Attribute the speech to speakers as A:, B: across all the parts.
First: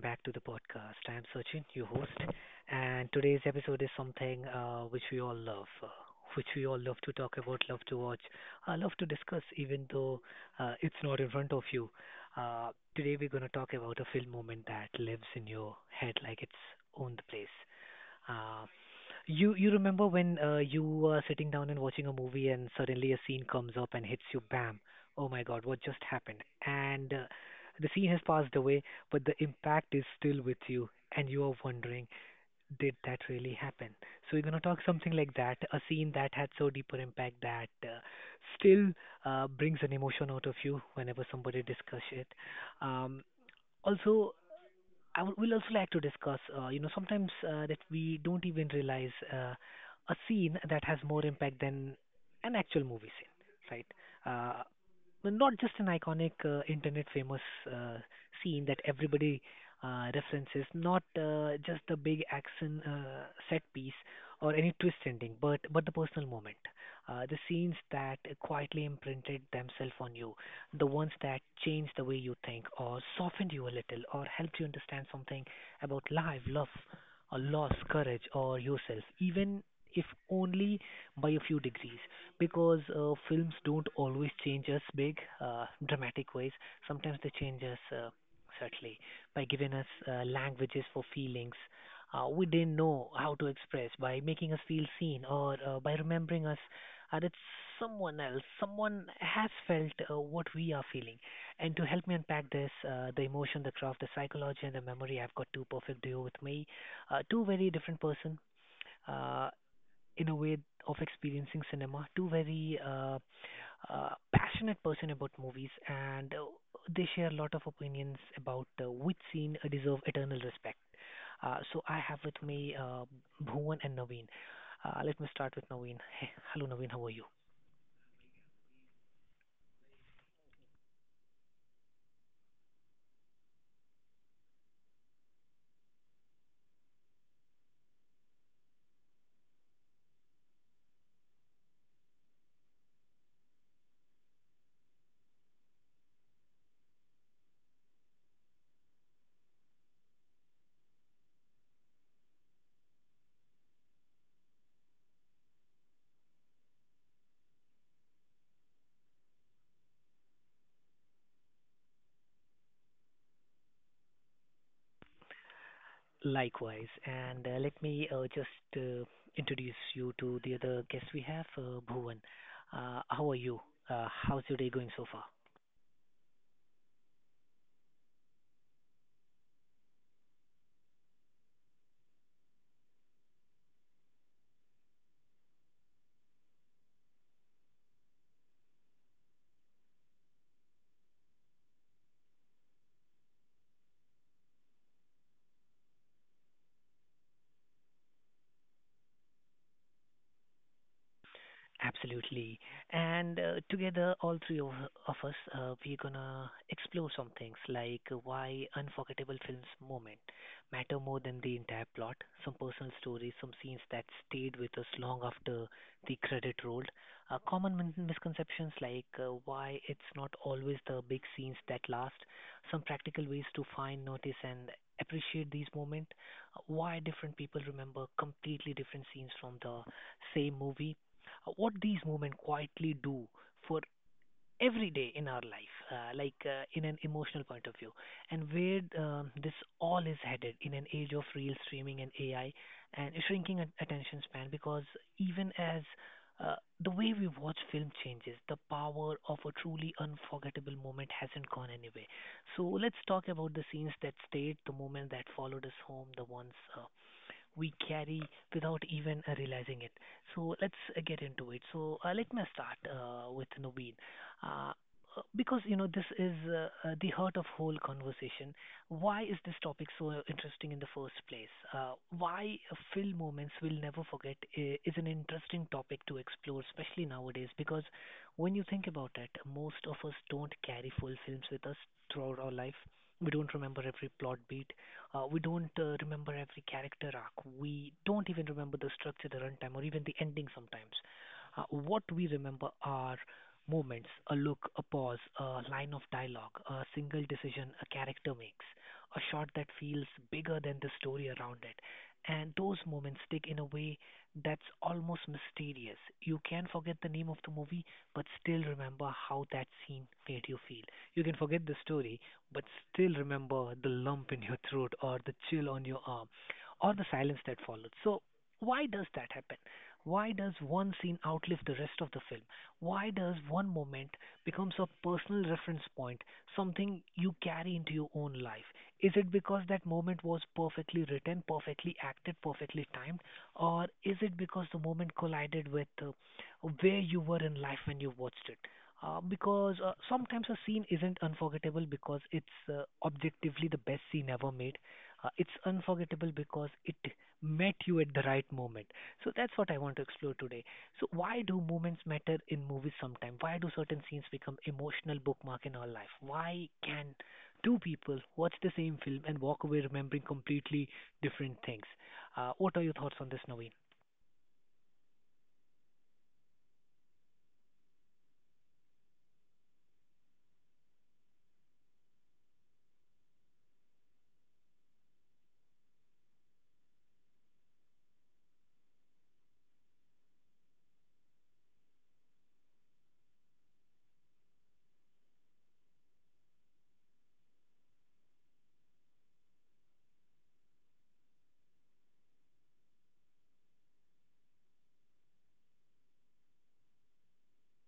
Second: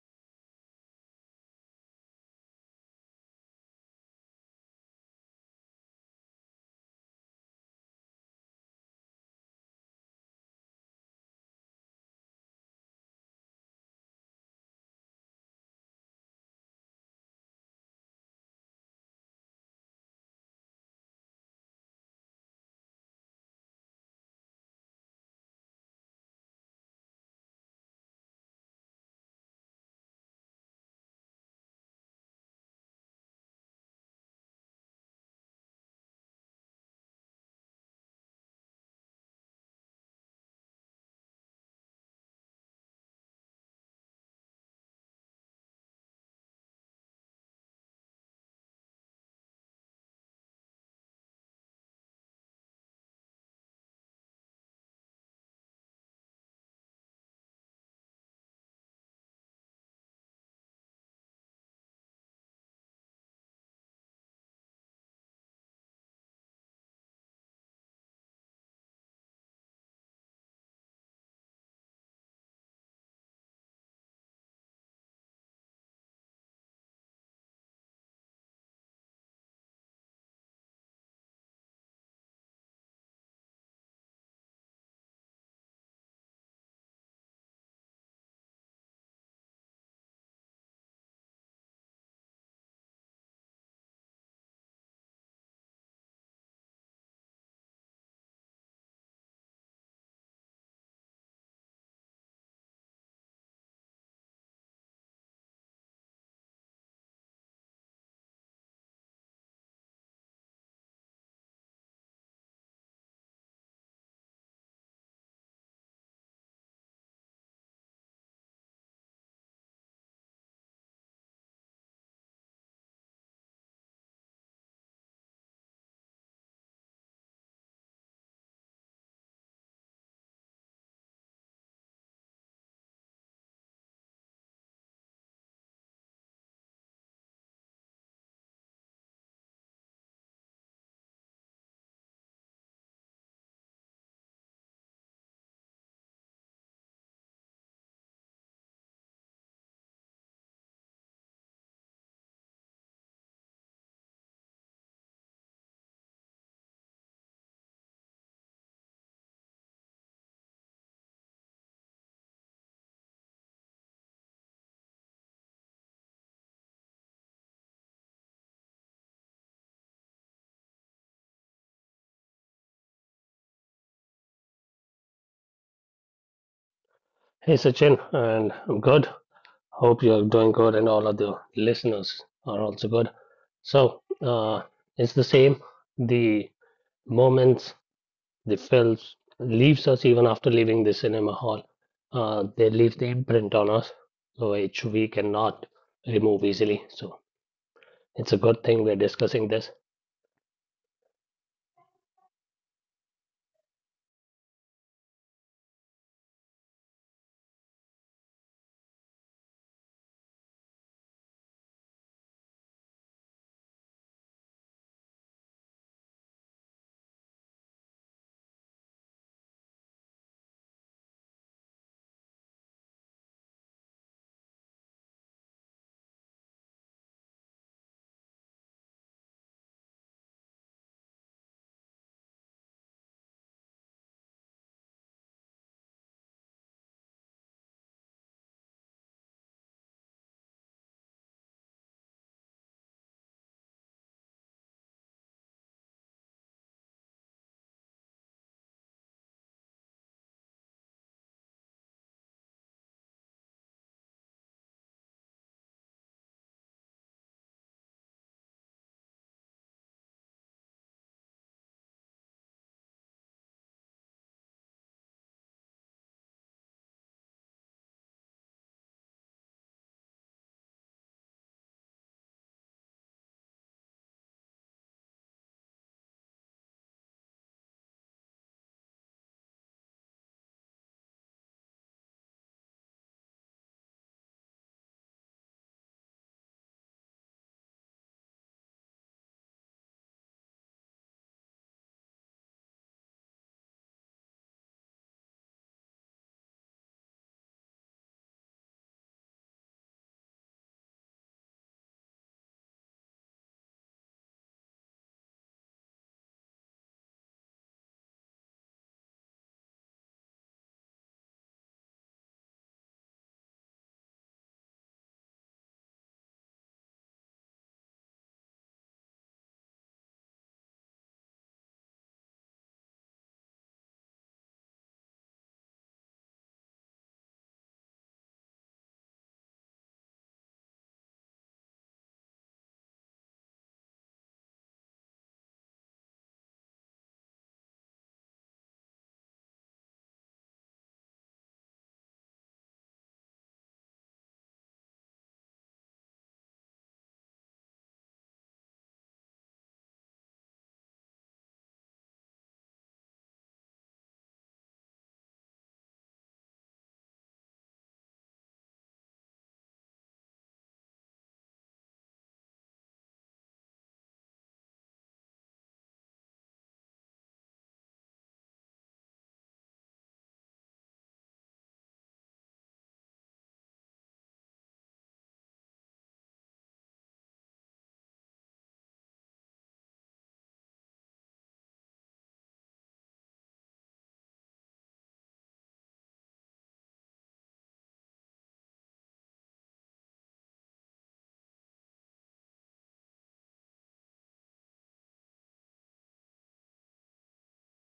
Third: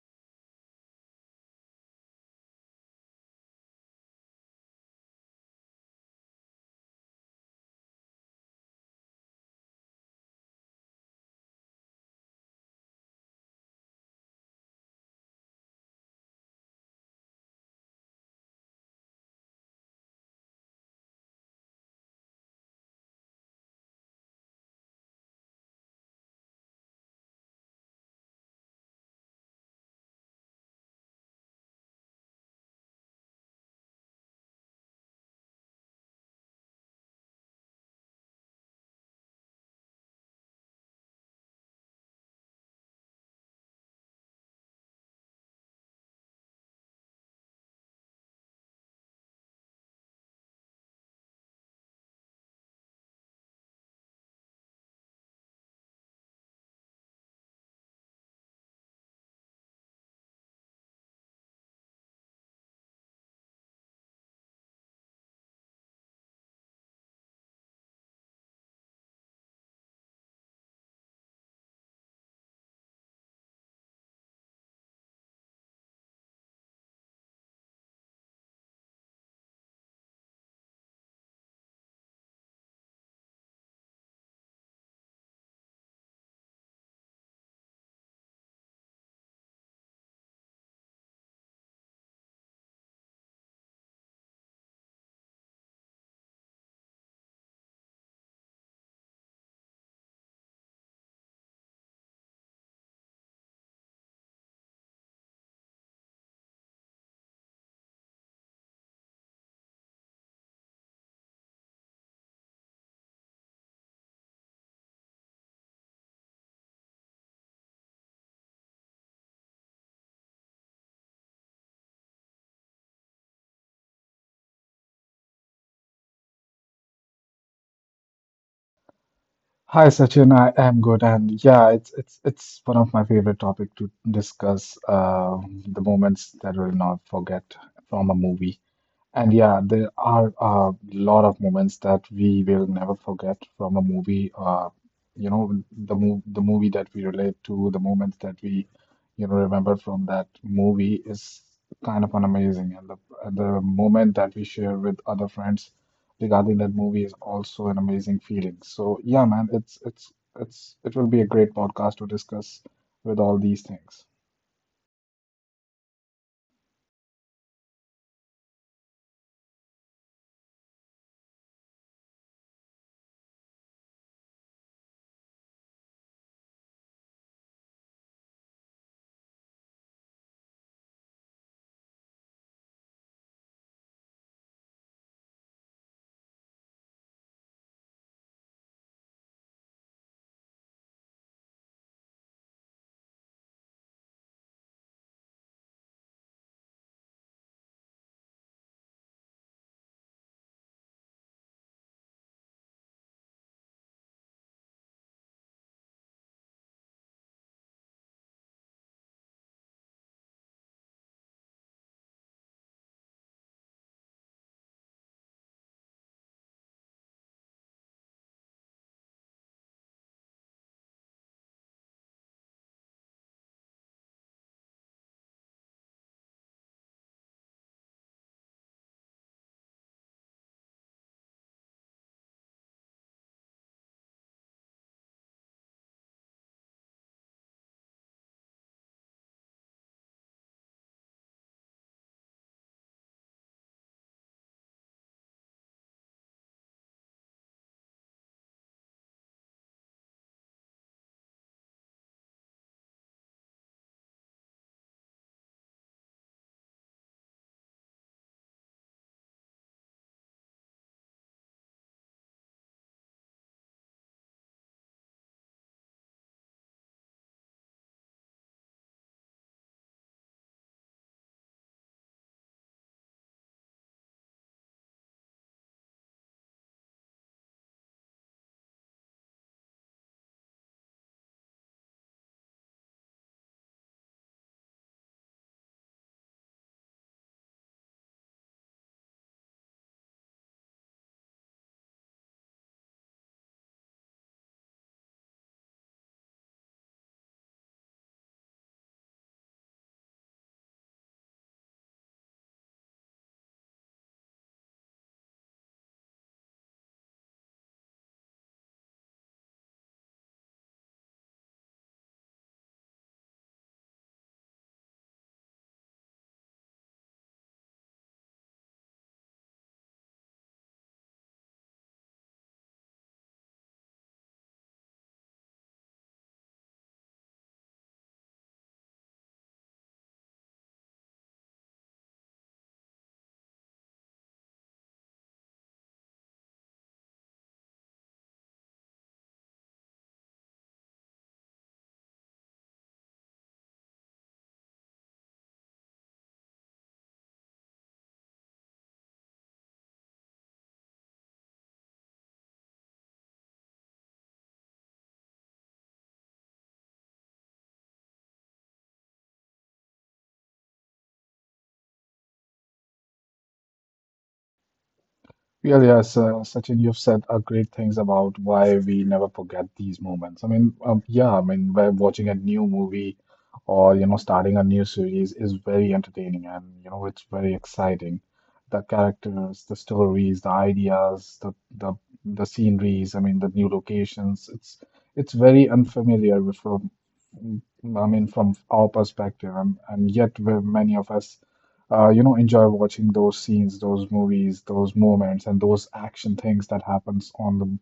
A: back to the podcast. I'm Sachin, your host, and today's episode is something which we all love, which we all love to talk about, love to watch, love to discuss, even though it's not in front of you. Uh, Today, we're going to talk about a film moment that lives in your head like it's owned the place. Uh, you remember when you are sitting down and watching a movie and suddenly a scene comes up and hits you, bam! Oh my God, what just happened? And The scene has passed away, but the impact is still with you, and you are wondering, did that really happen? So we're gonna talk something like that, a scene that had so deeper impact that still brings an emotion out of you whenever somebody discuss it. Um, Also, I would will also like to discuss, sometimes that we don't even realize a scene that has more impact than an actual movie scene, right? Uh, Not just an iconic internet famous uh, scene that everybody references, not just the big action set piece or any twist ending, but the personal moment, the scenes that quietly imprinted themselves on you, the ones that changed the way you think or softened you a little or helped you understand something about life, love, or loss, courage, or yourself, even if only by a few degrees, because films don't always change us big, dramatic ways. Sometimes they change us subtly by giving us languages for feelings we didn't know how to express, by making us feel seen or by remembering us that someone else, someone has felt what we are feeling. And to help me unpack this, the emotion, the craft, the psychology, and the memory, I've got two perfect duo with me, two very different person. Uh, in a way of experiencing cinema. Two very uh, passionate person about movies, and they share a lot of opinions about which scene deserve eternal respect. So I have with me Bhuvan and Naveen. Let me start with Naveen. Hey, hello Naveen, how are you?
B: Hi Sachin, I am good, and yeah, it's one of my favorite topic to discuss. The moments that will not forget from a movie. And yeah, there are a lot of moments that we will never forget from a movie. You know, the movie that we relate to, the moments that we, you know, remember from that movie is kind of an amazing. And the moment that we share with other friends regarding that movie is also an amazing feeling. So yeah, man, it's it will be a great podcast to discuss with all these things.
A: Likewise, and let me just uh, introduce you to the other guest we have, Bhuvan. How are you? How's your day going so far?
C: Hey Sachin, and I'm good. Hope you're doing good, and all of the listeners are also good. So, uh, it's the same. The moments, the films leaves us even after leaving the cinema hall. They leave the imprint on us, so which we cannot remove easily. So, it's a good thing we're discussing this.
A: Absolutely. And together, all three of us, we're gonna explore some things like why unforgettable films moment matter more than the entire plot, some personal stories, some scenes that stayed with us long after the credit rolled, common misconceptions like why it's not always the big scenes that last, some practical ways to find, notice, and appreciate these moments. Why different people remember completely different scenes from the same movie, what these movements quietly do for every day in our life, in an emotional point of view, and where this all is headed in an age of real streaming and AI and shrinking attention span. Because even as uh, the way we watch film changes, the power of a truly unforgettable moment hasn't gone anywhere. So let's talk about the scenes that stayed, the moment that followed us home, the ones we carry without even realizing it. So let's get into it. So let me start with Nobeen. Uh, because you know this is the heart of whole conversation. Why is this topic so interesting in the first place? Why film moments we'll never forget is an interesting topic to explore, especially nowadays. Because when you think about it, most of us don't carry full films with us throughout our life. We don't remember every plot beat. We don't remember every character arc. We don't even remember the structure, the runtime, or even the ending sometimes. What we remember are moments, a look, a pause, a line of dialogue, a single decision a character makes, a shot that feels bigger than the story around it. And those moments stick in a way that's almost mysterious. You can forget the name of the movie, but still remember how that scene made you feel. You can forget the story, but still remember the lump in your throat or the chill on your arm or the silence that followed. So, why does that happen? Why does one scene outlive the rest of the film? Why does one moment becomes a personal reference point, something you carry into your own life? Is it because that moment was perfectly written, perfectly acted, perfectly timed, or is it because the moment collided with where you were in life when you watched it? Because sometimes a scene isn't unforgettable because it's objectively the best scene ever made. It's unforgettable because it met you at the right moment. So that's what I want to explore today. So why do moments matter in movies sometimes? Why do certain scenes become emotional bookmark in our life? Why can two people watch the same film and walk away remembering completely different things? What are your thoughts on this, Naveen?
B: Yeah, yes, Sachin, you've said great things about why we never forget these moments. I mean, yeah, I mean, by watching a new movie or, you know, starting a new series is very entertaining and, you know, it's very exciting. The characters, the stories, the ideas, the the sceneries, I mean, the new locations. It's very unfamiliar from, I mean, from our perspective, and yet we many of us you know, enjoy watching those scenes, those movies, those moments, and those action things that happens on the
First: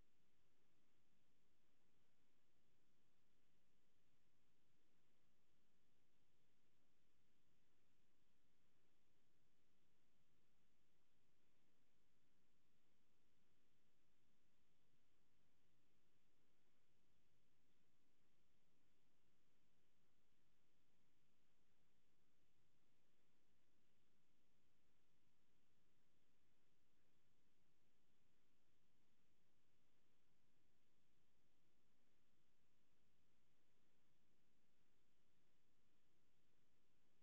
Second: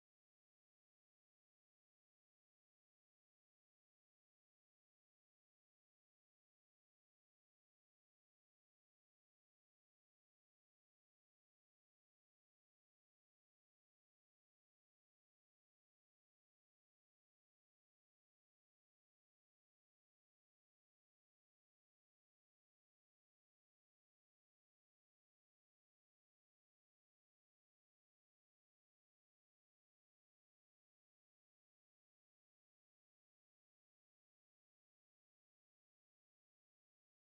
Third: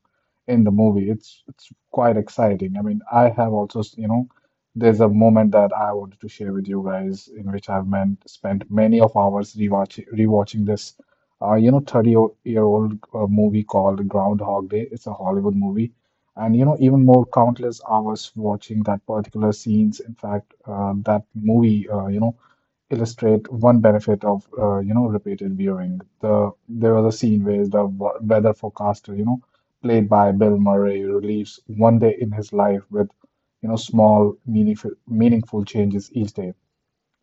B: in the movie. It's quite exciting. I mean, I have also, you know, there's a moment that I wanted to share with you guys in which I've meant spent many of hours rewatching this, you know, 30- year old movie called Groundhog Day. It's a Hollywood movie. And you know, even more countless hours watching that particular scenes. In fact, that movie, you know illustrate one benefit of you know repeated viewing. The there was a scene where the weather forecaster, you know, played by Bill Murray, relieves 1 day in his life with you know small meaningful changes each day.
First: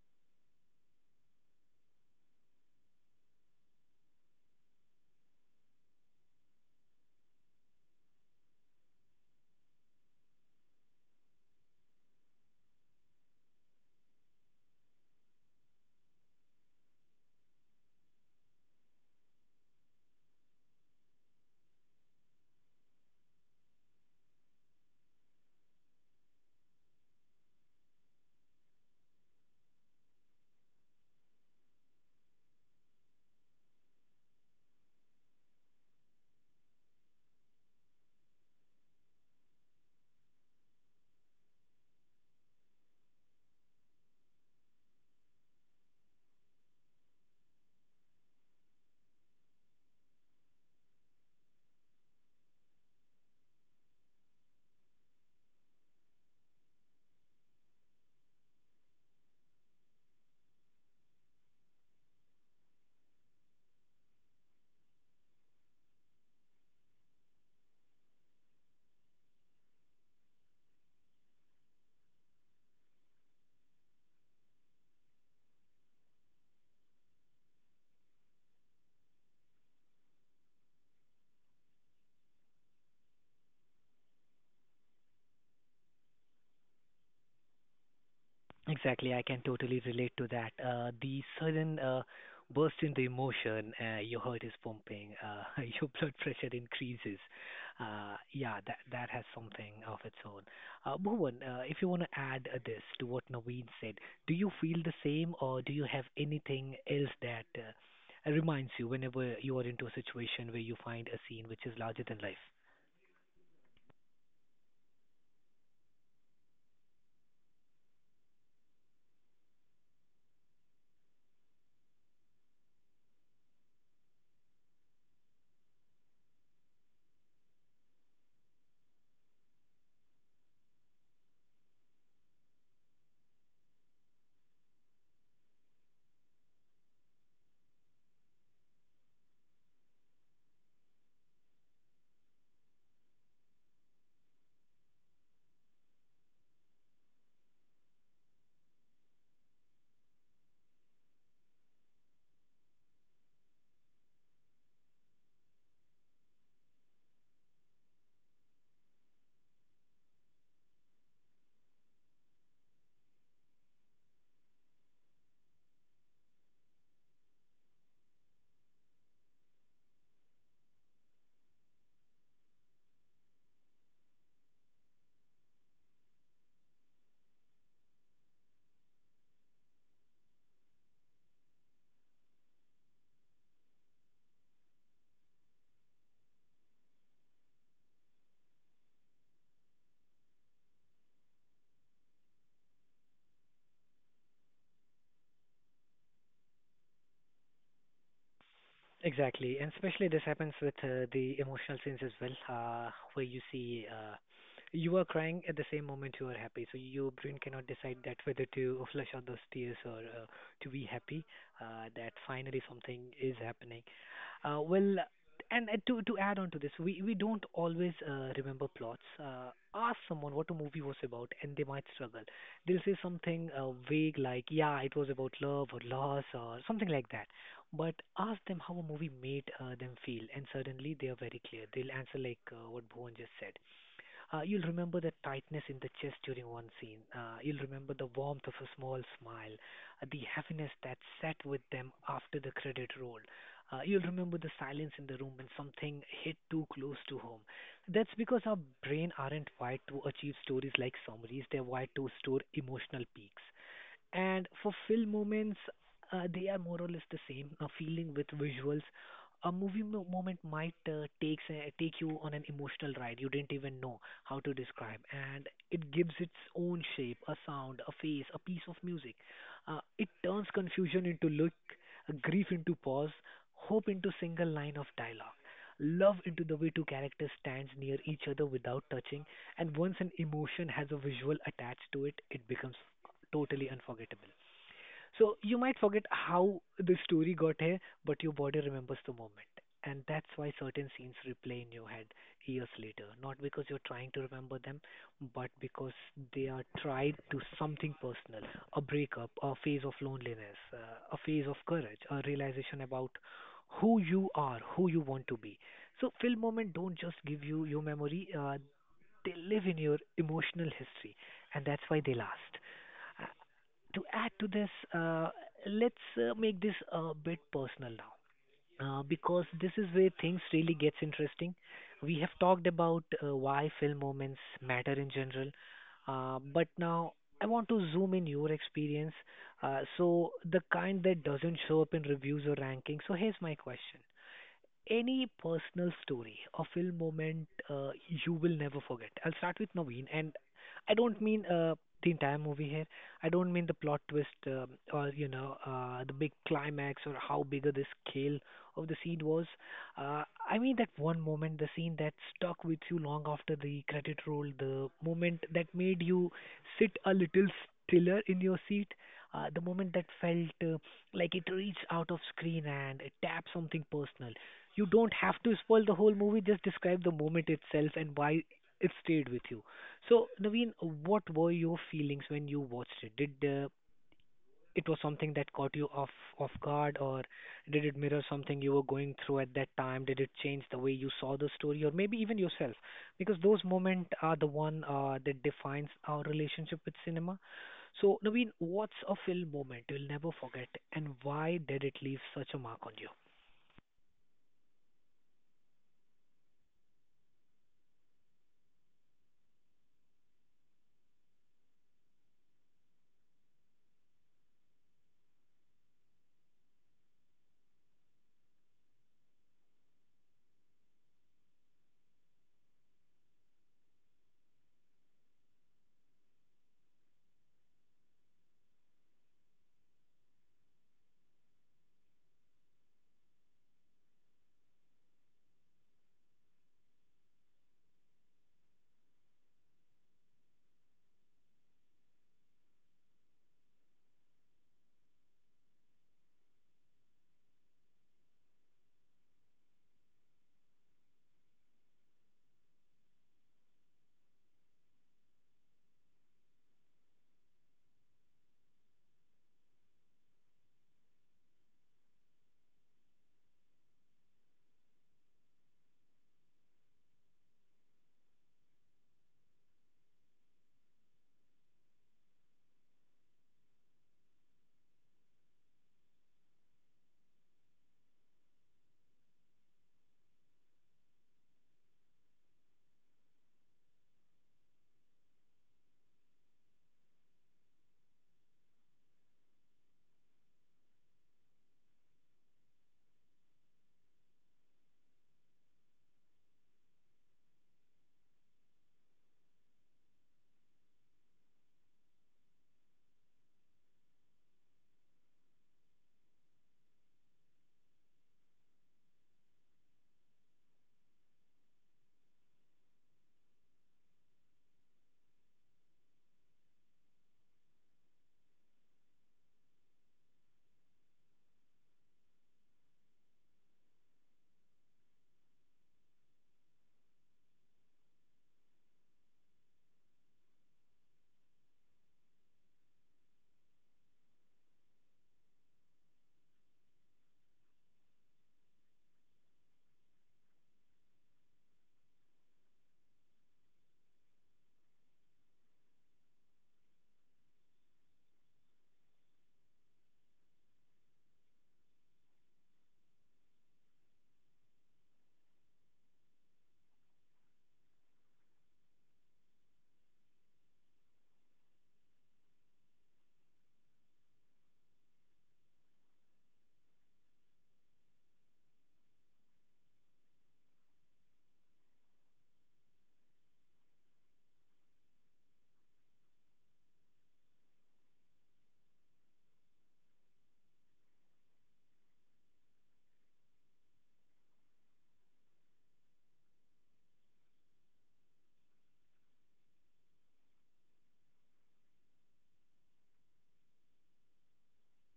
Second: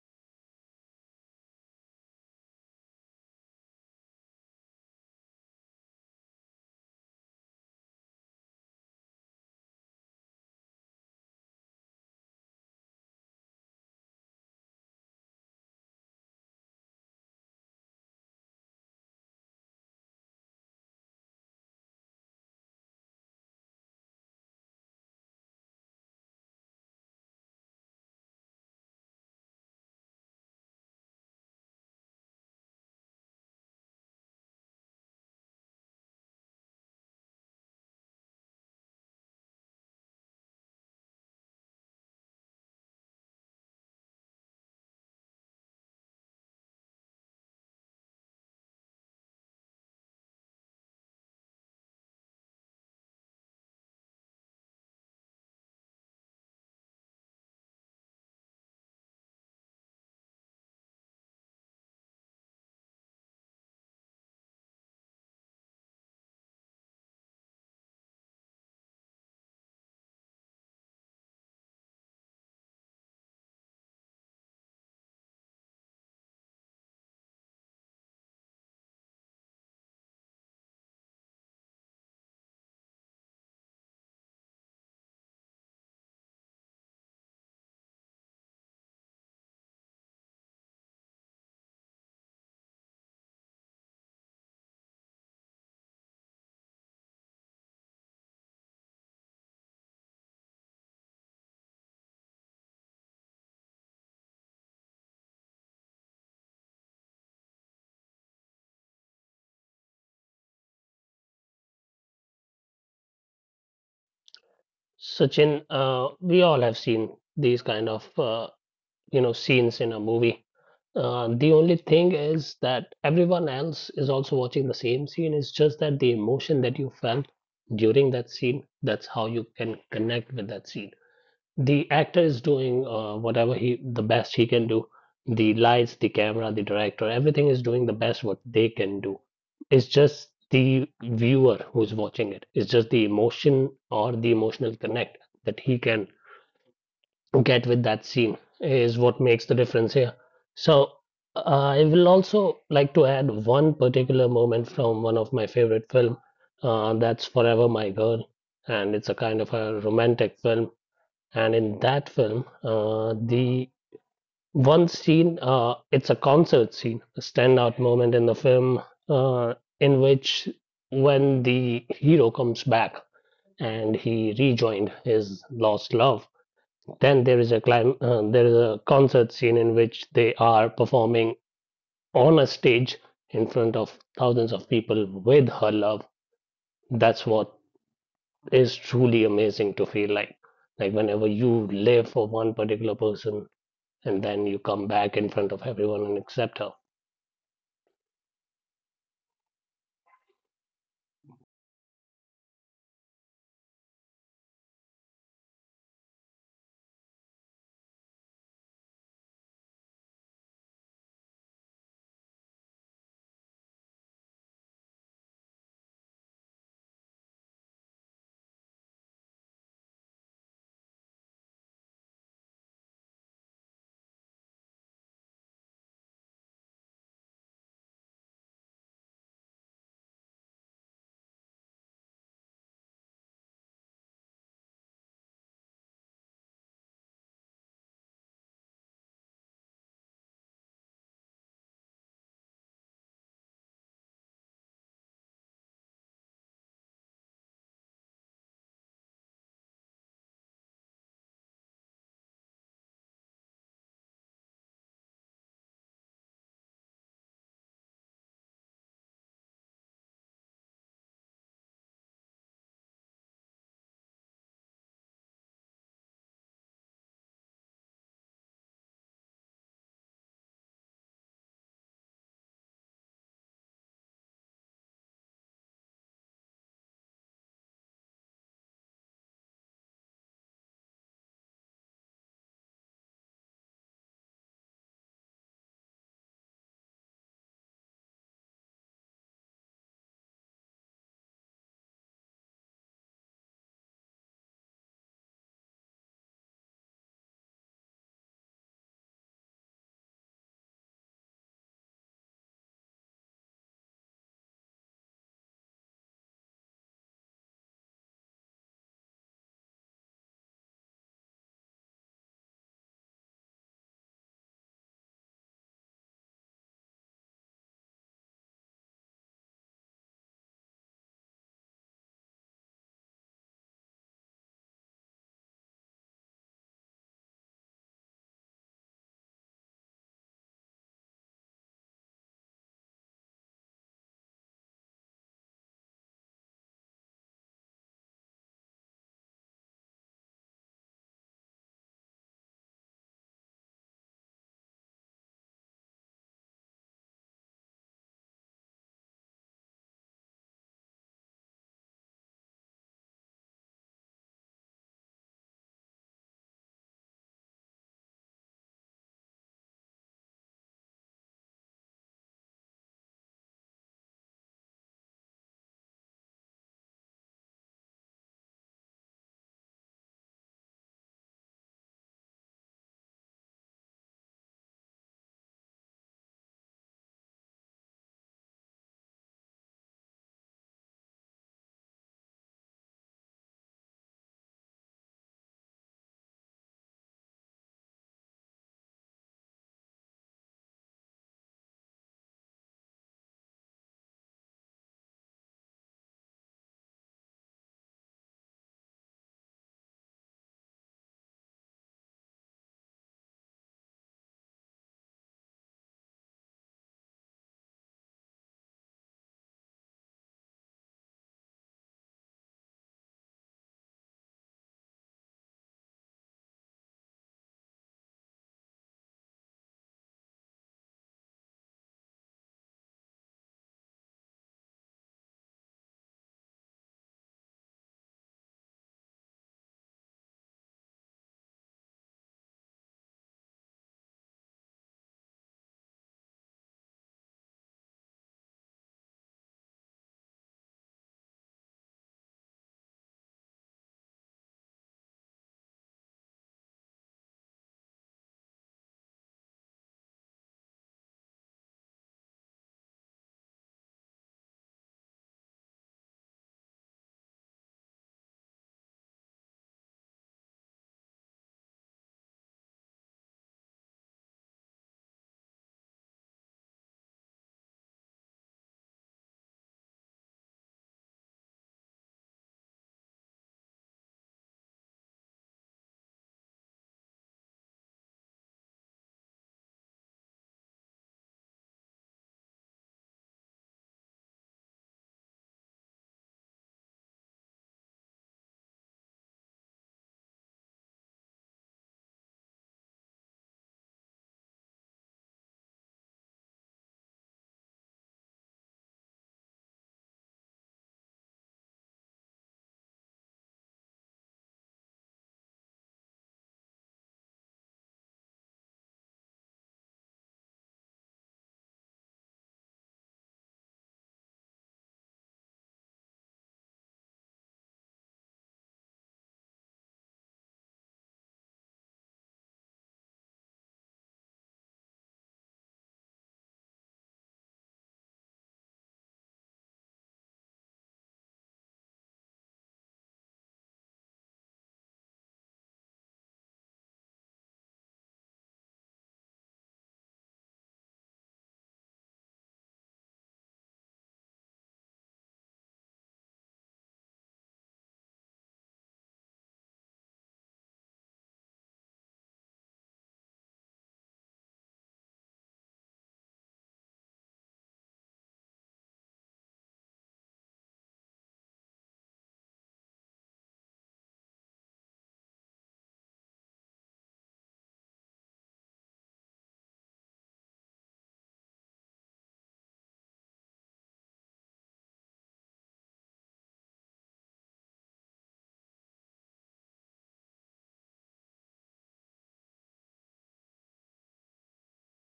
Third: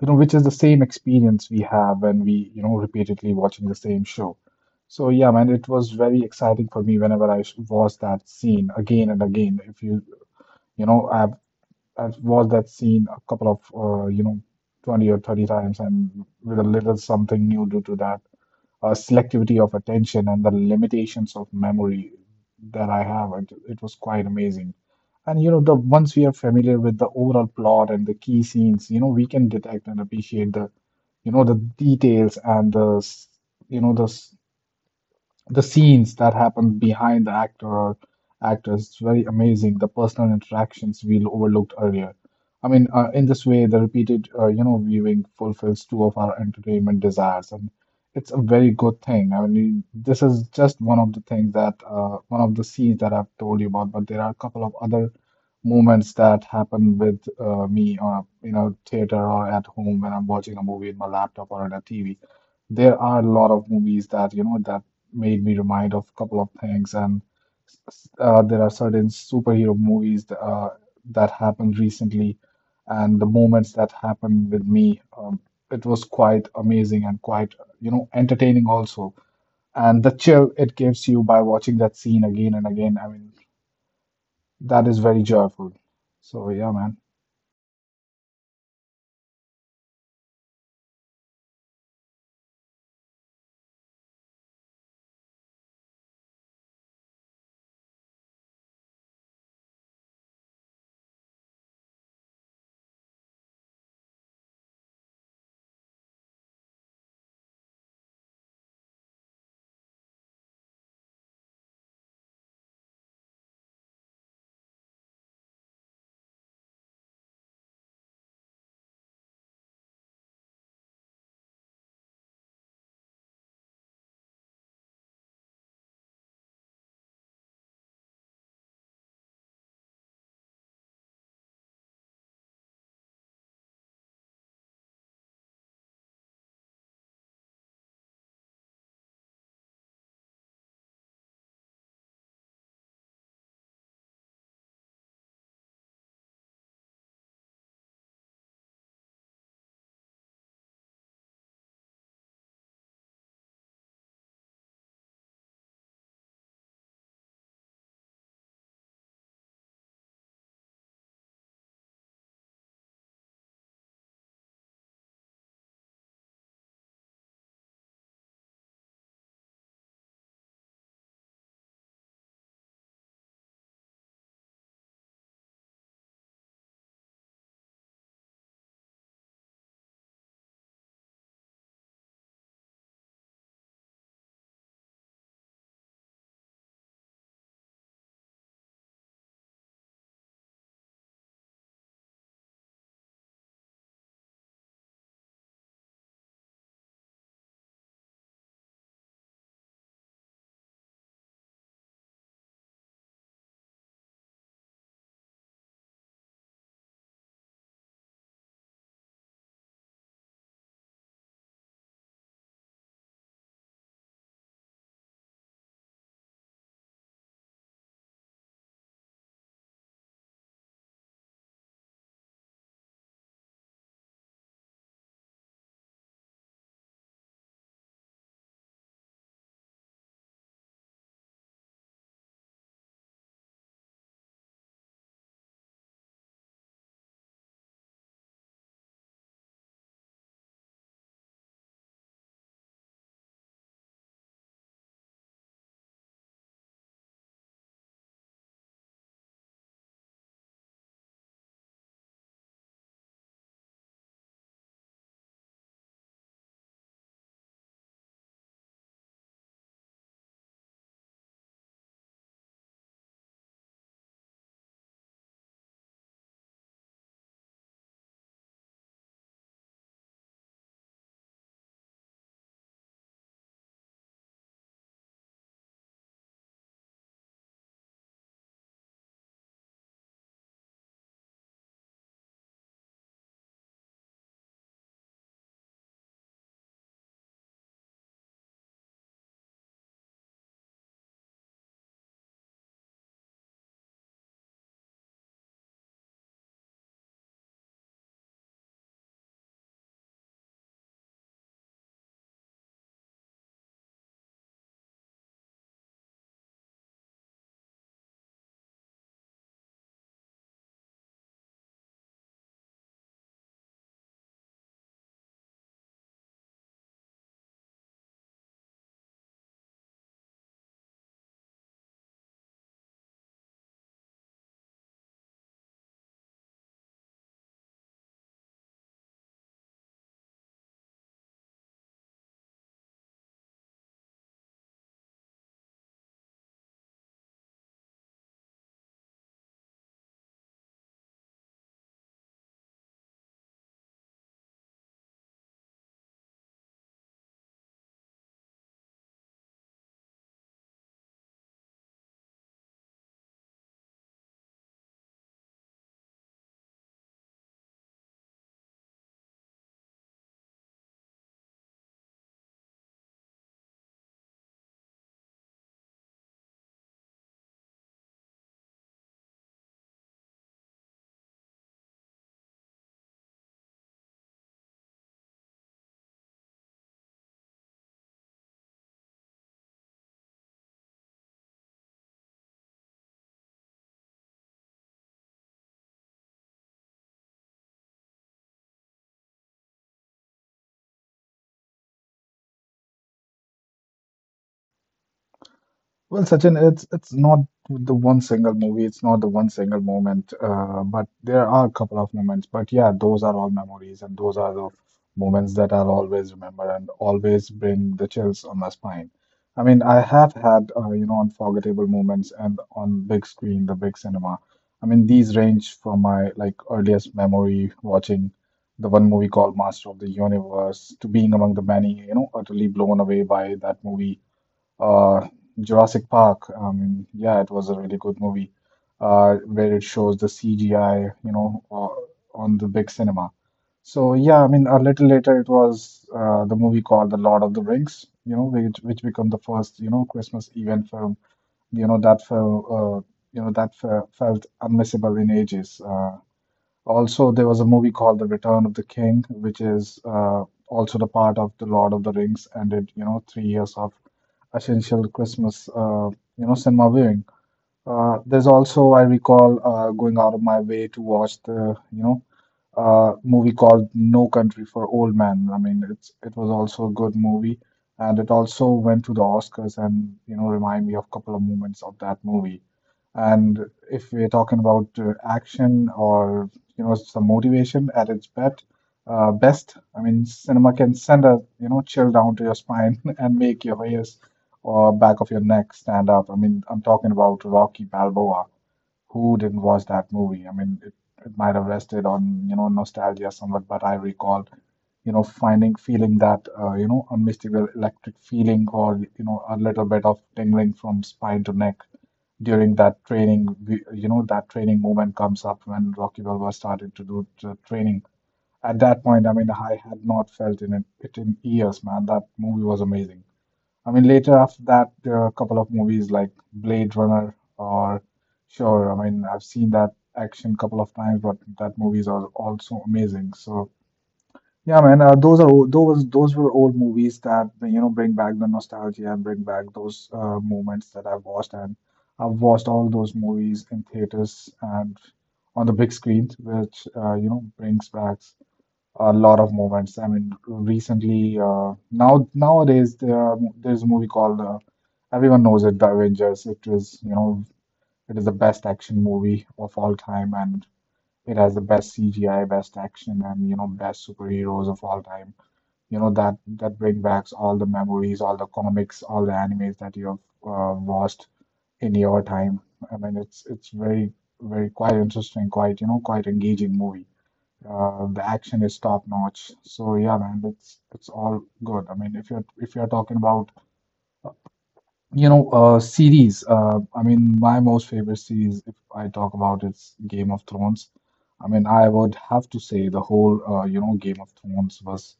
B: You know, which is the same experience we have when we you know repeatedly watching the same show. So yeah, man, it was very exciting for me whenever I watched that scene again and again. If you you know, I've watched that scene a couple of you know 20 or 30 times and with a little something new due to that selectivity of attention and the limitations of memory that I have it, it was quite amazing and you know the once we are familiar with the overall plot and the key scenes you know we can detect and appreciate the you know the details and the you know the the scenes that happen behind the actor or actress it's very amazing the personal interactions we overlooked earlier. I mean in this way the repeated you know viewing fulfills two of our entertainment desires and it's a very good thing. I mean this is just one of the things that one of the scenes that I've told you about, but there are a couple of other moments that happen with me you know theater or at home when I'm watching a movie in my laptop or on a TV. There are a lot of movies that you know that made me remind of a couple of things. And there are certain superhero movies that, that happened recently, and the moments that happened with me, it was quite amazing and quite, you know, entertaining also. And the chill it gives you by watching that scene again and again, I mean, that is very joyful. So yeah, man.
A: Exactly, I can totally relate to that. The sudden burst in the emotion, your heart is pumping, your blood pressure increases. Yeah, that has something of its own. Bhuvan, if you want to add this to what Naveen said, do you feel the same, or do you have anything else that reminds you whenever you are into a situation where you find a scene which is larger than life?
C: Sachin, we all have seen these kind of you know scenes in a movie. The only thing is that everyone else is also watching the same scene. It's just that the emotion that you felt during that scene, that's how you can connect with that scene. The actor is doing whatever he the best he can do. The lights, the camera, the director, everything is doing the best what they can do. It's just the viewer who's watching it. It's just the emotion or the emotional connect that he can get with that scene is what makes the difference here. So uh, I will also like to add one particular moment from one of my favorite film. That's Forever My Girl, and it's a kind of a romantic film. And in that film, the one scene, it's a concert scene, a standout moment in the film, in which when the hero comes back and he rejoined his lost love, then there is a there is a concert scene in which they are performing on a stage in front of thousands of people with her love. That's what is truly amazing to feel like. Like whenever you live for one particular person and then you come back in front of everyone and accept her.
A: Exactly, and especially this happens with the emotional scenes as well, where you see you are crying at the same moment you are happy. So your brain cannot decide that whether to flush out those tears or to be happy that finally something is happening. Well, and to add on to this, we don't always remember plots. Ask someone what a movie was about, and they might struggle. They'll say something vague like, "Yeah, it was about love or loss or something like that." But ask them how a movie made them feel, and suddenly they are very clear. They'll answer like what Bhuvan just said. You'll remember the tightness in the chest during one scene. You'll remember the warmth of a small smile, the happiness that sat with them after the credit roll. You'll remember the silence in the room when something hit too close to home. That's because our brain aren't wired to achieve stories like summaries. They're wired to store emotional peaks. And for film moments, they are more or less the same. A feeling with visuals. A movie moment might take you on an emotional ride you didn't even know how to describe, and it gives its own shape, a sound, a face, a piece of music. It turns confusion into look, grief into pause, hope into single line of dialogue, love into the way two characters stands near each other without touching, and once an emotion has a visual attached to it, it becomes totally unforgettable. So you might forget how the story got here, but your body remembers the moment. And that's why certain scenes replay in your head years later. Not because you're trying to remember them, but because they are tied to something personal, a breakup, a phase of loneliness, a phase of courage, a realization about who you are, who you want to be. So, film moment don't just give you your memory, they live in your emotional history, and that's why they last. To add to this, let's make this a bit personal now, because this is where things really gets interesting. We have talked about why film moments matter in general, but now I want to zoom in your experience, so the kind that doesn't show up in reviews or rankings. So here's my question: any personal story or film moment you will never forget? I'll start with Naveen, and I don't mean the entire movie here. I don't mean the plot twist or you know the big climax or how bigger the scale of the scene was. Uh, I mean that one moment, the scene that stuck with you long after the credit roll, the moment that made you sit a little stiller in your seat, the moment that felt like it reached out of screen and it tapped something personal. You don't have to spoil the whole movie, just describe the moment itself and why it stayed with you. So, Naveen, what were your feelings when you watched it? Did It was something that caught you off guard, or did it mirror something you were going through at that time? Did it change the way you saw the story, or maybe even yourself? Because those moments are the one that defines our relationship with cinema. So, Naveen, what's a film moment you'll never forget, and why did it leave such a mark on you?
B: Well, Sachin, it's not the one single movie, it's not the one single moment, but there are a couple of moments. But yeah, those are all memories, and those are the moments that I'll always remember and always bring the chills on my spine. I mean, I have had you know unforgettable moments, and on big screen, the big cinema. I mean, these range from my like earliest memory watching the one movie called Master of the Universe to being among the many, you know, utterly blown away by that movie uh, Jurassic Park. I mean, yeah, it was a really good movie, where it shows the CGI, you know, on the big cinema. So yeah, I mean, a little later it was the movie called The Lord of the Rings, you know, which became the first, you know, Christmas event film, you know, that felt, you know, that fe felt unmissable in ages. Also, there was a movie called The Return of the King, which is also the part of The Lord of the Rings, and it, you know, 3 years of essential Christmas, you know, cinema viewing. There's also, I recall, going out of my way to watch the, you know, movie called No Country for Old Men. I mean, it was also a good movie, and it also went to the Oscars and you know remind me of a couple of moments of that movie. And if we're talking about action or you know some motivation at its best, I mean, cinema can send a you know chill down to your spine and make your hair or back of your neck stand up. I mean, I'm talking about Rocky Balboa. Who didn't watch that movie? I mean, it might have rested on, you know, nostalgia somewhat, but I recall, you know, feeling that, you know, unmistakable electric feeling or, you know, a little bit of tingling from spine to neck during that training. You know, that training moment comes up when Rocky Balboa started to do the training. At that point, I mean, I had not felt in it in years, man. That movie was amazing. I mean, later after that, there are a couple of movies like Blade Runner or sure. I mean, I've seen that action couple of times, but that movies are also amazing. So yeah, man, those are those those were old movies that you know bring back the nostalgia and bring back those moments that I've watched, and I've watched all those movies in theaters and on the big screen, which you know brings back a lot of moments. I mean, recently, now nowadays there's a movie called everyone knows it, The Avengers. It is, you know, it is the best action movie of all time, and it has the best CGI, best action, and you know, best superheroes of all time. You know that bring back all the memories, all the comics, all the animes that you have watched in your time. I mean, it's very quite interesting, quite you know, quite engaging movie. The action is top notch. So yeah, man, it's all good. I mean, if you're talking about you know series, I mean, my most favorite series, if I talk about it's Game of Thrones. I mean, I would have to say the whole you know Game of Thrones was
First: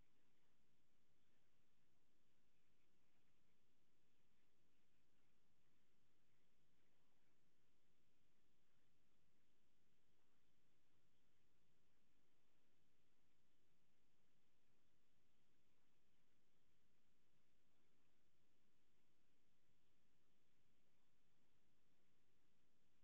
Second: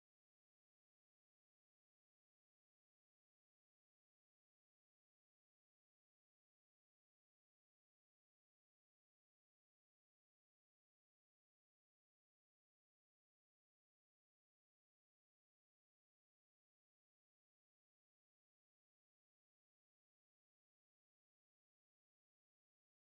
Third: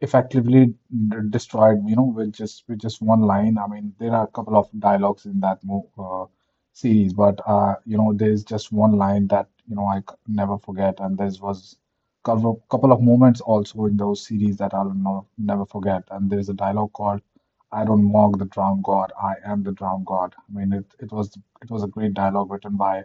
B: effectively destroyed, you know, with just one line. I mean, there are a couple of dialogues in that mo series, but you know, there's just one line that you know never forget, and there was couple of moments also in those series that I'll no, never forget. And there's a dialogue called "I don't mock the drowned god, I am the drowned god." I mean, it was it was a great dialogue written by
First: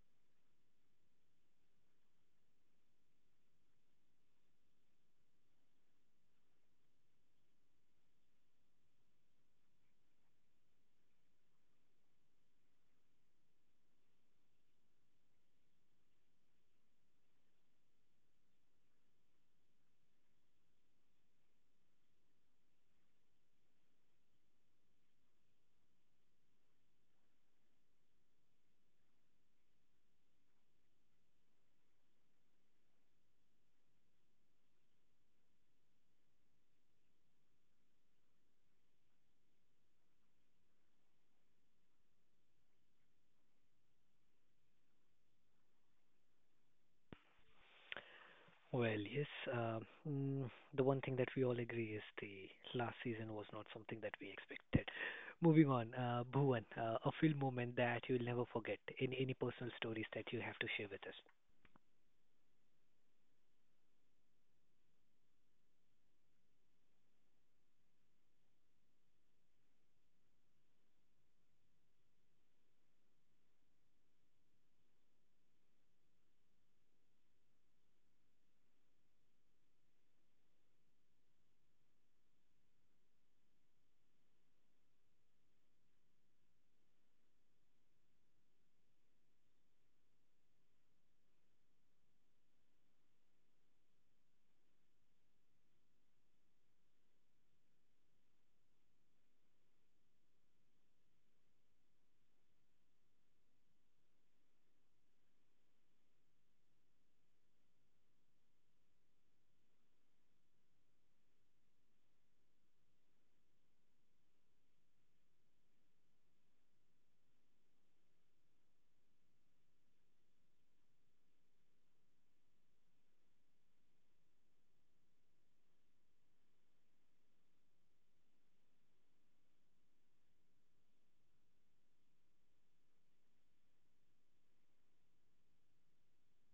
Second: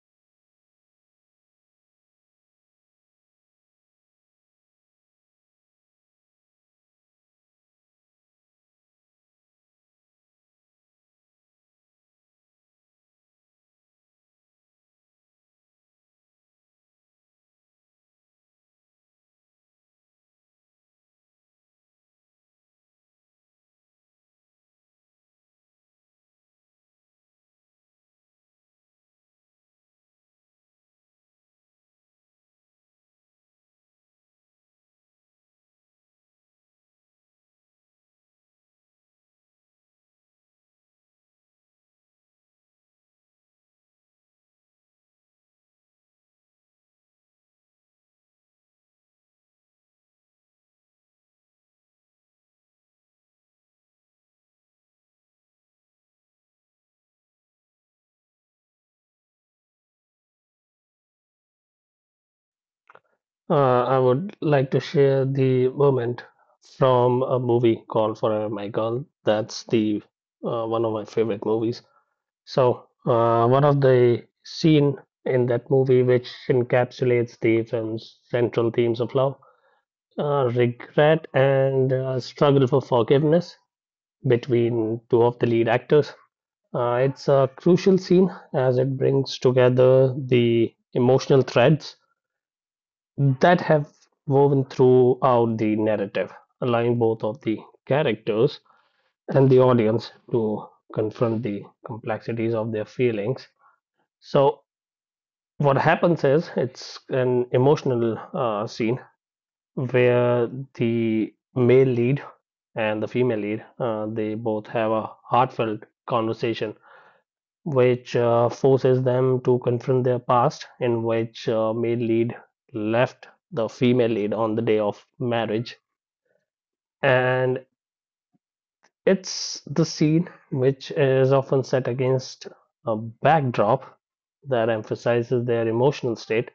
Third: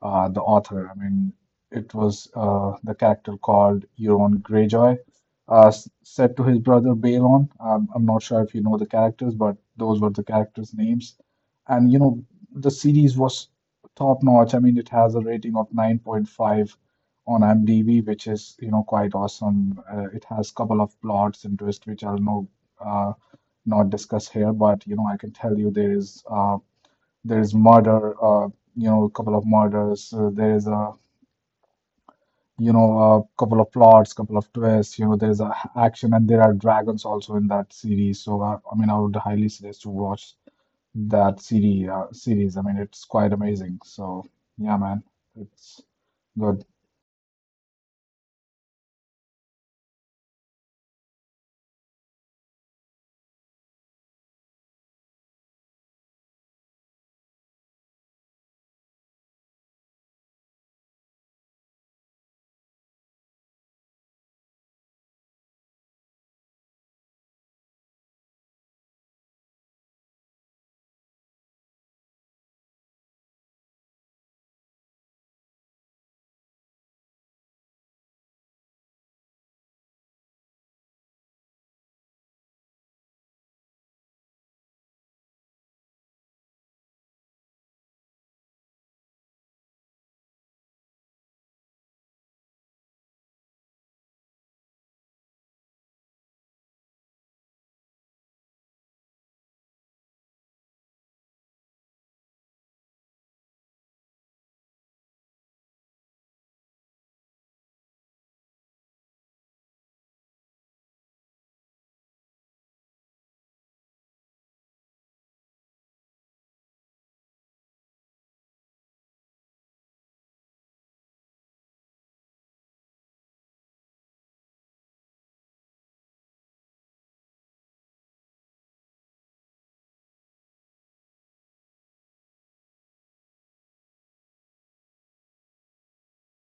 B: the author. I mean, it was the character called Euron Greyjoy, said to his brother Balon. I'm not sure if you know the characters, but those were the characters' names. And you know, the series was top notch. I mean, it has a rating of 9.5 on IMDb, which is you know quite awesome. It has couple of plots and twists, which I'll no uh, not discuss here, but you know, I can tell you there is. There is murder, you know, a couple of murders. There is a, you know, a couple of plots, couple of twists. You know, there is a action, and there are dragons also in that series. So, I mean, I would highly suggest to watch that series. I mean, it's quite amazing. So, yeah, man, it's good.
A: Well, yes. Uh, the one thing that we all agree is the last season was not something that we expected. Moving on, Bhuvan, a film moment that you'll never forget. Any personal stories that you have to share with us?
C: I would like to share the moment from a movie called Forever My Girl. That's the one of my favorite movies. So, one of the scene in that movie which encapsulates the film's central themes of love, regret, and struggle for forgiveness between two of the lead actors. It's a crucial scene as it brings together the emotional threads that have woven throughout the narrative, allowing both of the characters and the audience to confront the complexities of their feelings. So, what happens is it's an emotional scene where the male lead and the female lead, they both have a heartfelt conversation which forces them to confront their past, and which male lead left the female lead on the day of marriage. And it's the scene which is often set against a backdrop that emphasizes their emotional state.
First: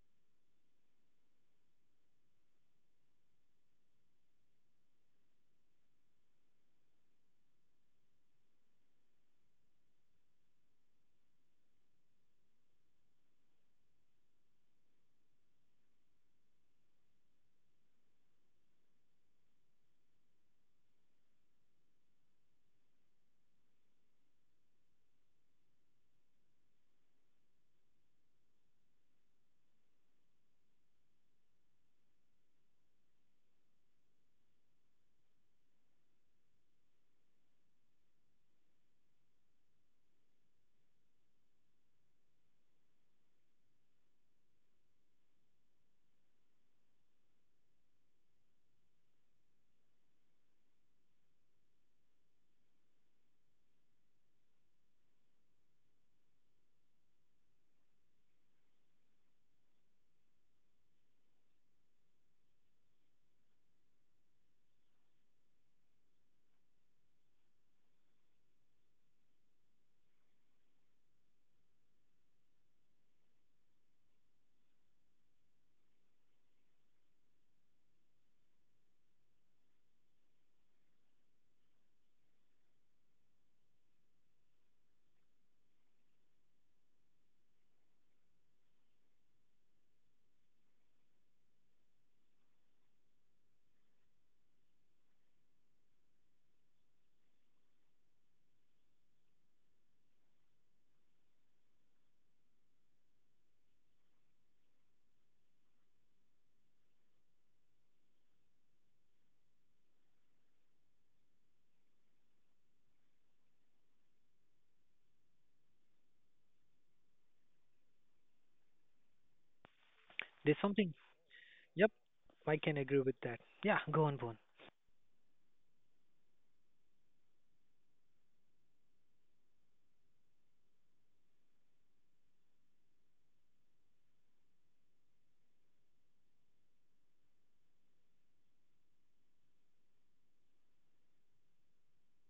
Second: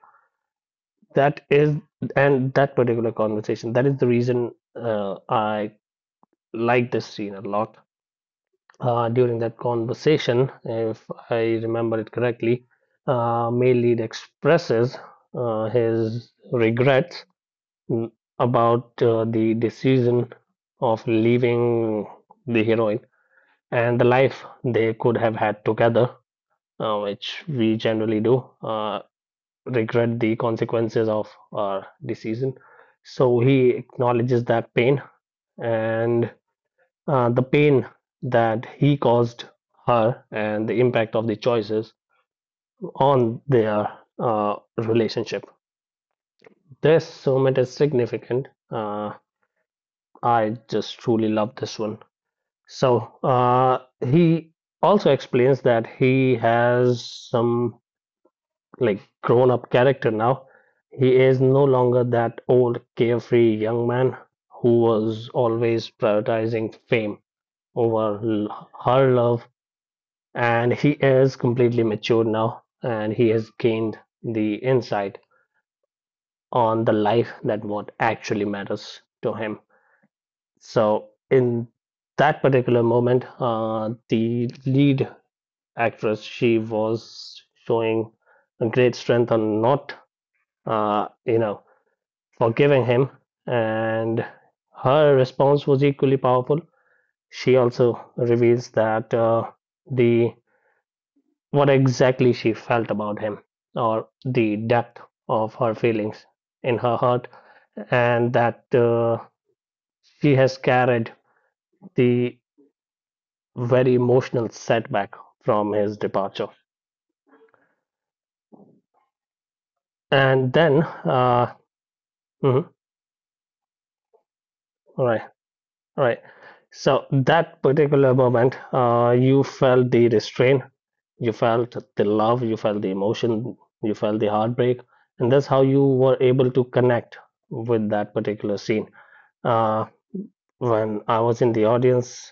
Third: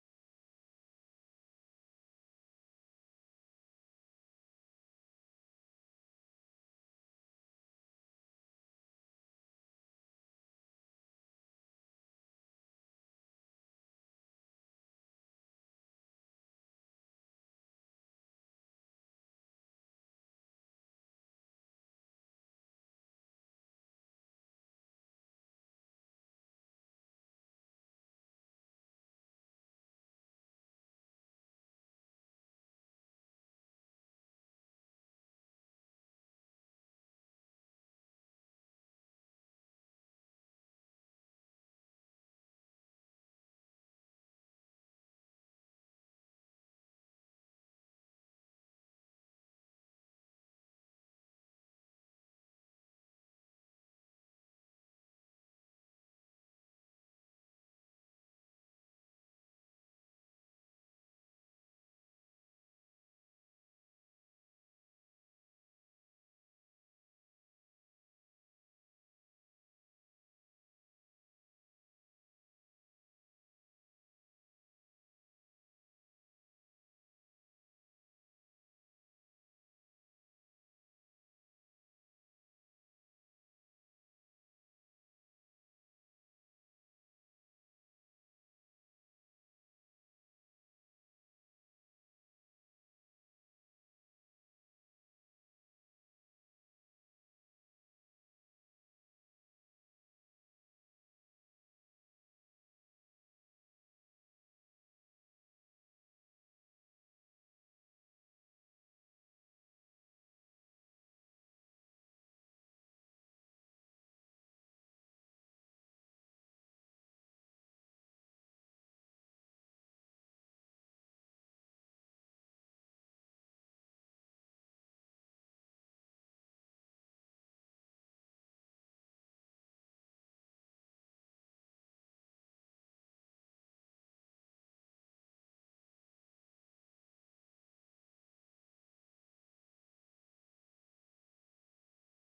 C: That is, and that particular conversation, that is the reason I like this scene a lot. During that conversation, if I remember it correctly, male lead expresses his regrets mm, about the decision of leaving the heroine and the life they could have had together, which we generally do regret the consequences of our decision. So he acknowledges that pain and the pain that he caused her and the impact of the choices on their relationship. This summit is significant. I just truly love this one. So he also explains that he has some like grown up character now. He is no longer that old carefree young man who was always prioritizing fame over her love, and he is completely mature now and he has gained the insight on the life that what actually matters to him. So in that particular moment, the lead actress, she was showing a great strength on not, you know, forgiving him, and her response was equally powerful. She also reveals that the what exactly she felt about him, or the depth of her feelings in her heart, and that she has carried the very emotional setback from his departure. And
A: There's
C: then,
A: something. Yep, I
C: mhm,
A: can agree with that. Yeah, go on, Bhuvan.
C: right, right. So that particular moment, you felt the restraint, you felt the love, you felt the emotion, you felt the heartbreak, and that's how you were able to connect with that particular scene. Uh, when I was in the audience,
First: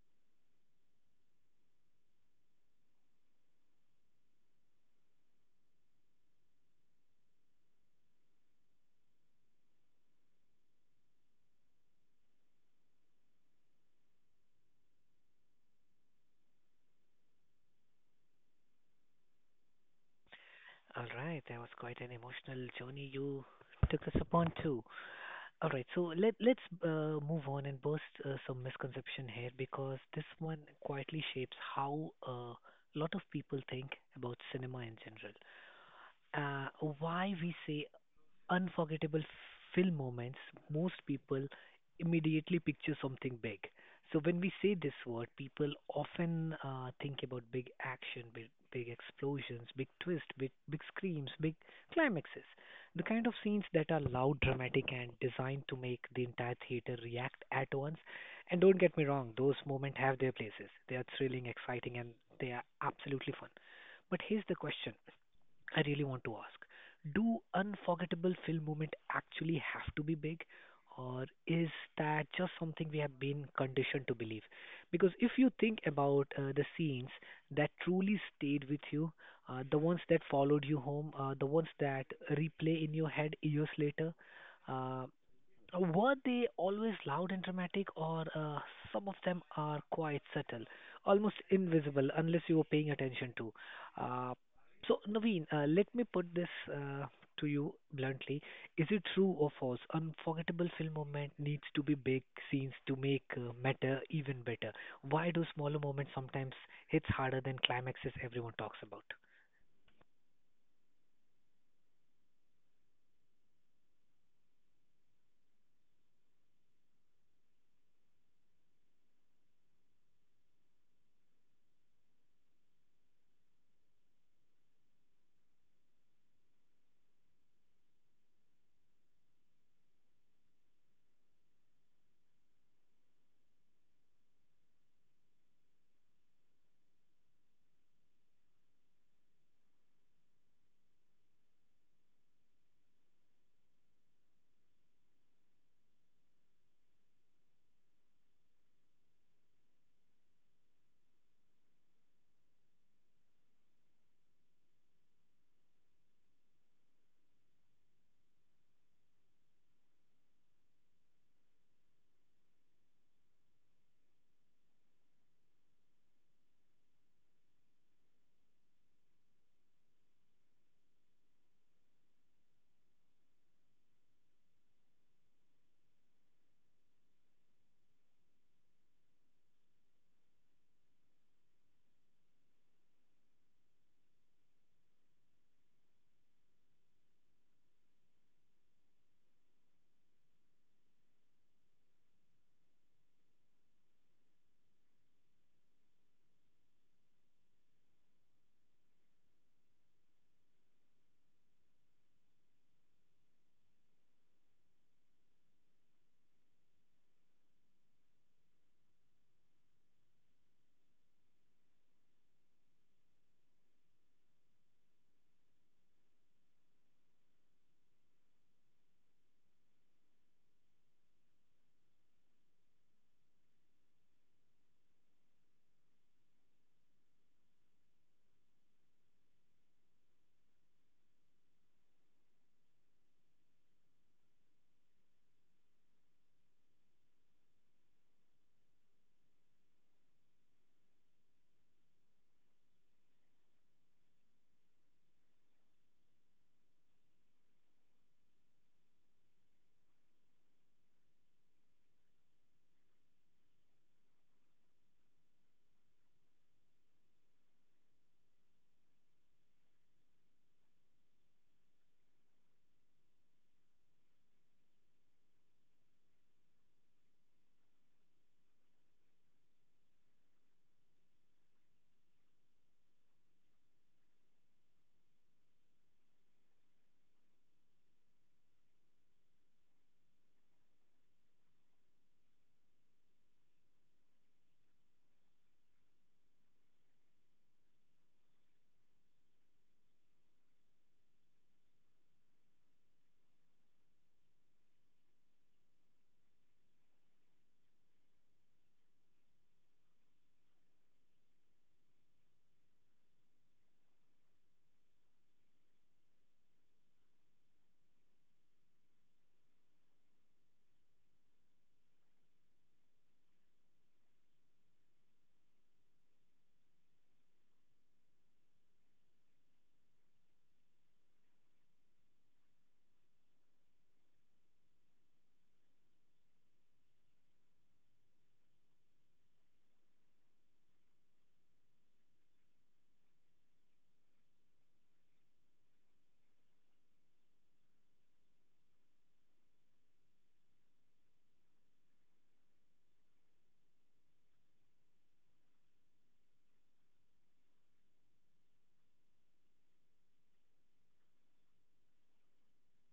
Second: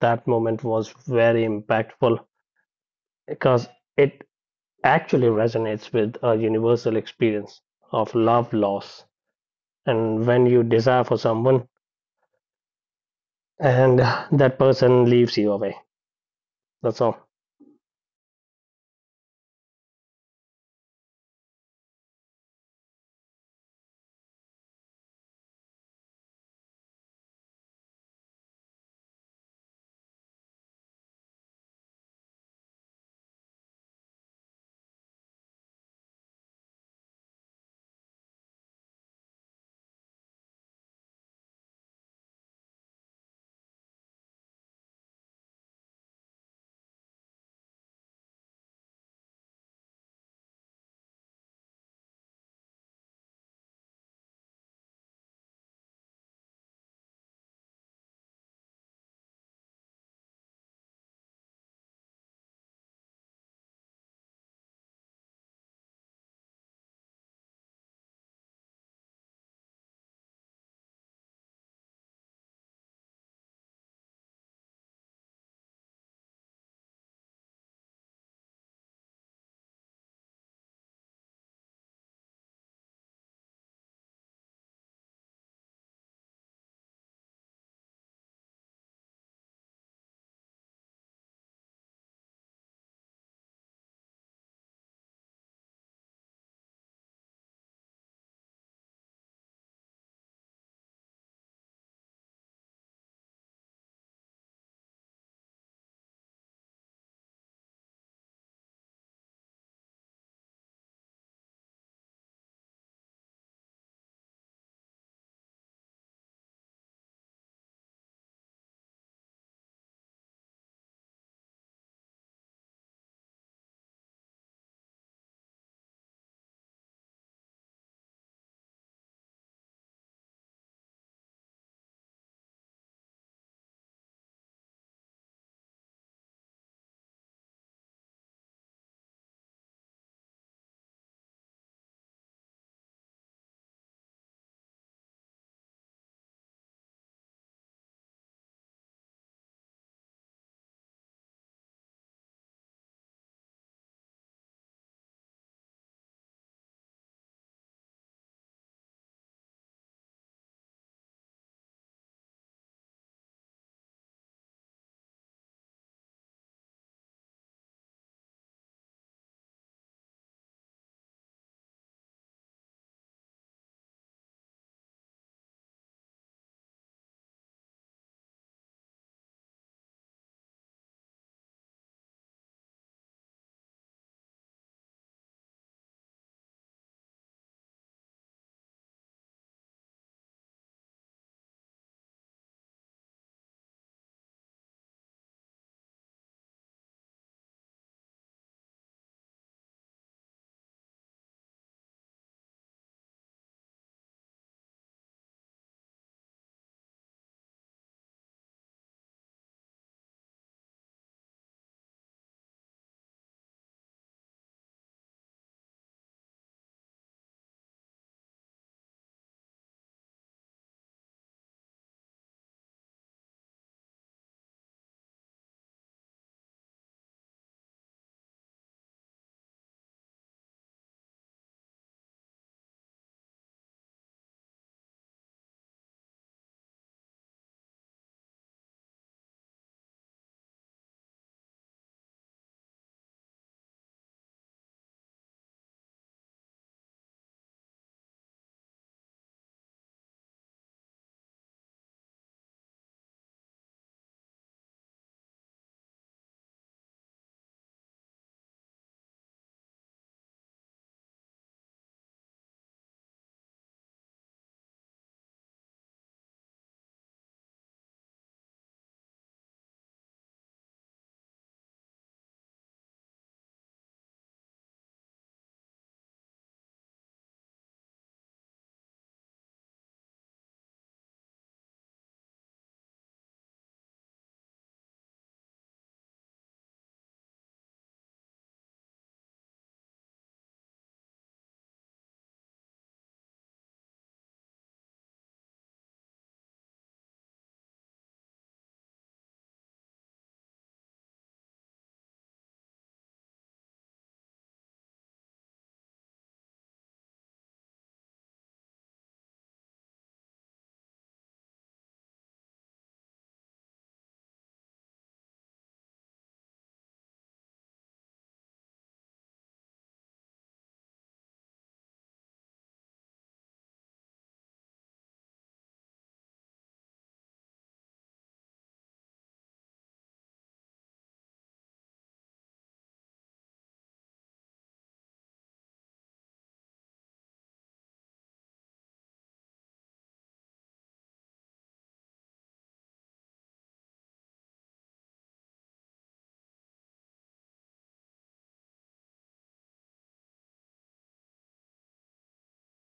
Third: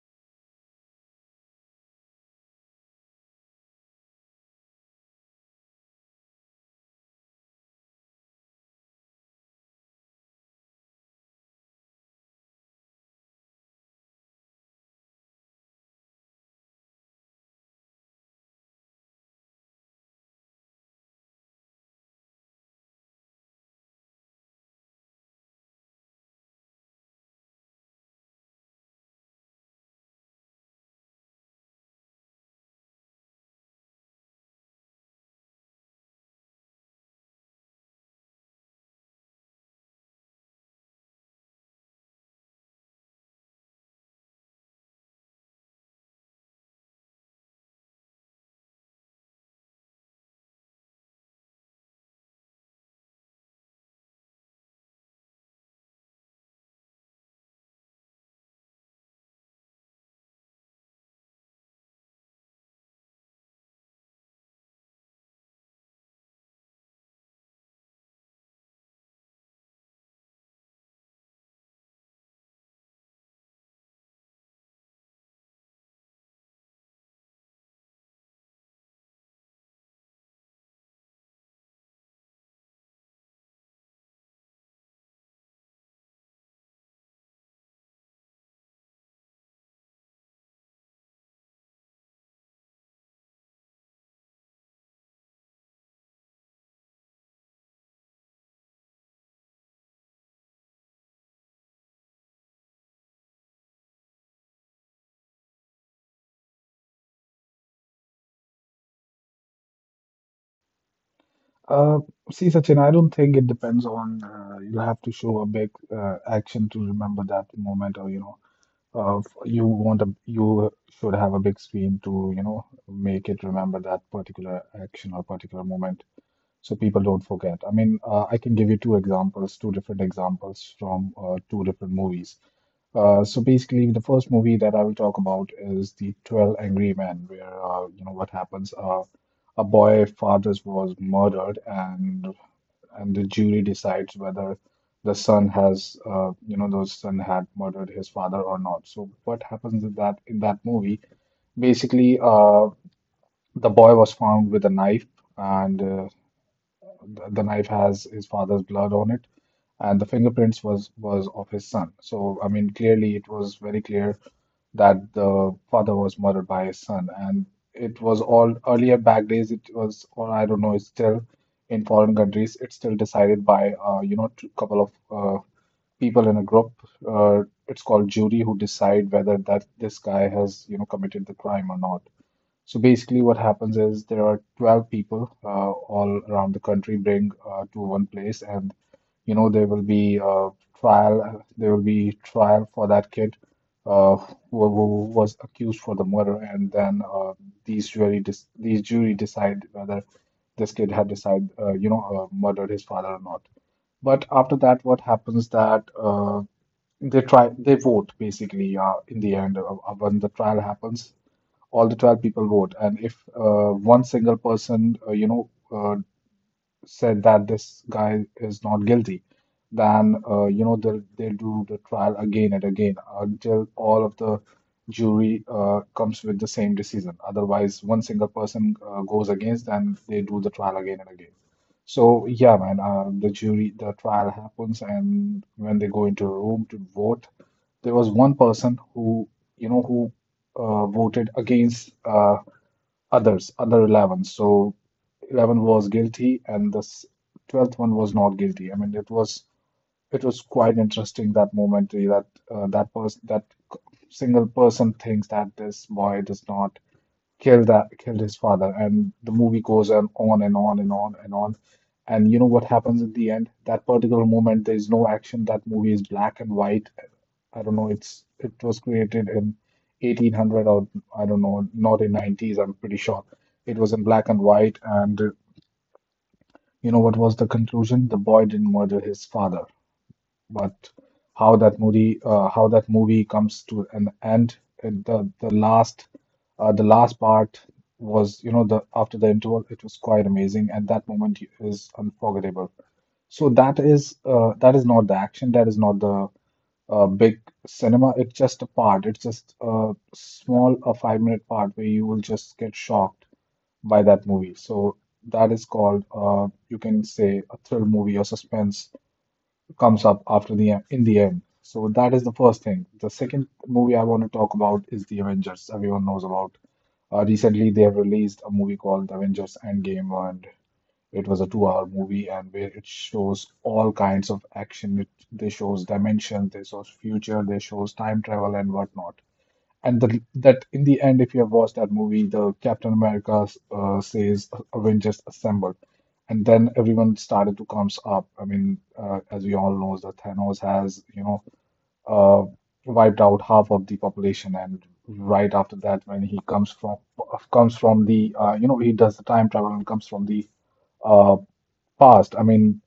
C: that moment was very impactful because it actually resonates with a universal experience of love loss. And when you desire for someone and that person leaves you away, that's all.
A: All right, that was quite an emotional journey you took us upon too. All right, so let's move on and burst some misconception here because this one quietly shapes how a lot of people think about cinema in general. Uh, why we say unforgettable film moments, most people immediately picture something big. So when we say this word, people often think about big action, big explosions, big twist, big screams, big climaxes, the kind of scenes that are loud, dramatic, and designed to make the entire theater react at once. And don't get me wrong, those moments have their places. They are thrilling, exciting, and they are absolutely fun. But here's the question: I really want to ask, do unforgettable film moment actually have to be big, or is that just something we have been conditioned to believe? Because if you think about the scenes that truly stayed with you, the ones that followed you home, the ones that replay in your head years later uh, were they always loud and dramatic, or some of them are quite subtle, almost invisible unless you were paying attention to? Uh, so, Naveen, let me put this uh, to you bluntly. Is it true or false? Unforgettable film moment needs to be big scenes to make matter even better. Why do smaller moments sometimes hits harder than climaxes everyone talks about?
B: Uh, See, Sachin, I don't think it depends on. You'll have to show a big action to remember that moment, or you know you want a you should have a big screen to you know make it remember that particular action or particular moment so people don't forget. I mean, I can give you two examples, two different examples from two different movies. So basically, the first movie that I will talk about is the 12 Angry Men, where you know what happens. A boy father's was murdered, and the jury decides whether the son has you know the son had murdered his father or not. So what happens in that movie? Basically, the boy was found with a knife, and the knife has his father's blood on it, and the fingerprints was of his son. So I mean, clearly it was very clear that the father was murdered by his son, and it was all earlier back days. It was, or I don't know, it's still in foreign countries. It's still decided by you know couple of people in a group. Uh, it's called jury who decide whether that this guy has you know committed the crime or not. So basically, what happens is there are 12 people all around the country bring to one place, and you know there will be a trial. There will be trial for that kid uh, who was accused for the murder, and then these jury decide whether this kid had decided you know murdered his father or not. But after that, what happens that they vote basically in the end when the trial happens all the 12 people vote, and if one single person said that this guy is not guilty, then you know they'll do the trial again and again until all of the jury comes with the same decision. Otherwise one single person goes against and they do the trial again and again. So yeah, man, the jury, the trial happens, and when they go into a room to vote, there was one person who, you know, who voted against other 11. So 11 was guilty, and the 12th one was not guilty. I mean, it was quite interesting that moment, eh, that that person, that c- single person thinks that this boy does not killed his father, and the movie goes on and on and on and on. And you know what happens at the end, that particular moment there's no action. That movie is black and white. I don't know, it's it was created in 1800, or I don't know, not in 90s. I'm pretty sure it was in black and white. And you know what was the conclusion? The boy didn't murder his father. But how that movie comes to an end, and the the last part was, you know, the after the interval, it was quite amazing, and that moment is unforgettable. So that is not the action, that is not the a big cinema. It's just a part. It's just a small, a 5 minute part where you will just get shocked by that movie. So that is called, you can say, a thrill movie or suspense comes up after the in the end. So that is the first thing. The second movie I want to talk about is the Avengers. Everyone knows about. Recently, they have released a movie called The Avengers Endgame, and it was a two-hour movie, and where it shows all kinds of action. It they shows dimensions, they shows future, they shows time travel and whatnot. And the, that in the end, if you have watched that movie, the Captain America says Avengers assemble, and then everyone started to comes up. I mean, as we all know, that Thanos has you know uh, wiped out half of the population, and right after that, when he comes from the you know he does the time travel and comes from the uh, past. I mean,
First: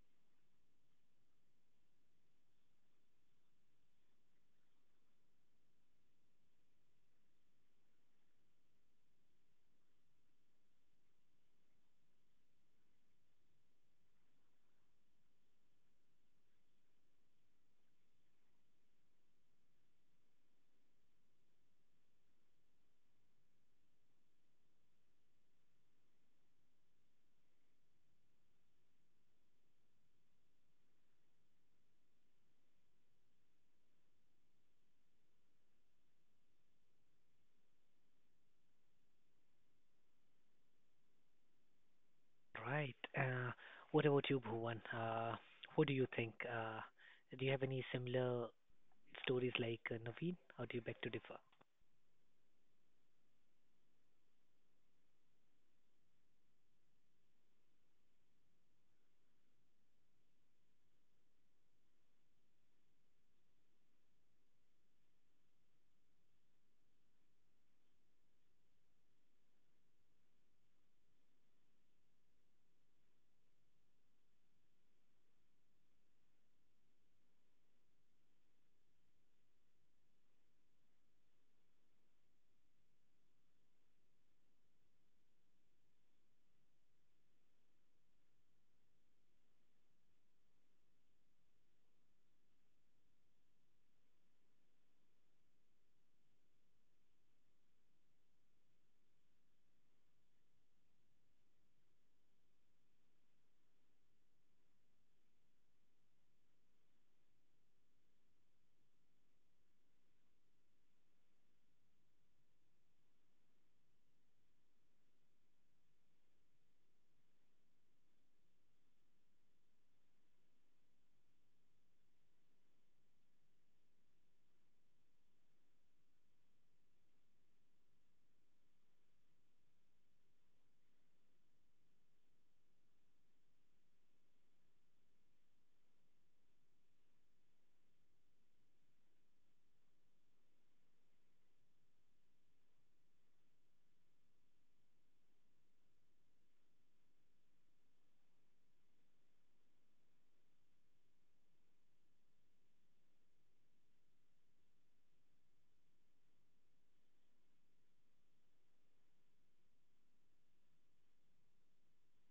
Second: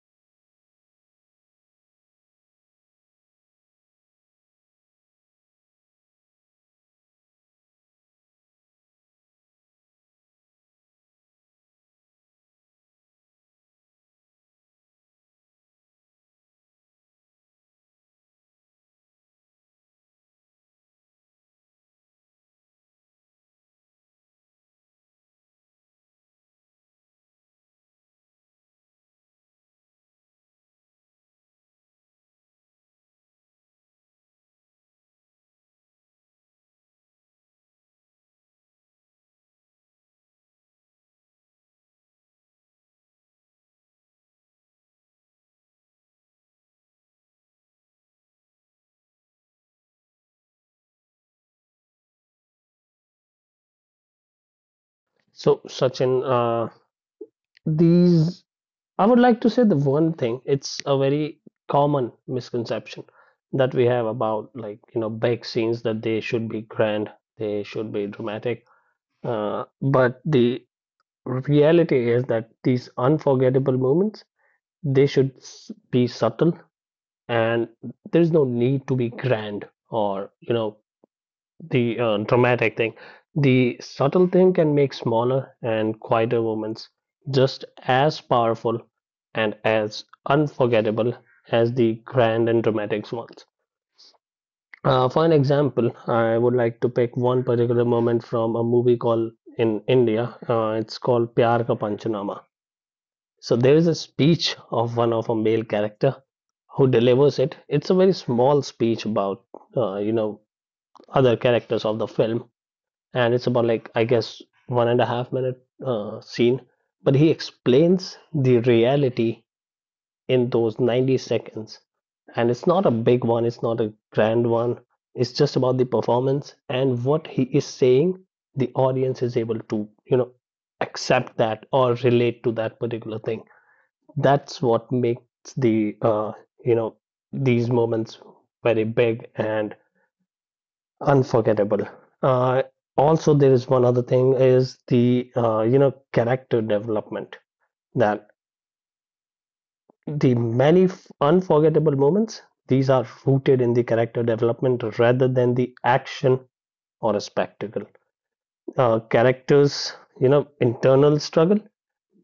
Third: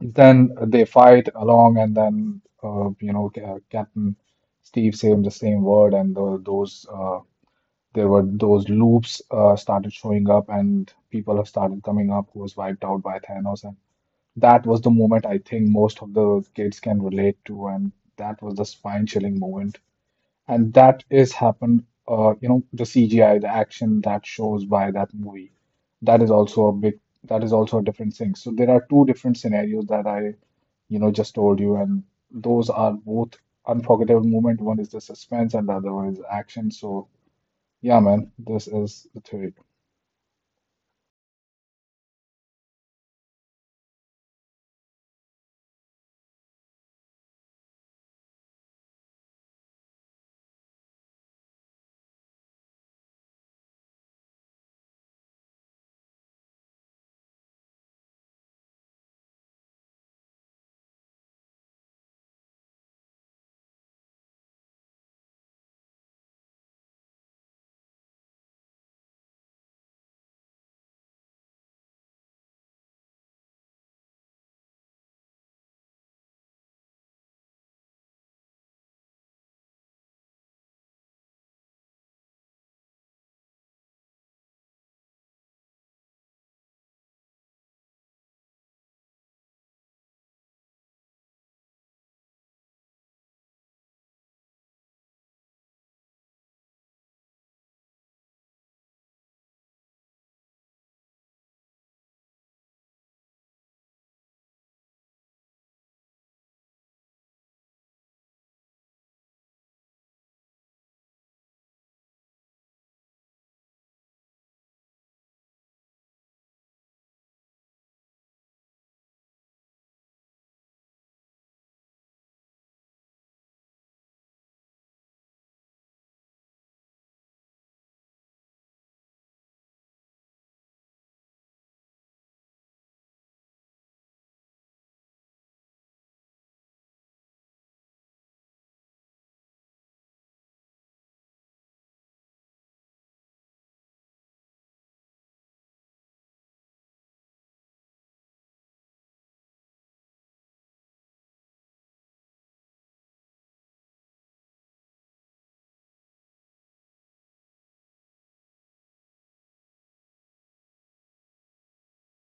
B: then they fight along, and then you know Captain Steve said the same word, and the, those there were those loops started showing up, and people have started coming up who was wiped out by Thanos, and that was the moment I think most of the kids can relate to, and that was the spine-chilling moment, and that is happened, you know, the CGI, the action that shows by that movie. That is also a big, that is also a different thing. So there are two different scenarios that I, you know, just told you, and those are both unforgettable moment. One is the suspense, and the other one is action. So yeah, man, this is the theory.
A: Right. What about you, Bhuvan? What do you think? Do you have any similar stories like Naveen, or do you beg to differ?
C: So, Sachin, these I would like to say the one thing, it's a very common misconception that we have about, like, you know, big scenes that they should be grand, they should be dramatic. But the reality is that these unforgettable moments, they should be subtle, and there's no need to be grand or, you know, the dramatic thing. The subtle thing can make smaller and quieter moments just as powerful and as unforgettable as the grand and dramatic ones. For an example, I would like to pick one particular moment from a movie called in India. It's called Pyar Ka Panchanama. So there is a speech of one of a male character who delivers it. It's a very small speech about, you know, other characters of the film, and it's about, like, I guess 1.5-minute scene, but he explains the reality in those 90 seconds. And it's not a big one, it's not a grand one. It's just about the performance and what he is saying. The audience is able to, you know, accept that or relate to that particular thing. That's what makes the, uh, you know, these moments very big and unforgettable. Uh, also, there is one other thing is the, you know, character development that the many unforgettable moments, these are rooted in the character development rather than the action or a spectacle. Characters, you know, internal struggle.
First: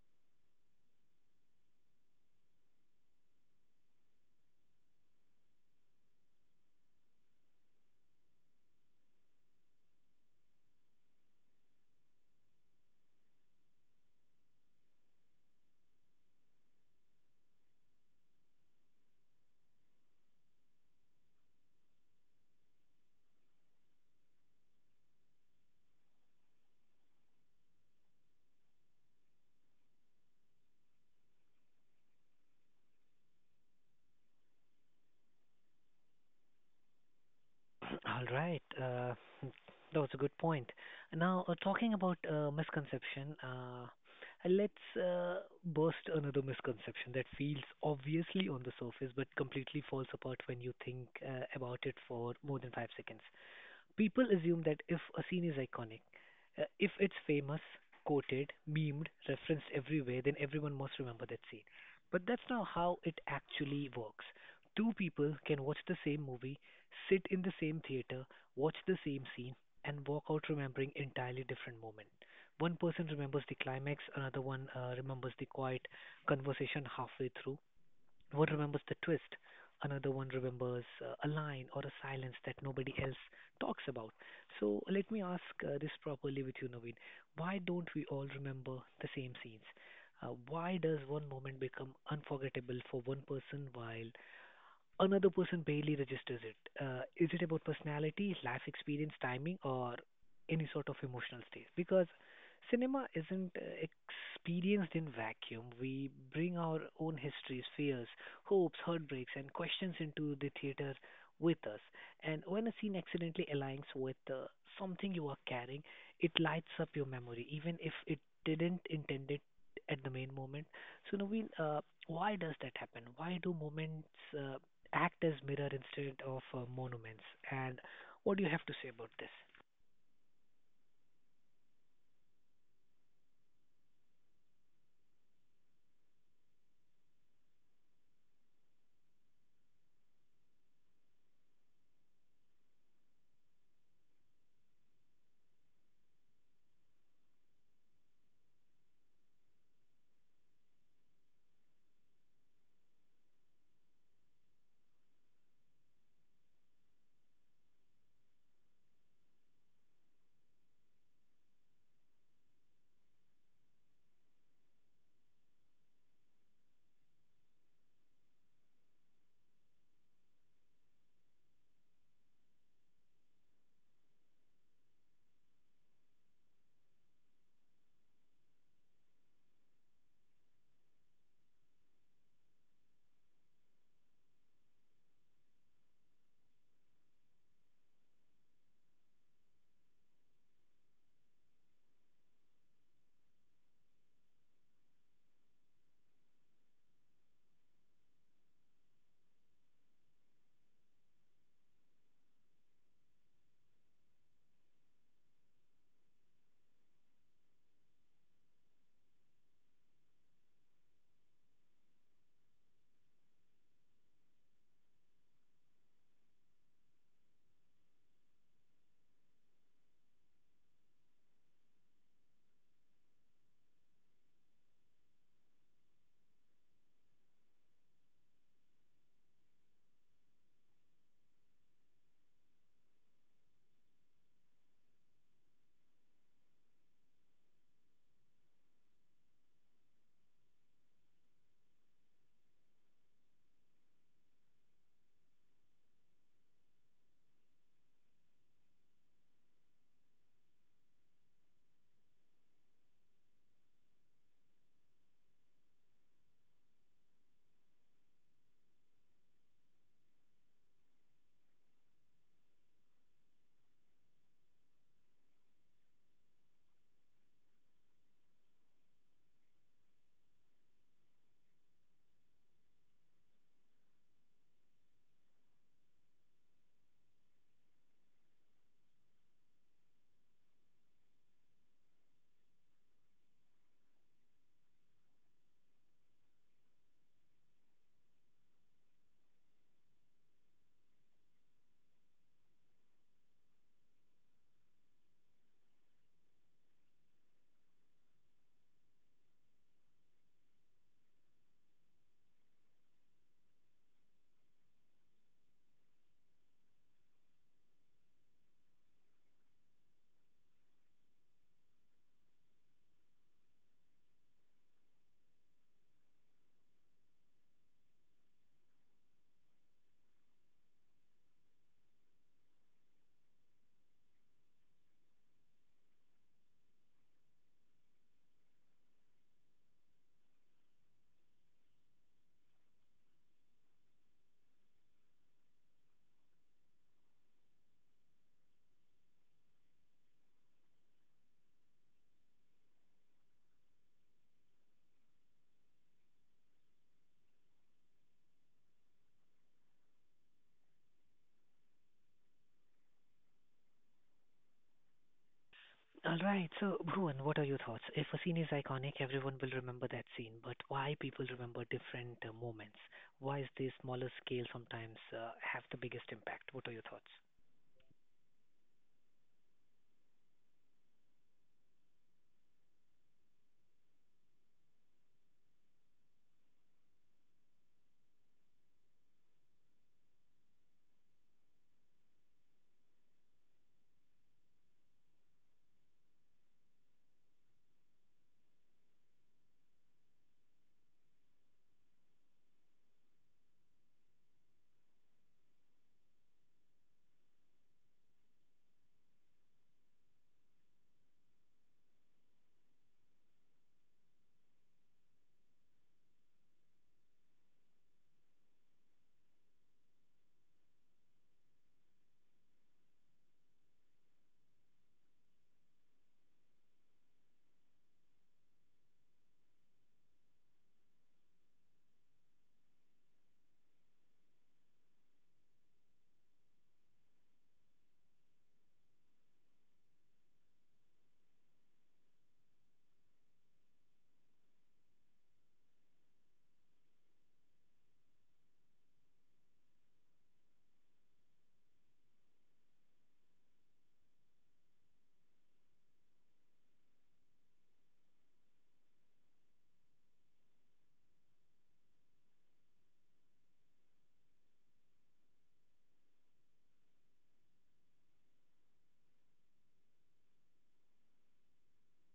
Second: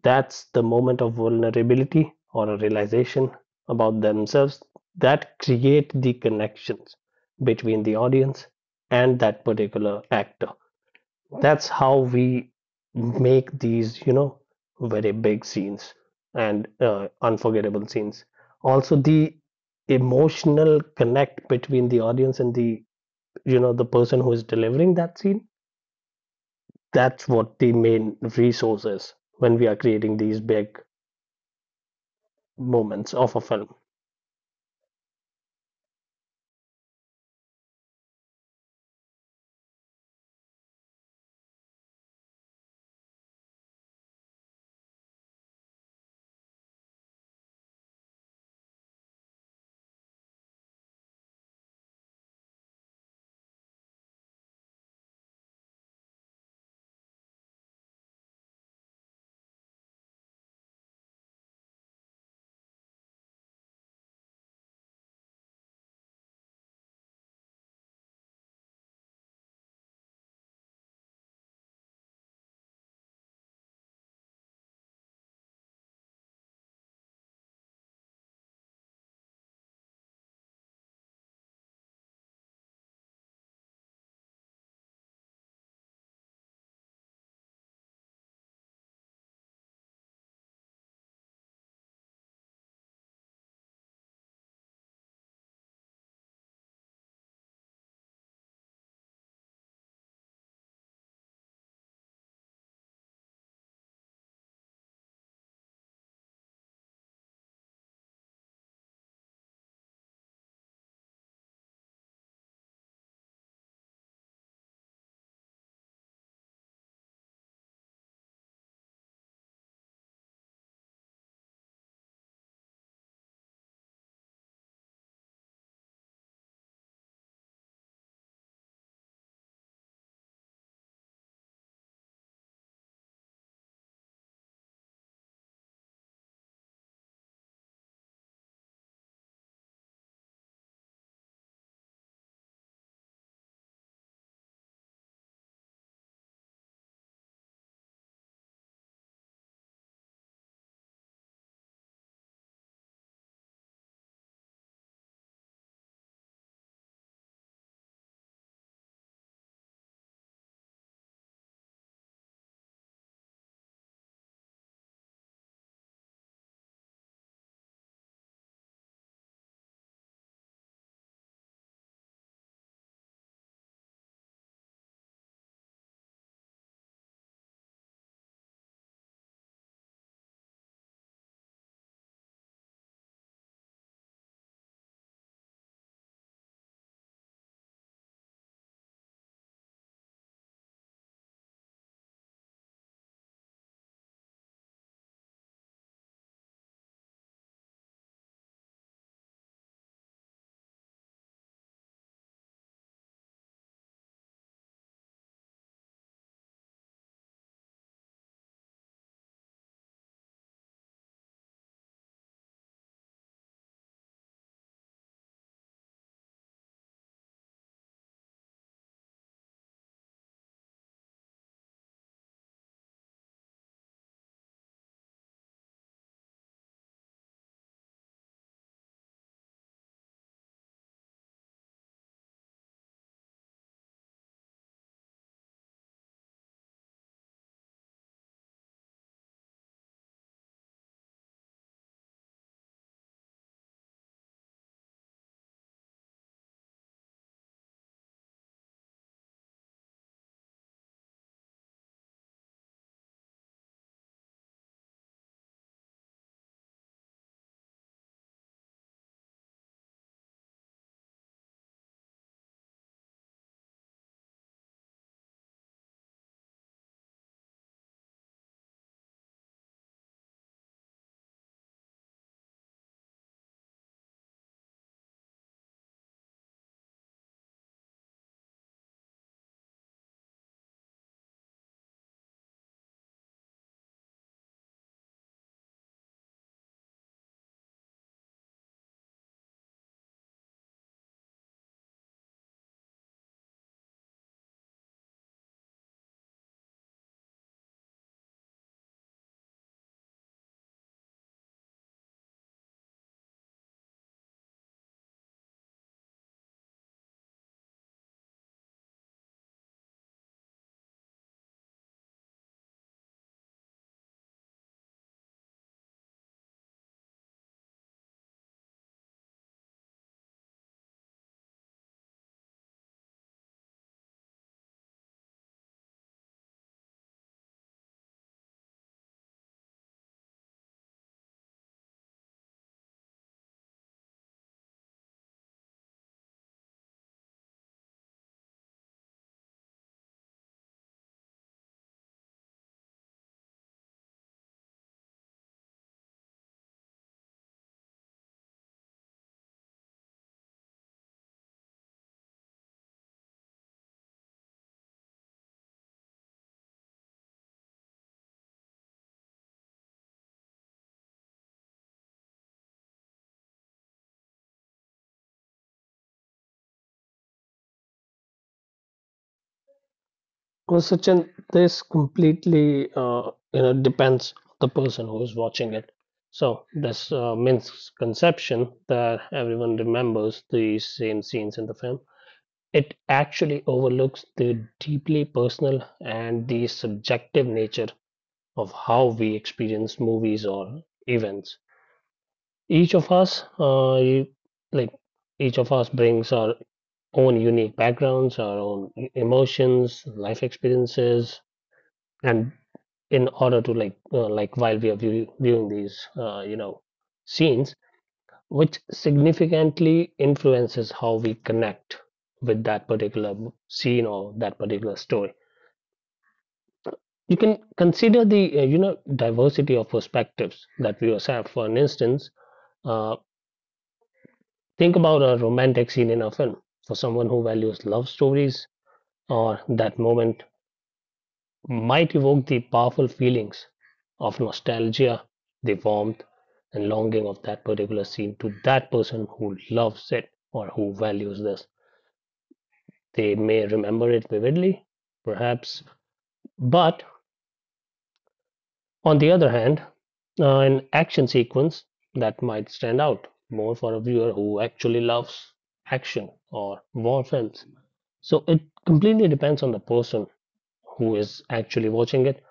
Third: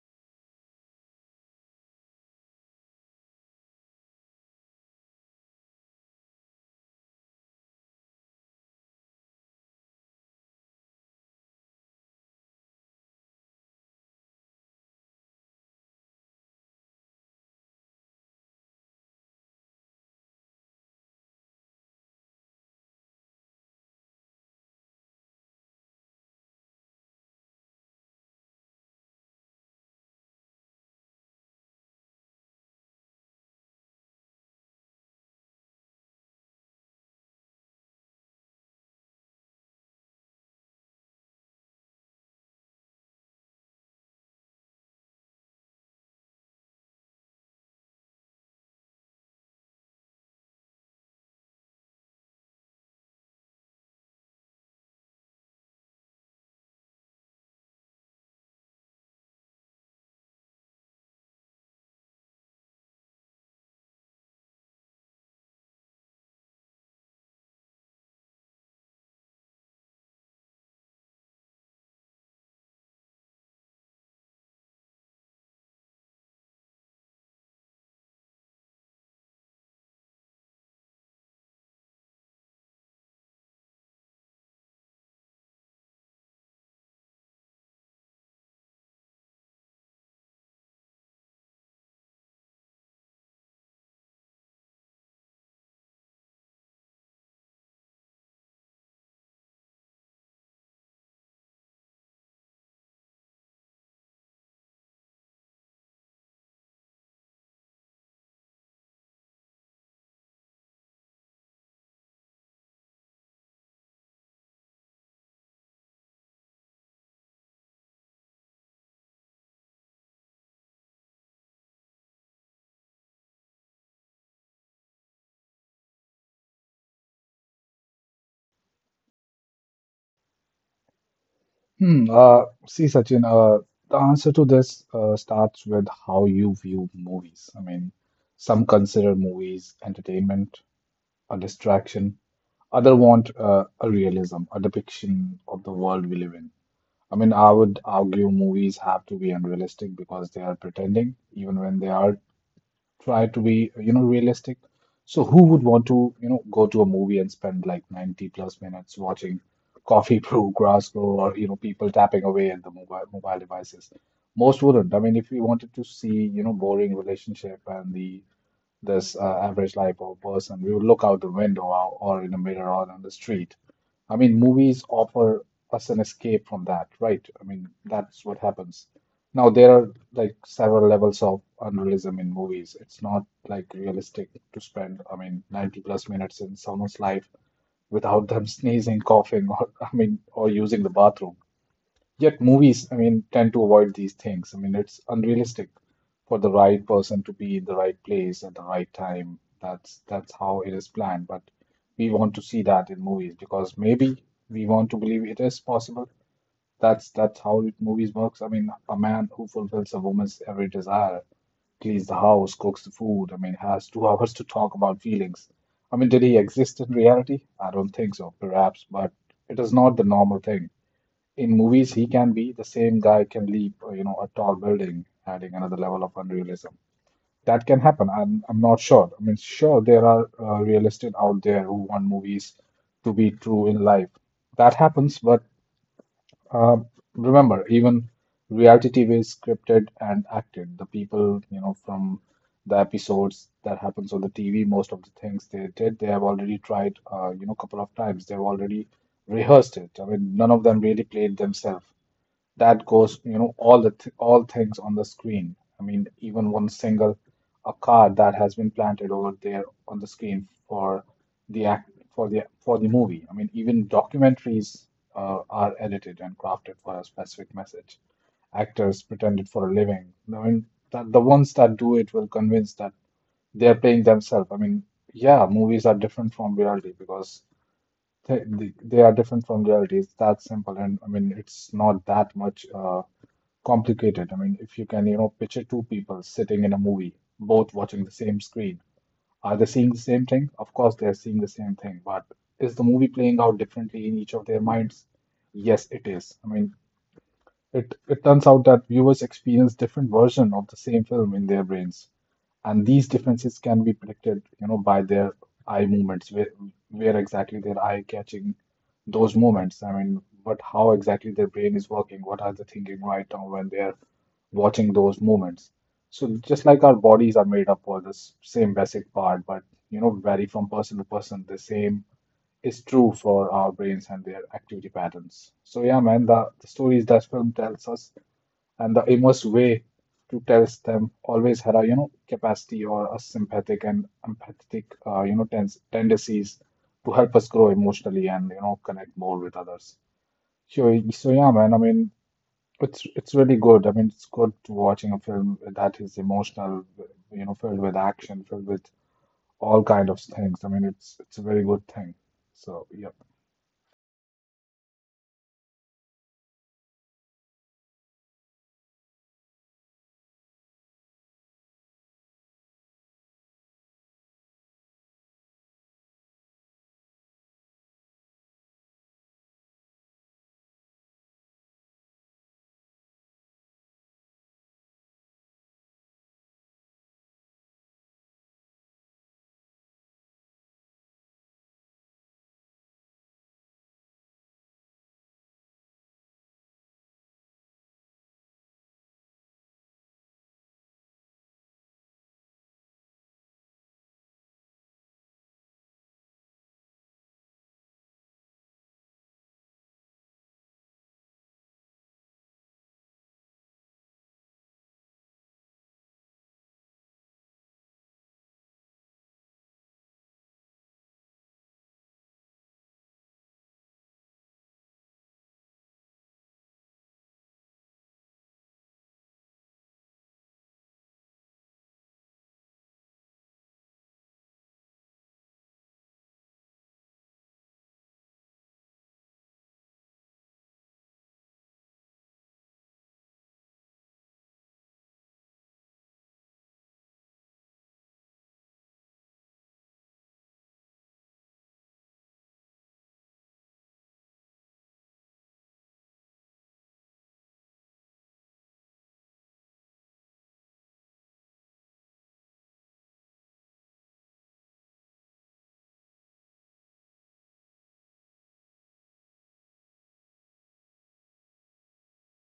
C: That's the moment of vulnerability or a realization about themselves that create the connections between the audience and that particular actor. That's how we make these, you know, very big scenes and unforgettable scenes. Also, the emotional connect between the audience and the, you know, the person who is delivering that scene, that's what the main resource is when we are creating these big moments of a film.
A: All right, that was a good point. Now, talking about misconception, let's burst another misconception that feels obviously on the surface but completely falls apart when you think about it for more than five seconds. People assume that if a scene is iconic, if it's famous, quoted, memed, referenced everywhere, then everyone must remember that scene. But that's not how it actually works. Two people can watch the same movie, sit in the same theater, watch the same scene, and walk out remembering entirely different moments. One person remembers the climax, another one remembers the quiet conversation halfway through, one remembers the twist, another one remembers a line or a silence that nobody else talks about. So let me ask this properly with you, Naveen. Why don't we all remember the same scenes? Why does one moment become unforgettable for one person while another person barely registers it? Is it about personality, life experience, timing, or any sort of emotional state? Because cinema isn't experienced in vacuum. We bring our own histories, fears, hopes, heartbreaks, and questions into the theater with us. And when a scene accidentally aligns with something you are carrying, it lights up your memory, even if it didn't intend it at the main moment. So, Naveen, why does that happen? Why do moments uh, act as mirror instead of monuments. And what do you have to say about this?
B: Hmm. See, Sachin, the answer to this starts with how you view movies. I mean, some consider movies entertainment, a distraction. Other want a realism, a depiction of the world we live in. I mean, I would argue movies have to be unrealistic because they are pretending, even when they are try to be, you know, realistic. So who would want to, you know, go to a movie and spend like 90 plus minutes watching coffee brew, grass grow, or, you know, people tapping away at the mobile devices? Most wouldn't. I mean, if we wanted to see, you know, boring relationship and the this average lipo person. We would look out the window or, in a mirror or on the street. I mean, movies offer us an escape from that, right? I mean, that's what happens. Now, there are like several levels of unrealism in movies. It's not like realistic to spend, I mean, 90 plus minutes in someone's life without them sneezing, coughing, or I mean, or using the bathroom. Yet movies, I mean, tend to avoid these things. I mean, it's unrealistic for the right person to be in the right place at the right time. That's how it is planned. But we want to see that in movies because maybe we want to believe it is possible. That's how movies works. I mean, a man who fulfills a woman's every desire, cleans the house, cooks the food. I mean, has two hours to talk about feelings. I mean, did he exist in reality? I don't think so, perhaps, but it is not the normal thing. In movies he can be the same guy can leap you know a tall building, adding another level of unrealism that can happen. I'm not sure. I mean, sure there are realists out there who want movies to be true in life. That happens. But uh, remember, even reality TV is scripted and acted. The people you know from the episodes that happens on the TV, most of the things they did they have already tried you know couple of times. They've already rehearsed it. I mean, none of them really played themselves. That goes, you know, all things on the screen. I mean, even one single a card that has been planted over there on the screen for the act for the movie. I mean, even documentaries are edited and crafted for a specific message. Actors pretend it for a living. I mean, that the ones that do it will convince that they are playing themselves. I mean, yeah, movies are different from reality because they are different from reality. It's that simple, and I mean, it's not that much. Complicated. I mean, if you can, you know, picture two people sitting in a movie, both watching the same screen. Are they seeing the same thing? Of course, they're seeing the same thing, but is the movie playing out differently in each of their minds? Yes, it is. I mean, it turns out that viewers experience different versions of the same film in their brains, and these differences can be predicted, you know, by their eye movements, where exactly their eye catching those moments. I mean, but how exactly their brain is working, what are they thinking right now when they are watching those moments. So just like our bodies are made up for this same basic part, but you know, vary from person to person, the same is true for our brains and their activity patterns. So yeah, man, the stories that film tells us and the immersive way to tell them always had a you know capacity or a sympathetic and empathetic you know tens tendencies to help us grow emotionally and you know connect more with others. So yeah, man, I mean it's really good. I mean it's good to watching a film that is emotional, you know, filled with action, filled with all kind of things. I mean it's a very good thing. So yeah.
A: All right, so Bhuvan, what are your thoughts? If a scene is iconic, everyone will remember that scene, but why people remember different moments? Why is the smaller scale sometimes have the biggest impact? What are your thoughts?
C: Well, Sachin, this completely you know depends on the person who is watching it. So this misconception that everyone remembers the same scenes in the film, it actually overlooks the deeply personal and the subjective nature of how we experience movies or events. Each of us, you, like each of us, brings our own unique backgrounds, our own emotions, life experiences, and in order to, while we are viewing these, you know, scenes, which significantly influences how we connect with that particular scene or that particular story. You can consider the you know diversity of perspectives that viewers have. For an instance, uh, think about a romantic scene in a film. For someone who values love stories, or that moment might evoke the powerful feelings of nostalgia, the warmth and longing of that particular scene to that person who loves it or who values this. They may remember it vividly, perhaps, but on the other hand, an action sequence that might stand out more for a viewer who actually loves action or war films. So it completely depends on the person who is actually watching it.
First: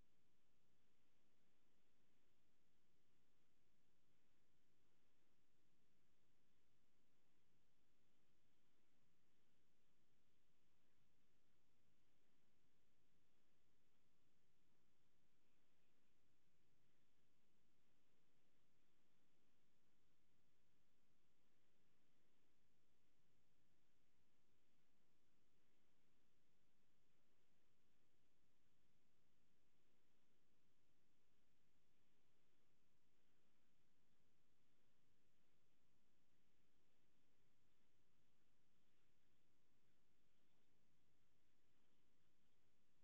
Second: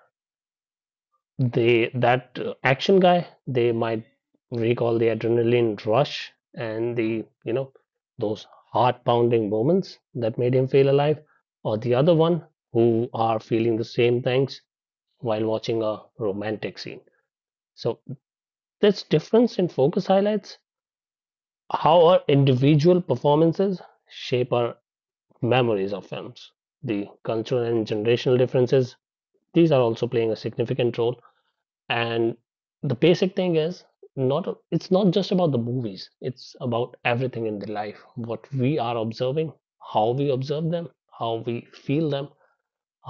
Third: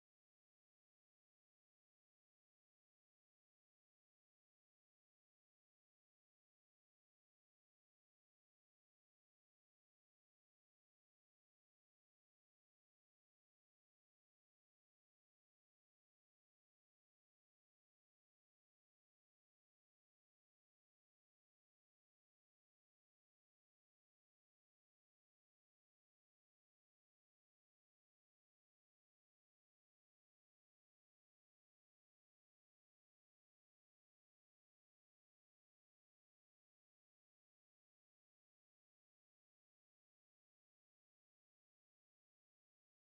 C: They, that action guy, they might recall the adrenaline rush and, the you know, those heart pounding moments that made him feel alive, or the other one who are feeling the same things while watching a romantic scene. So this difference in focus highlights how our individual performances shape our memories of films. The cultural and generational differences, these are also playing a significant role. And the basic thing is not it's not just about the movies, it's about everything in the life what we are observing, how we observe them, how we feel them,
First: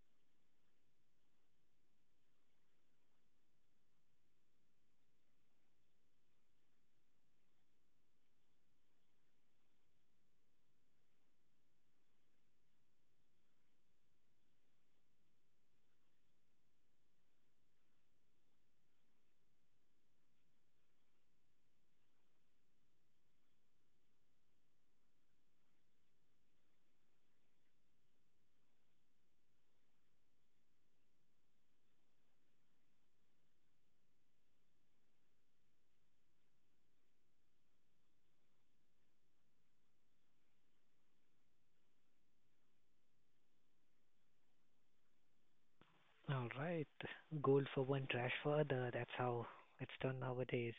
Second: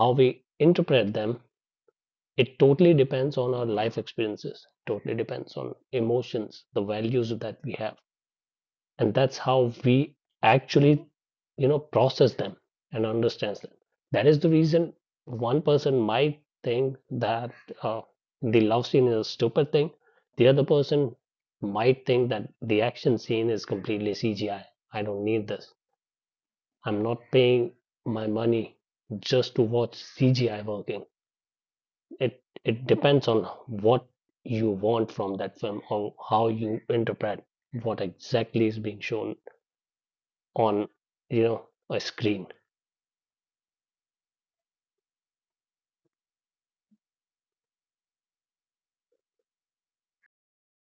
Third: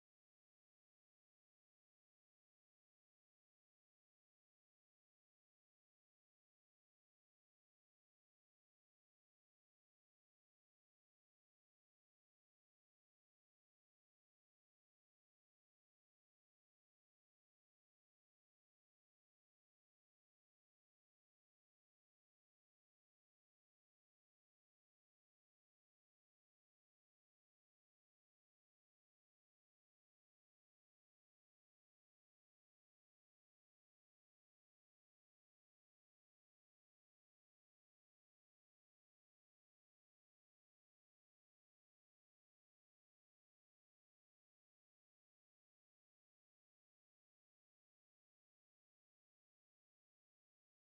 C: how we interpret them. It totally depends on our life experiences, totally depends on emotions, the values that we have, and that's how we actually, you know, process them and understands them. That is the reason one person might think that uh, the love scene is a stupid thing, the other person might think that the action scene is completely CGI. I don't need this. I'm not paying my money just to watch CGI working. it it depends on what you want from that film, or how you interpret what exactly is being shown on, you know, a screen.
A: All right. Goal for one, trash for other. That's how it's done nowadays.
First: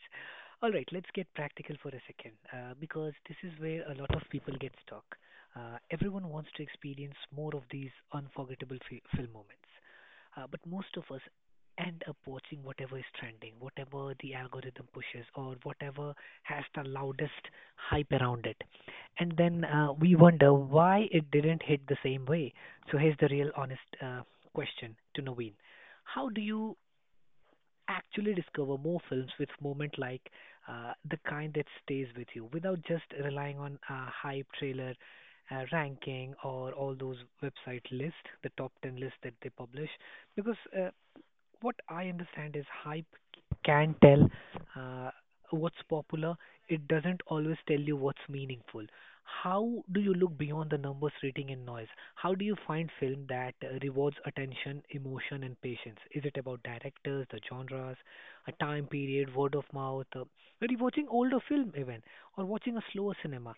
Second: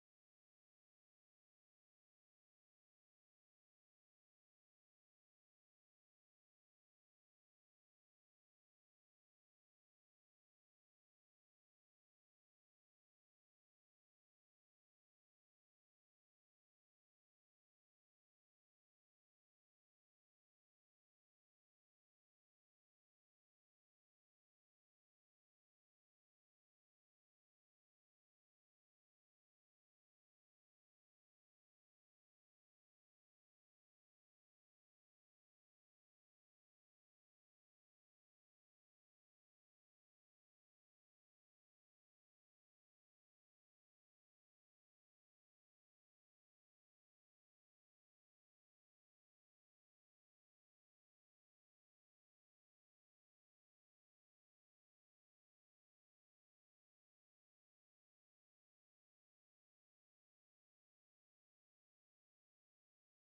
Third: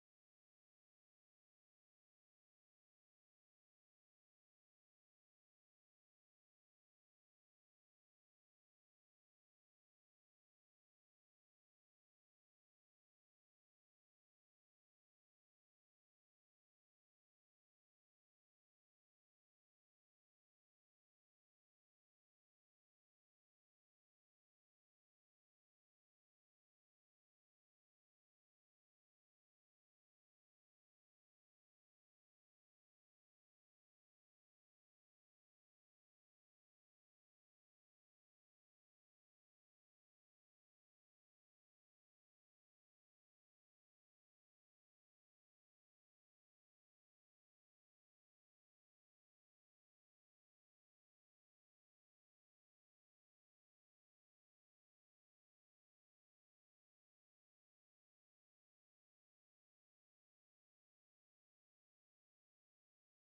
A: All right, let's get practical for a second because this is where a lot of people get stuck. Everyone wants to experience more of these unforgettable film moments, but most of us end up watching whatever is trending, whatever the algorithm pushes, or whatever has the loudest hype around it. And then we wonder why it didn't hit the same way. So here's the real honest question to Naveen. How do you actually discover more films with moment like the kind that stays with you without just relying on a hype trailer, ranking, or all those website lists, the top 10 list that they publish? Because what I understand is hype can tell uh, what's popular. It doesn't always tell you what's meaningful. How do you look beyond the numbers, rating, and noise? How do you find film that rewards attention, emotion, and patience? Is it about directors, the genres, a time period, word of mouth, maybe watching older film even, or watching a slower cinema?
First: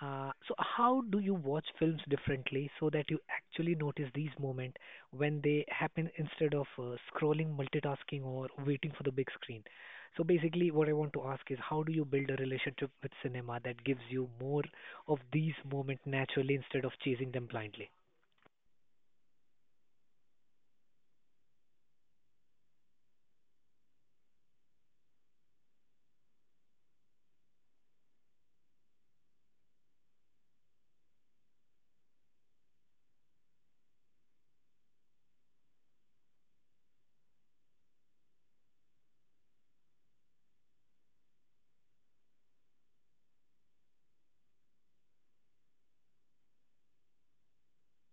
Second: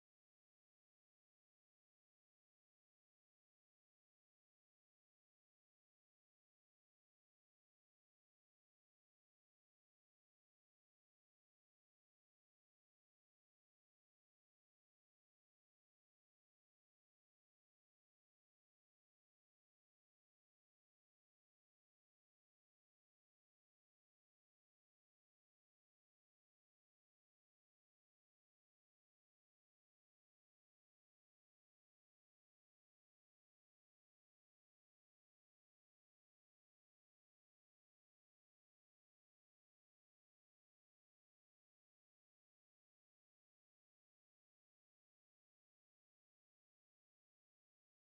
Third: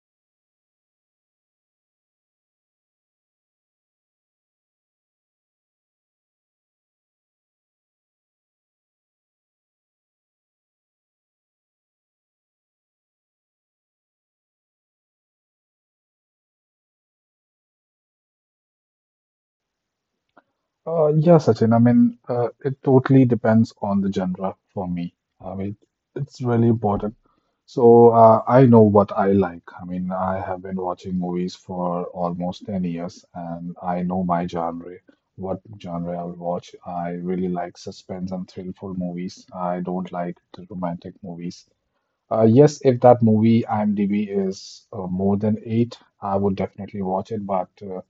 A: So how do you watch films differently so that you actually notice these moments when they happen instead of scrolling, multitasking, or waiting for the big screen. So basically, what I want to ask is, how do you build a relationship with cinema that gives you more of these moments naturally instead of chasing them blindly?
B: Yeah, Sachin. I mean, it totally depends on the genre for me. I mean, it's really important. So I know what I like. I mean, I have been watching movies for almost 10 years, and I know my genre, what genre I will watch. I really like suspense and thrillful movies. I don't like the romantic movies. Yes, if that movie IMDb is more than eight, I would definitely watch it, but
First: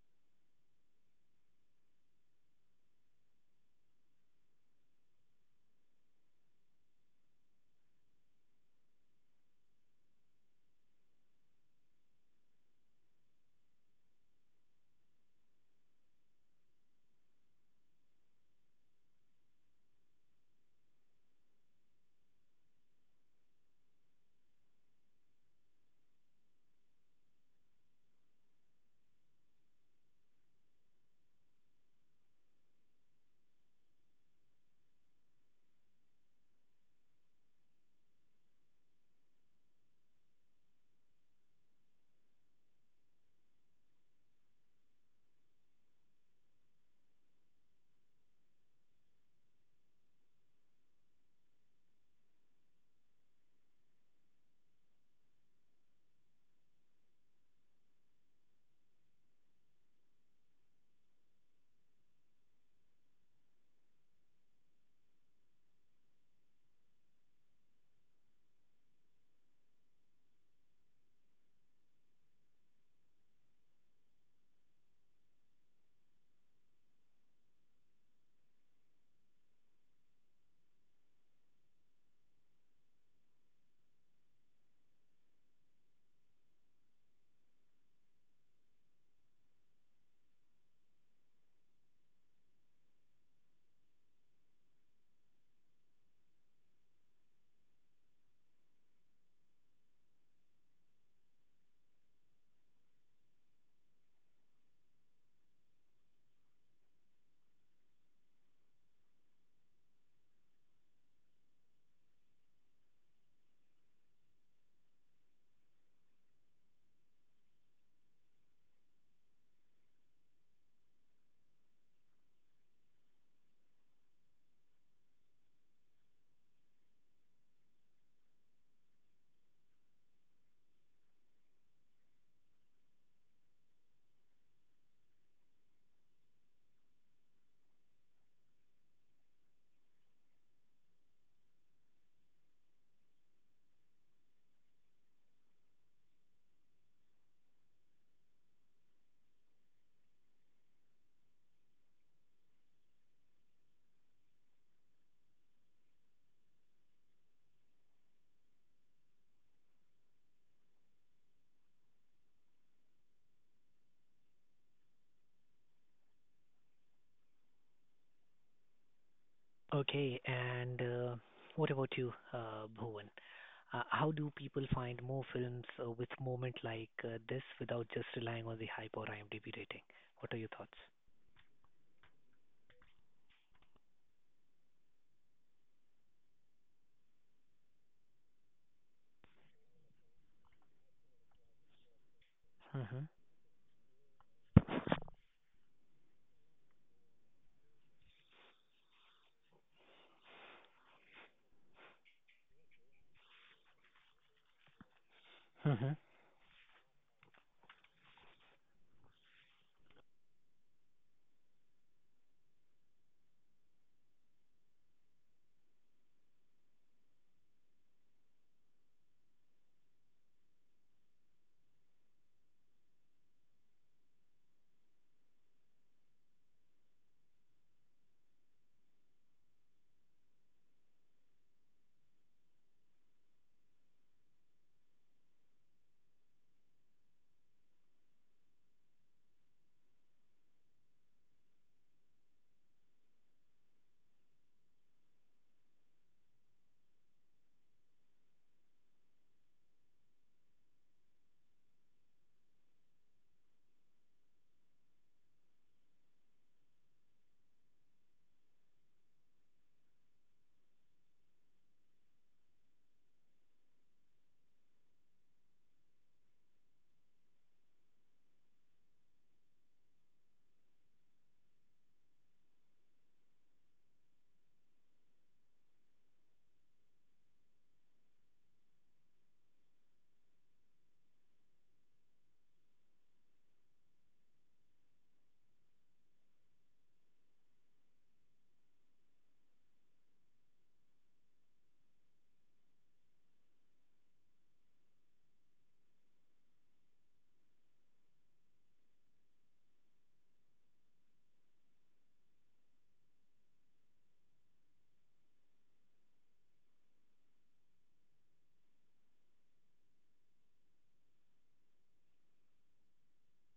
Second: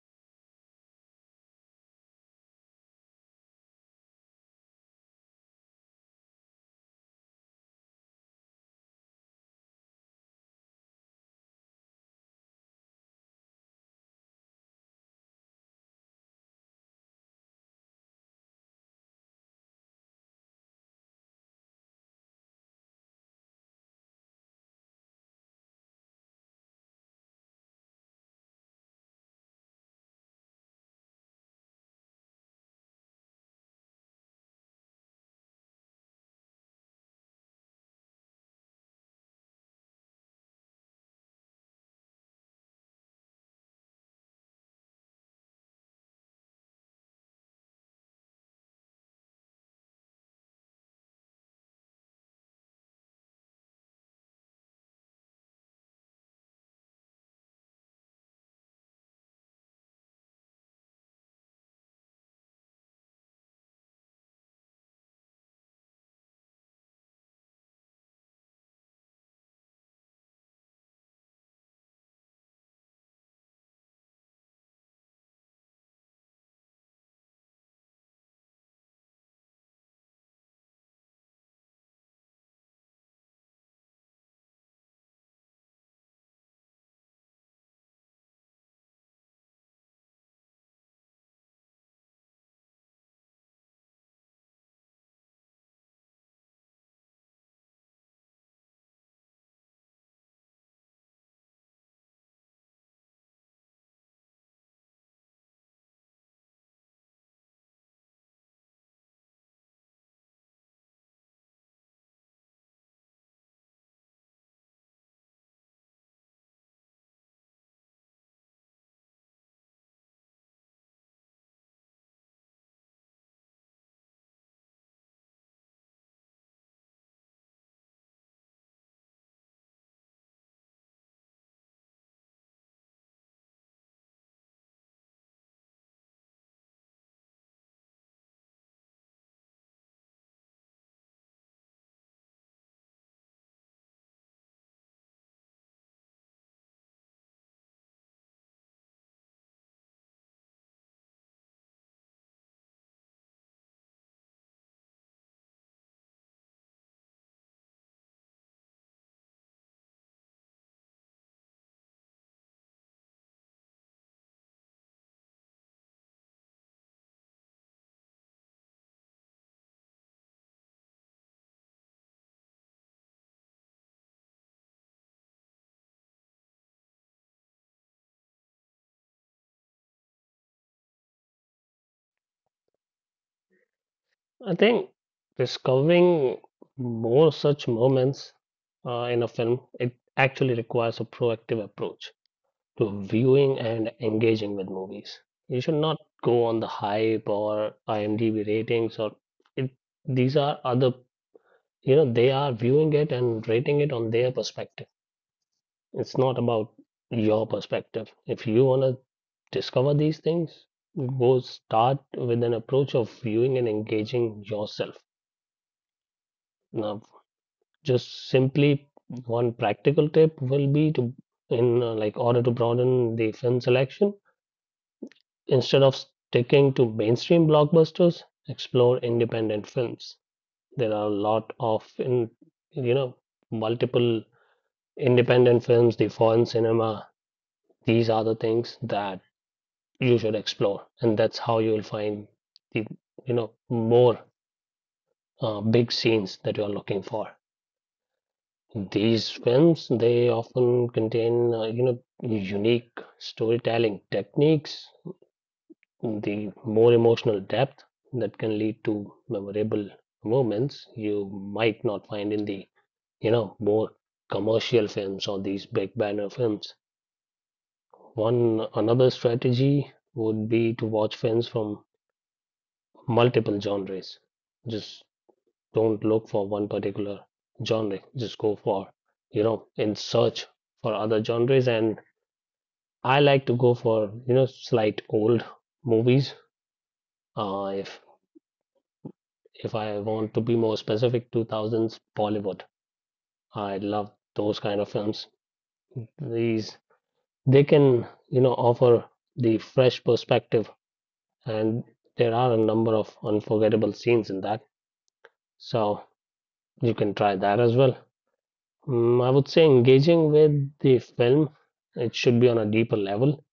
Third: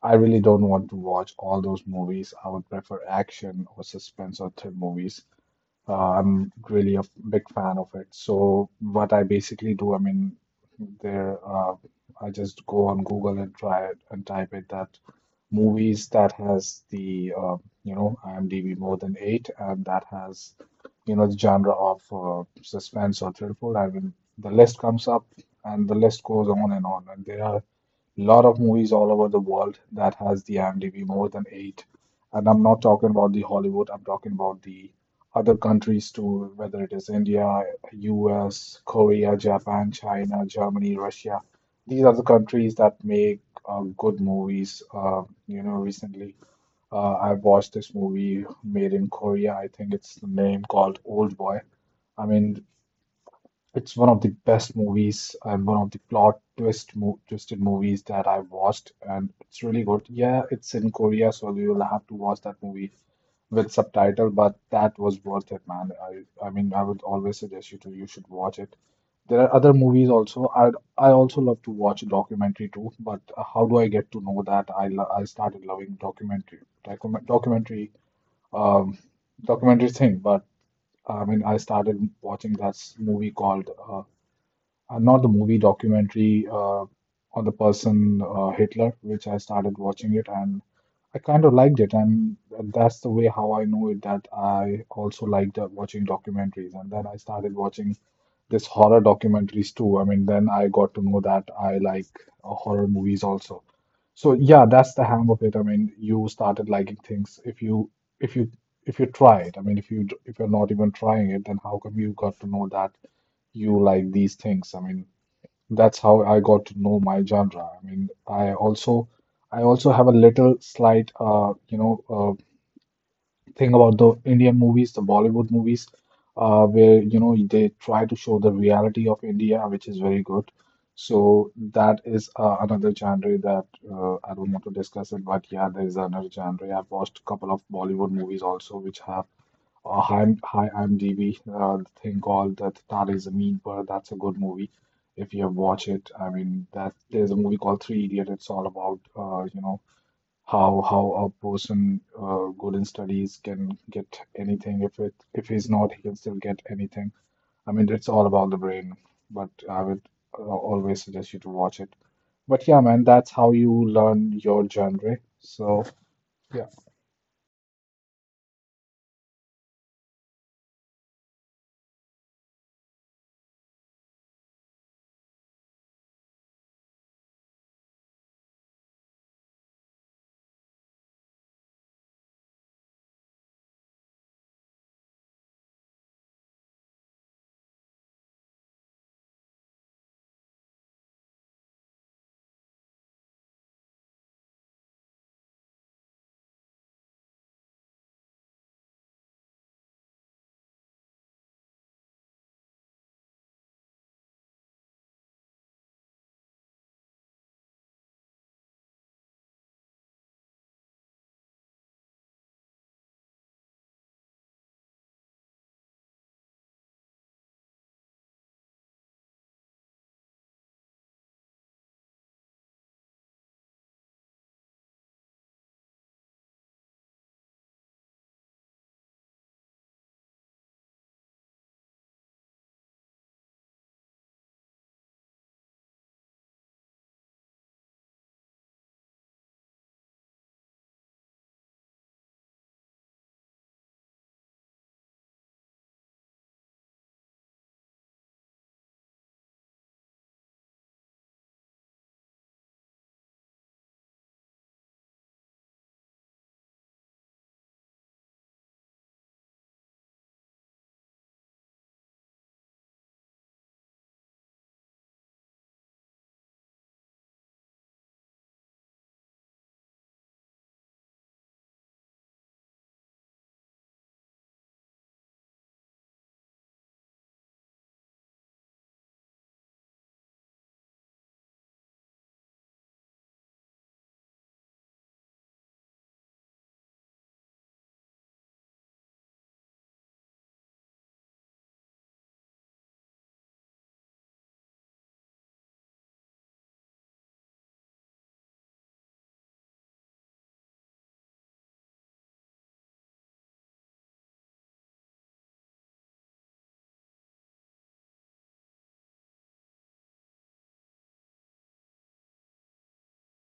B: I really don't want to watch all those movies. I would prefer action or suspense or thrill movies. I'm really a big fan of it. So what I basically do, I mean, there, uh, I just go on Google and try it and type it that movies that has the you know IMDb more than eight and that has you know the genre of suspense or thriller. I mean, the list comes up and the list goes on, and there are lot of movies all over the world that has the IMDb more than eight. And I'm not talking about the Hollywood, I'm talking about the other countries too, whether it is India, US, Korea, Japan, China, Germany, Russia. These are the countries that make good movies. You know, recently, I watched this movie made in Korea. I think it's the name called Old Boy. I mean, it's one of the best movies and one of the plot twisted movies that I watched, and it's really good. Yeah, it's in Korea, so you will have to watch that movie with subtitle, but that was worth it, man. I mean, I would always suggest you to you should watch it. There are other movies also. I also love to watch a documentary too, but how do I get to know that? I started loving documentary document documentary um documentary thing, but I mean, I started watching that movie called not the movie, documentary, on the person, Hitler, which I started watching it, and I kind of liked it. And that's the way how I know it, that I also liked watching documentaries. And then I started watching this horror documentaries too. I mean, then I got to know that I like horror movies also. So yeah, that's the hang of it. I mean, you started liking things if if you you try it. I mean, if you're not even trying it, then how come you got to know that you like these things? I mean, that's how I got to know my genre. I mean, I also have a little slight you know thing about the Indian movies, the Bollywood movies, where you know they try to show the reality of India, which is very good. So that is another genre that I don't want to discuss it, but yeah, there is another genre. I've watched a couple of Bollywood movies also, which have hi, I'm DB. The thing called, that is a Mean Bird. That's a good movie. If you have watched it, I mean, that there's a movie called Three Idiot. It's all about you know how a person, good in studies, can get anything. If it if he's not, he can still get anything. I mean, it's all about the brain. But I would always suggest you to watch it. But yeah, man, that's how you learn your genre. So yeah.
A: Okay, and what about you, Bhuvan? How do people find more films with moment like this without just relying on the hype or IMDb rating? What are your thoughts?
C: I think discovering more such moments in a film, it actually requires a proactive approach to viewing and engaging with movies. You should not go on the hype or IMDb ratings, it, these are other, you know, they are viewing it and rating it on their perspective.
A: Mm-hmm.
C: It's not about your perspective. If you want to discover these things, go start with an approach of viewing and engaging yourself. Now, just simply one practical tip will be to, in order to broaden the film selection, instead of sticking to mainstream blockbusters, explore independent films. There are a lot of, you know, multiple independent films, the foreign cinema. These are the things that you should explore, and that's how you will find the you know more big scenes that you are looking for. These films, they often contain unique storytelling techniques, the more emotional depth that can lead to memorable moments you might not find in the more commercial films or these big banner films. One another strategy would be to watch films from multiple genres. Just don't look for one particular genre. Just go for, you know, in search for other genres. And I like to go for, you know, slight old movies. Uh, if if I want to be more specific, 2000s Bollywood. I love those kind of films. These, they can, you know, offer the fresh perspective, and there are a number of unforgettable scenes in that. So you can try that as well. I would say engaging with the film, it should be on a deeper level,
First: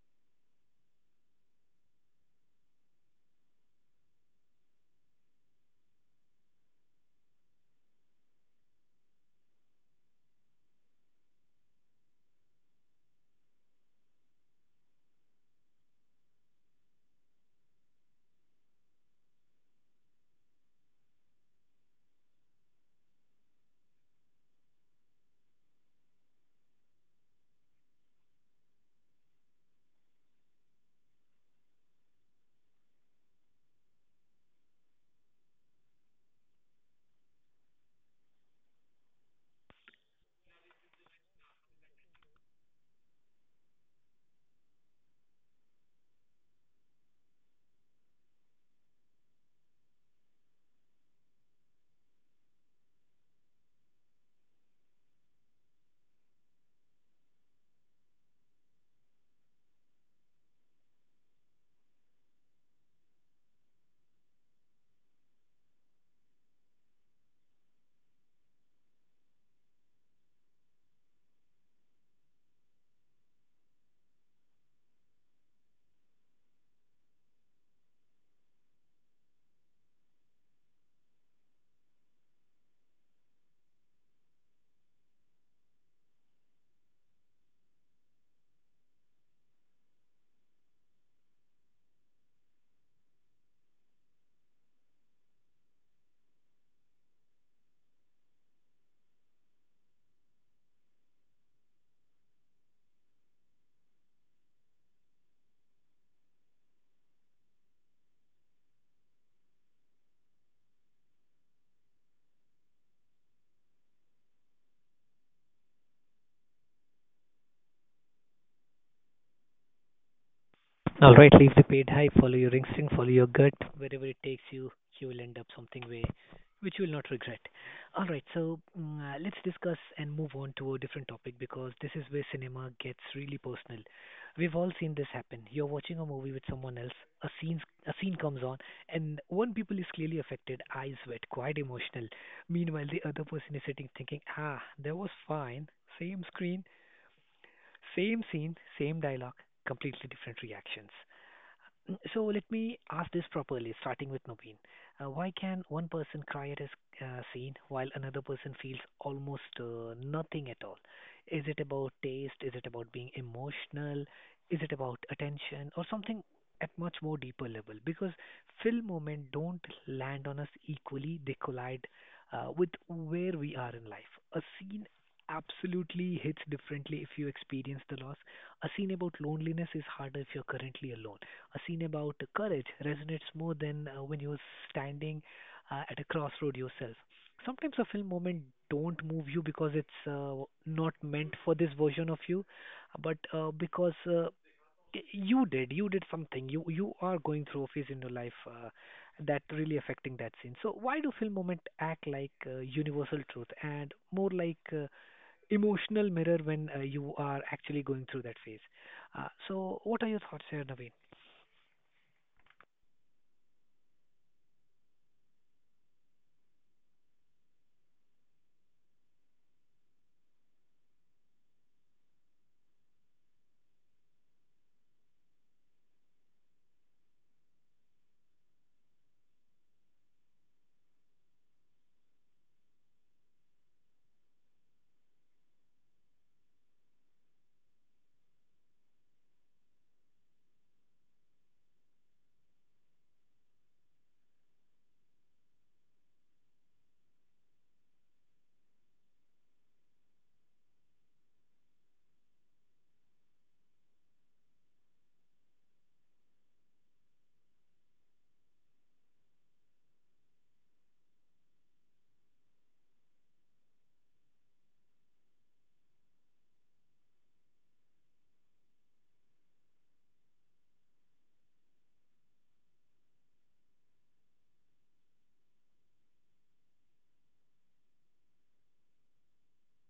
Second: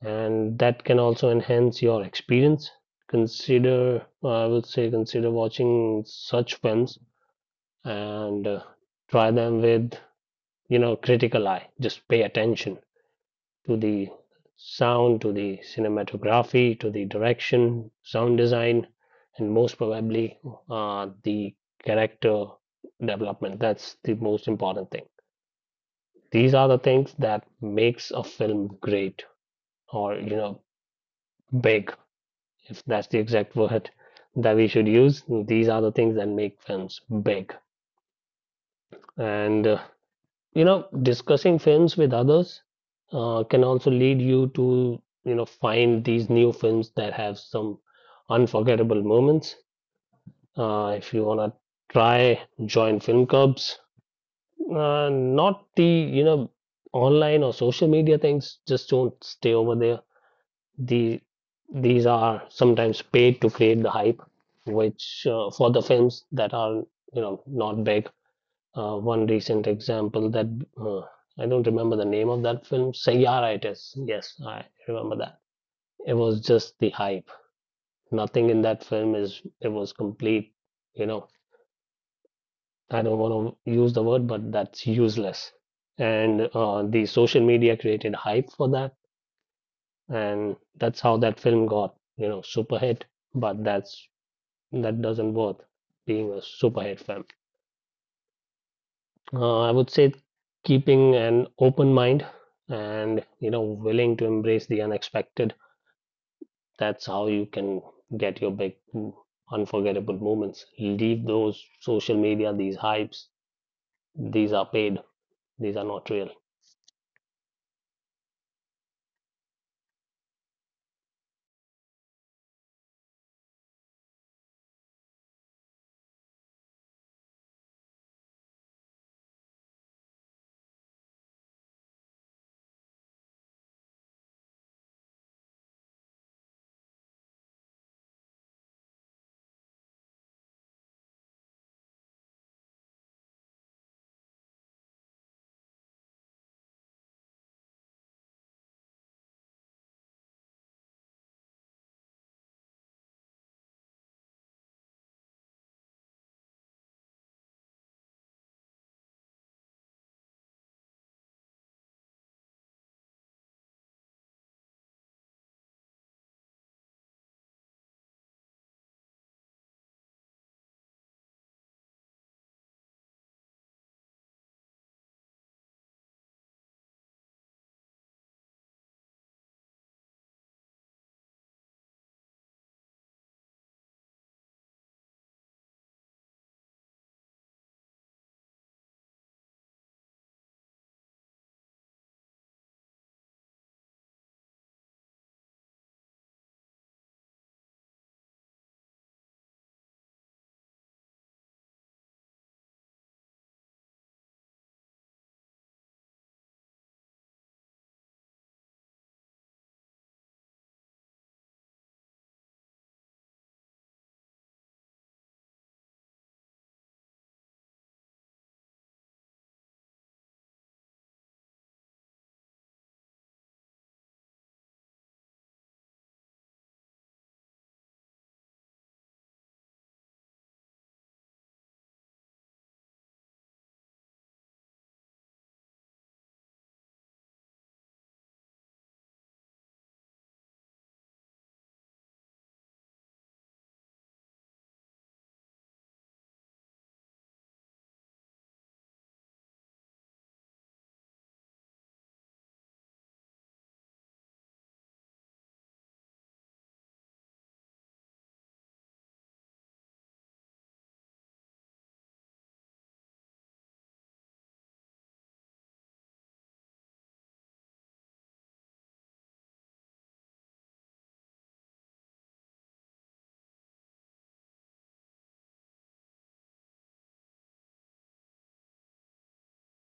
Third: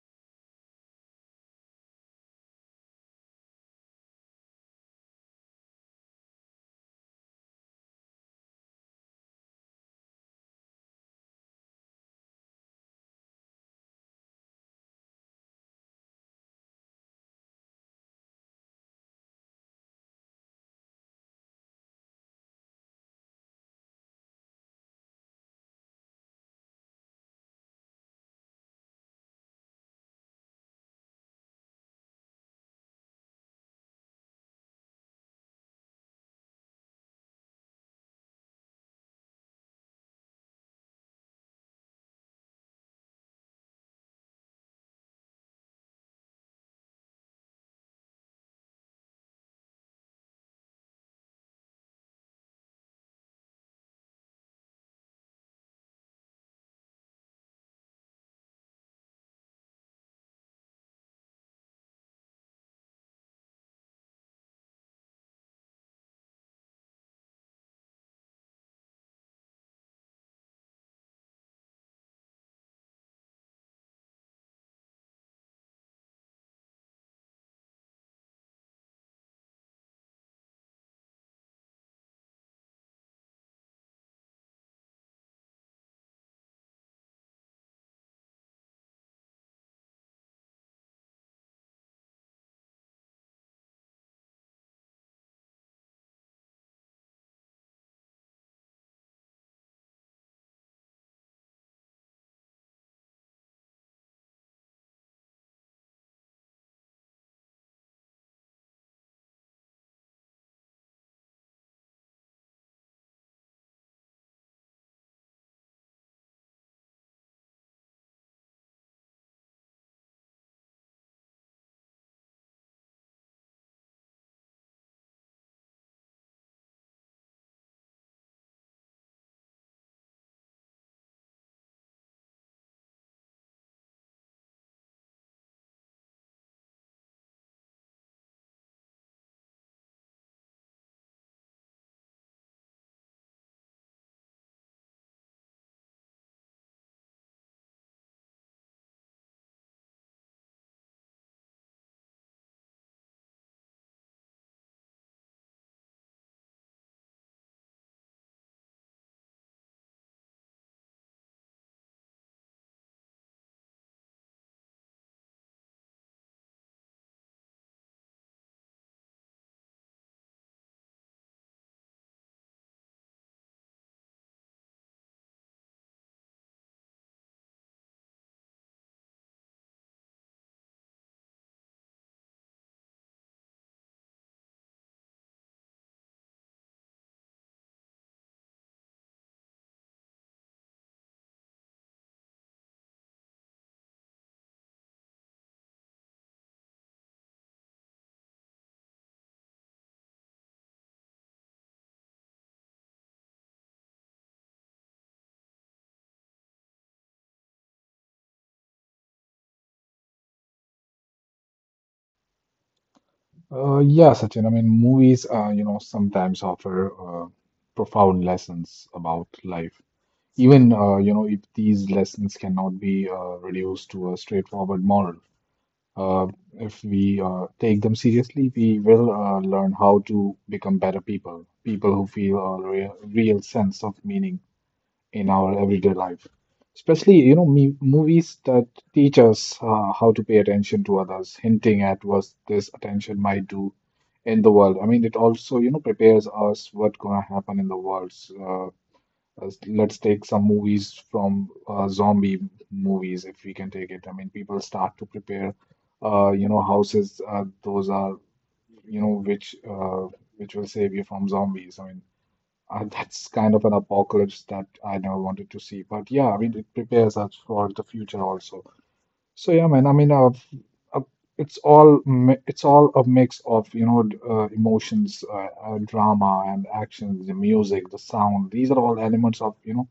C: and that can also enhance your experience. Consider, I would say, consider watching such films and try them with, you know, critical eye. Just pay attention to the sound, to the cinematography, to the direction, sound design, and most probably the character development. That's the most important thing. These are the things that makes a film great or, you know, big, if that's the exact word that we should use. These are the things that make films big. And, you know, discussing films with others can also lead you to, you know, find these new films that have some unforgettable moments. If you want to try, join film clubs. Not the, you know, online or social media things, just don't stay over there. The these are sometimes paid to create the hype, which for the films that are, you know, not big. One recent example that uh, I don't remember the name of that film. Sayyara it is. Yes, I remember that. It was just the hype. Nothing in that film is. It was complete. You know, I don't want to use the word, but that's useless. And the social media created hype for that, and that's how that film got, you know, super hit. But that doesn't worth being a super hit fan. I would say keeping an open mind and, you know, willing to embrace the unexpected. That's how you can get your big, unforgettable moments. Leave those social media, these hypes. These are paid. These are not real.
A: All right, leave the paid high, follow your instinct, follow your gut. Wherever it takes you, you will end up something way which you will not regret. All right, so let's discuss and move on to a different topic because this is where cinema gets really personal. We've all seen this happen. You're watching a movie with someone else, a scene a scene comes on and one people is clearly affected, eyes wet, quite emotional. Meanwhile, the other person is sitting thinking, "Ah, that was fine. Same screen, same scene, same dialogue, completely different reactions." So let me ask this properly, starting with Naveen. Why can one person cry at a scene while another person feels almost nothing at all? Is it about taste? Is it about being emotional? Is it about attention or something at much more deeper level? Because film moments don't land on us equally; they collide with where we are in life. A scene absolutely hits differently if you experience the loss. A scene about loneliness is harder if you're currently alone. A scene about courage resonates more than when you're standing at a crossroad yourself. Sometimes a film moment don't move you because it's not meant for this version of you, but because you did something. You are going through a phase in your life that really affecting that scene. So why do film moment act like universal truth and more like emotional mirror when you are actually going through that phase? So what are your thoughts here, Naveen?
B: Yeah, Sachin. I mean, movies, you know, sometimes offer profound lessons about life. Even, you know, if these lessons cannot be reduced to a straightforward moral, uh, if we take them seriously, we will learn how to become better people, people who feel a real, real sense of meaning in our everyday life. Especially, you know, movies that teach us how to pay attention to others, hinting at what this attention might do in the world. I mean, it also, you know, prepares us what's going to happen in the world. So, let's take some movies from zombie movies, if we can take it. I mean, people start to prepare you know, houses. Those are, you know, uh, which will save you from zombies. I mean, that's kind of an apocalypse that I never wanted to see. But yeah, I mean, it prepares us for the future also. So yeah, man. I mean, uh, it's all a mix of you know emotions, drama, and actions, the music, the sound. These are all elements of you know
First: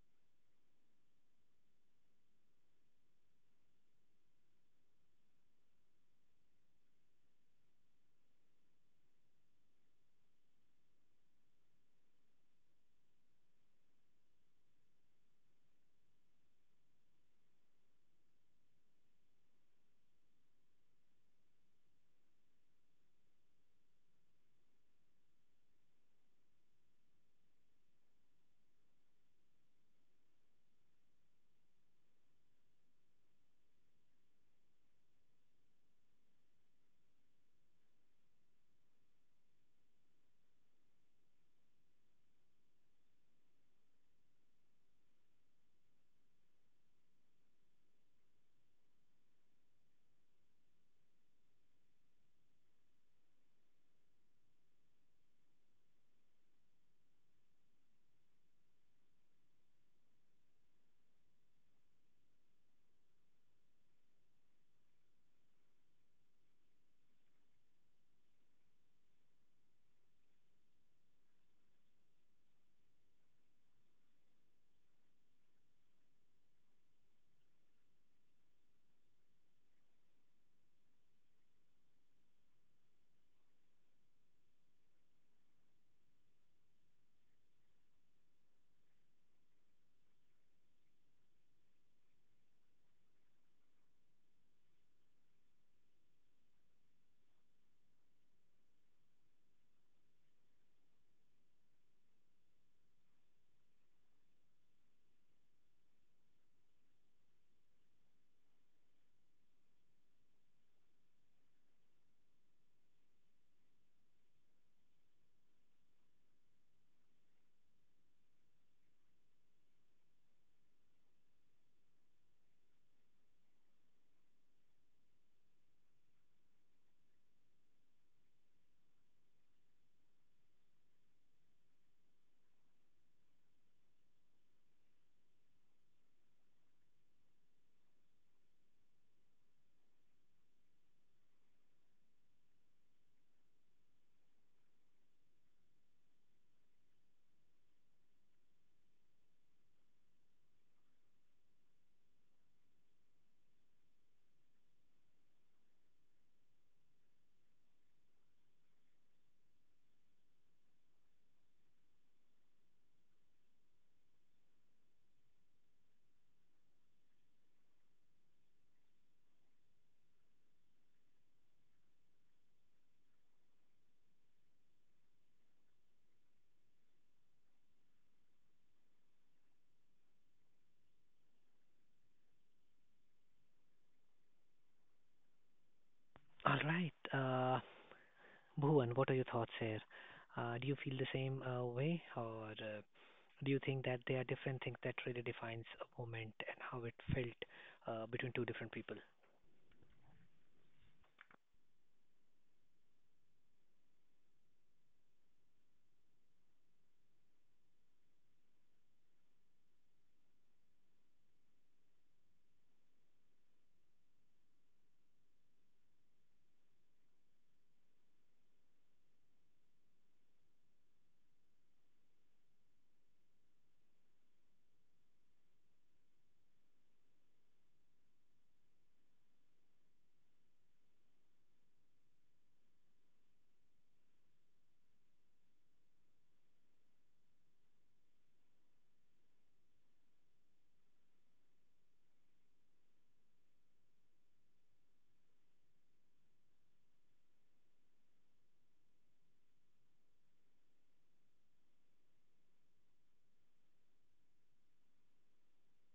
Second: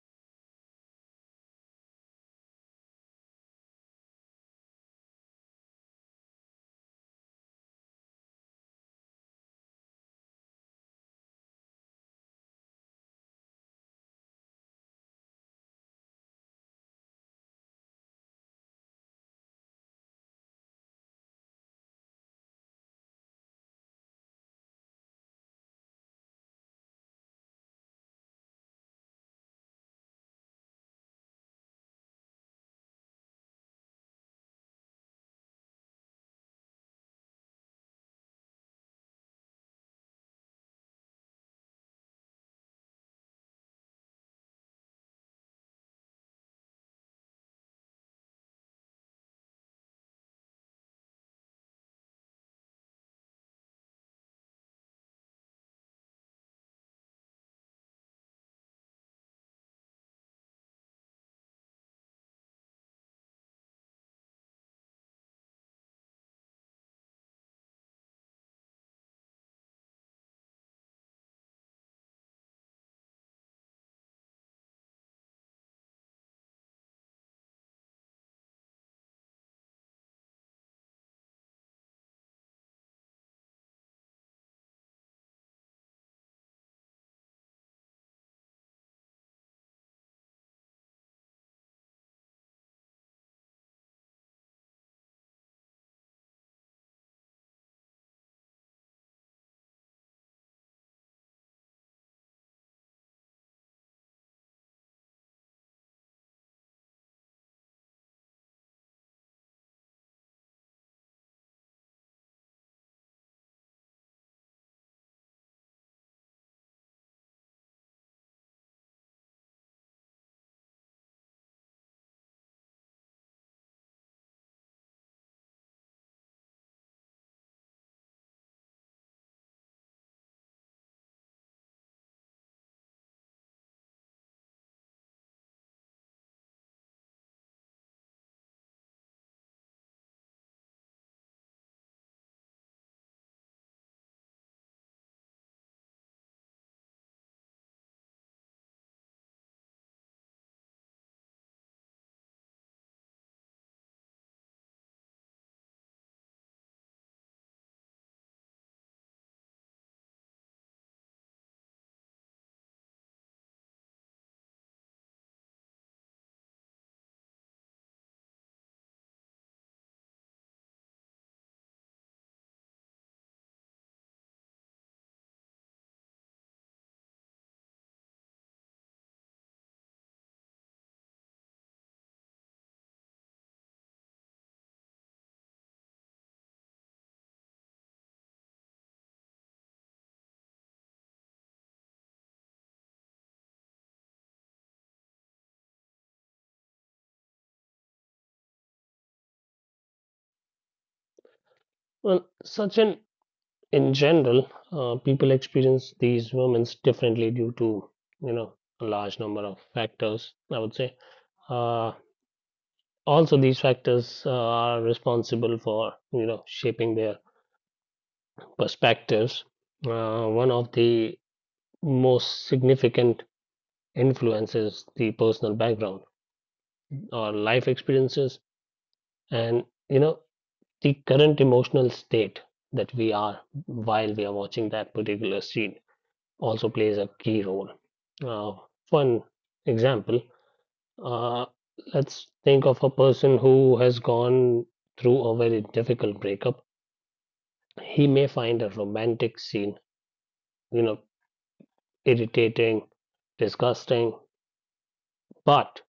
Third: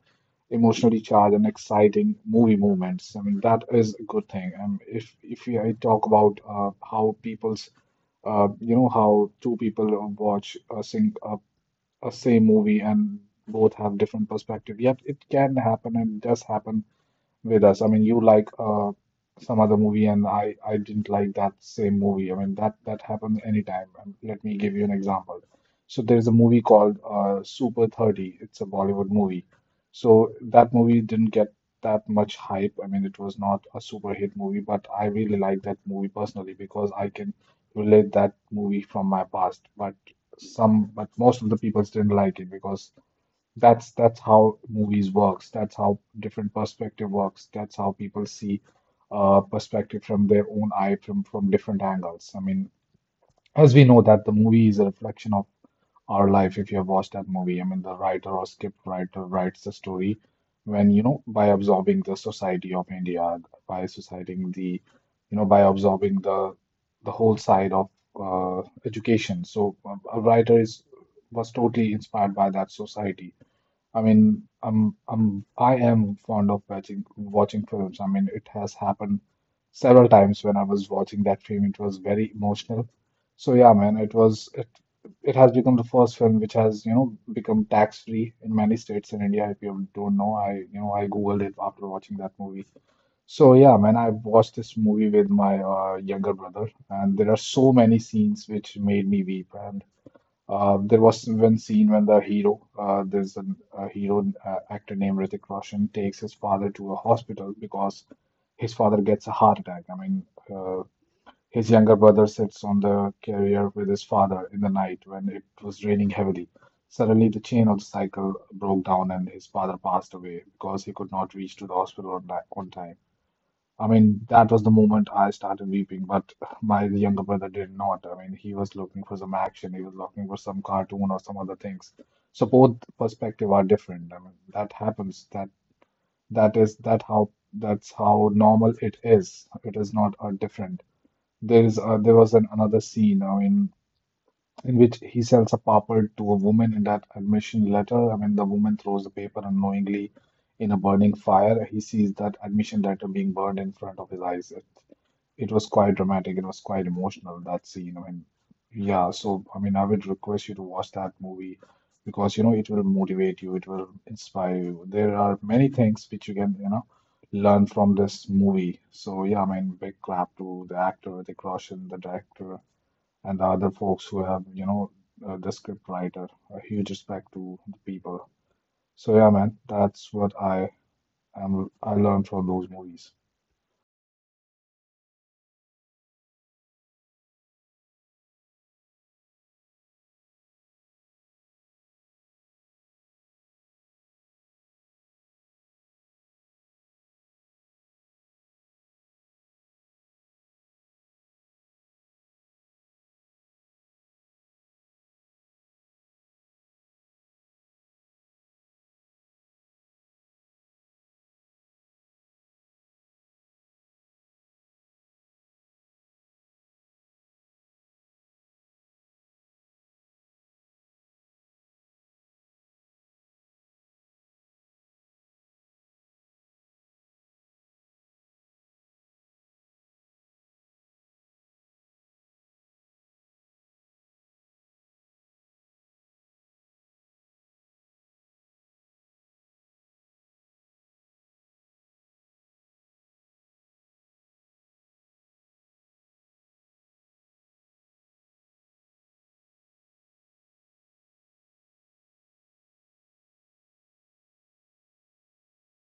B: emotionally charged and exciting movie moments. I mean, that is a good thing. If we I talk about how people's, you know, how two people watch a sing a same movie, and both have different perspective. Yep, it can happen, and it does happen with us. I mean, you like some other movie, and I didn't like that same movie. I mean, that happens anytime. And let me give you an example. So there's a movie called Super 30. It's a Bollywood movie. So that movie didn't get that much hype. I mean, it was not a super hit movie, but I really like that movie personally because I can relate that movie from my past. But but most of the people didn't like it because that's how movies works. That's how different perspective works. That's how people see perspective from their own eye, from different angles. I mean, as we know that the movie is a reflection of our life. If you have watched that movie, I mean, the writer or script writer writes the story, when, you know, by absorbing the society of India, by societing the you know by absorbing the whole side of education. So a writer is was totally inspired by that society. I mean, I am fond of watching films. I mean, it has happened several times. When I was watching that film, it was very emotional. So yeah, man, it was it it has become the first film which has, you know, become tax-free in many states in India. If you don't know, I you know, I Googled it after watching that movie. So yeah, man, I watched this movie with my younger brother, and there are so many scenes which made me weep and there was one scene when the hero, there's a hero, actor named Hrithik Roshan, takes his father to a hospital because his father gets a heart attack. I mean, uh, his younger brother sits on the carrier with his father in the night when it was raining heavily. Suddenly, the chain of the cycle broke down, and his father passed away because he could not reach to the hospital on on time. I mean, that was the moment I started weeping, but my younger brother did not. I mean, he was looking for some action, he was looking for some cartoon or some other things. So both perspective are different. I mean, that happens. That's how normal it is. It is not a different. There was an another scene. I mean, in which he sells a paper to a woman in that admission letter. I mean, the woman throws the paper unknowingly in a burning fire. He sees that admission letter being burned in front of his eyes. It was quite dramatic. It was quite emotional, that scene. I mean, yeah, so I mean, I would request you to watch that movie because, you know, it will motivate you, it will inspire you. There are many things which you can, you know, learn from this movie. So, yeah, I mean, big clap to the actor, Hrithik Roshan, the director, and the other folks who have, you know, the script writer. A huge respect to the people. So, yeah, man, that's what I learned from those movies.
A: All right. Bhuvan, what are your thoughts here? Do you feel the same way, or do you think that there are different things that really defines a moment and how it felt between two different people?
C: Well, Sachin, in general, people experience these moments differently due to, you know, a large number of factors, I would say. Uh, Also, these factors are responsible for, you know, shaping their perspectives. One of the most significant influences, the personal background or life experiences, and, you know, the current emotional state that we are while we are watching that particular scene also plays a key role. uh, One example, uh, let's think of a person who has gone through a very difficult breakup. He may find a romantic scene, you know, irritating, disgusting, but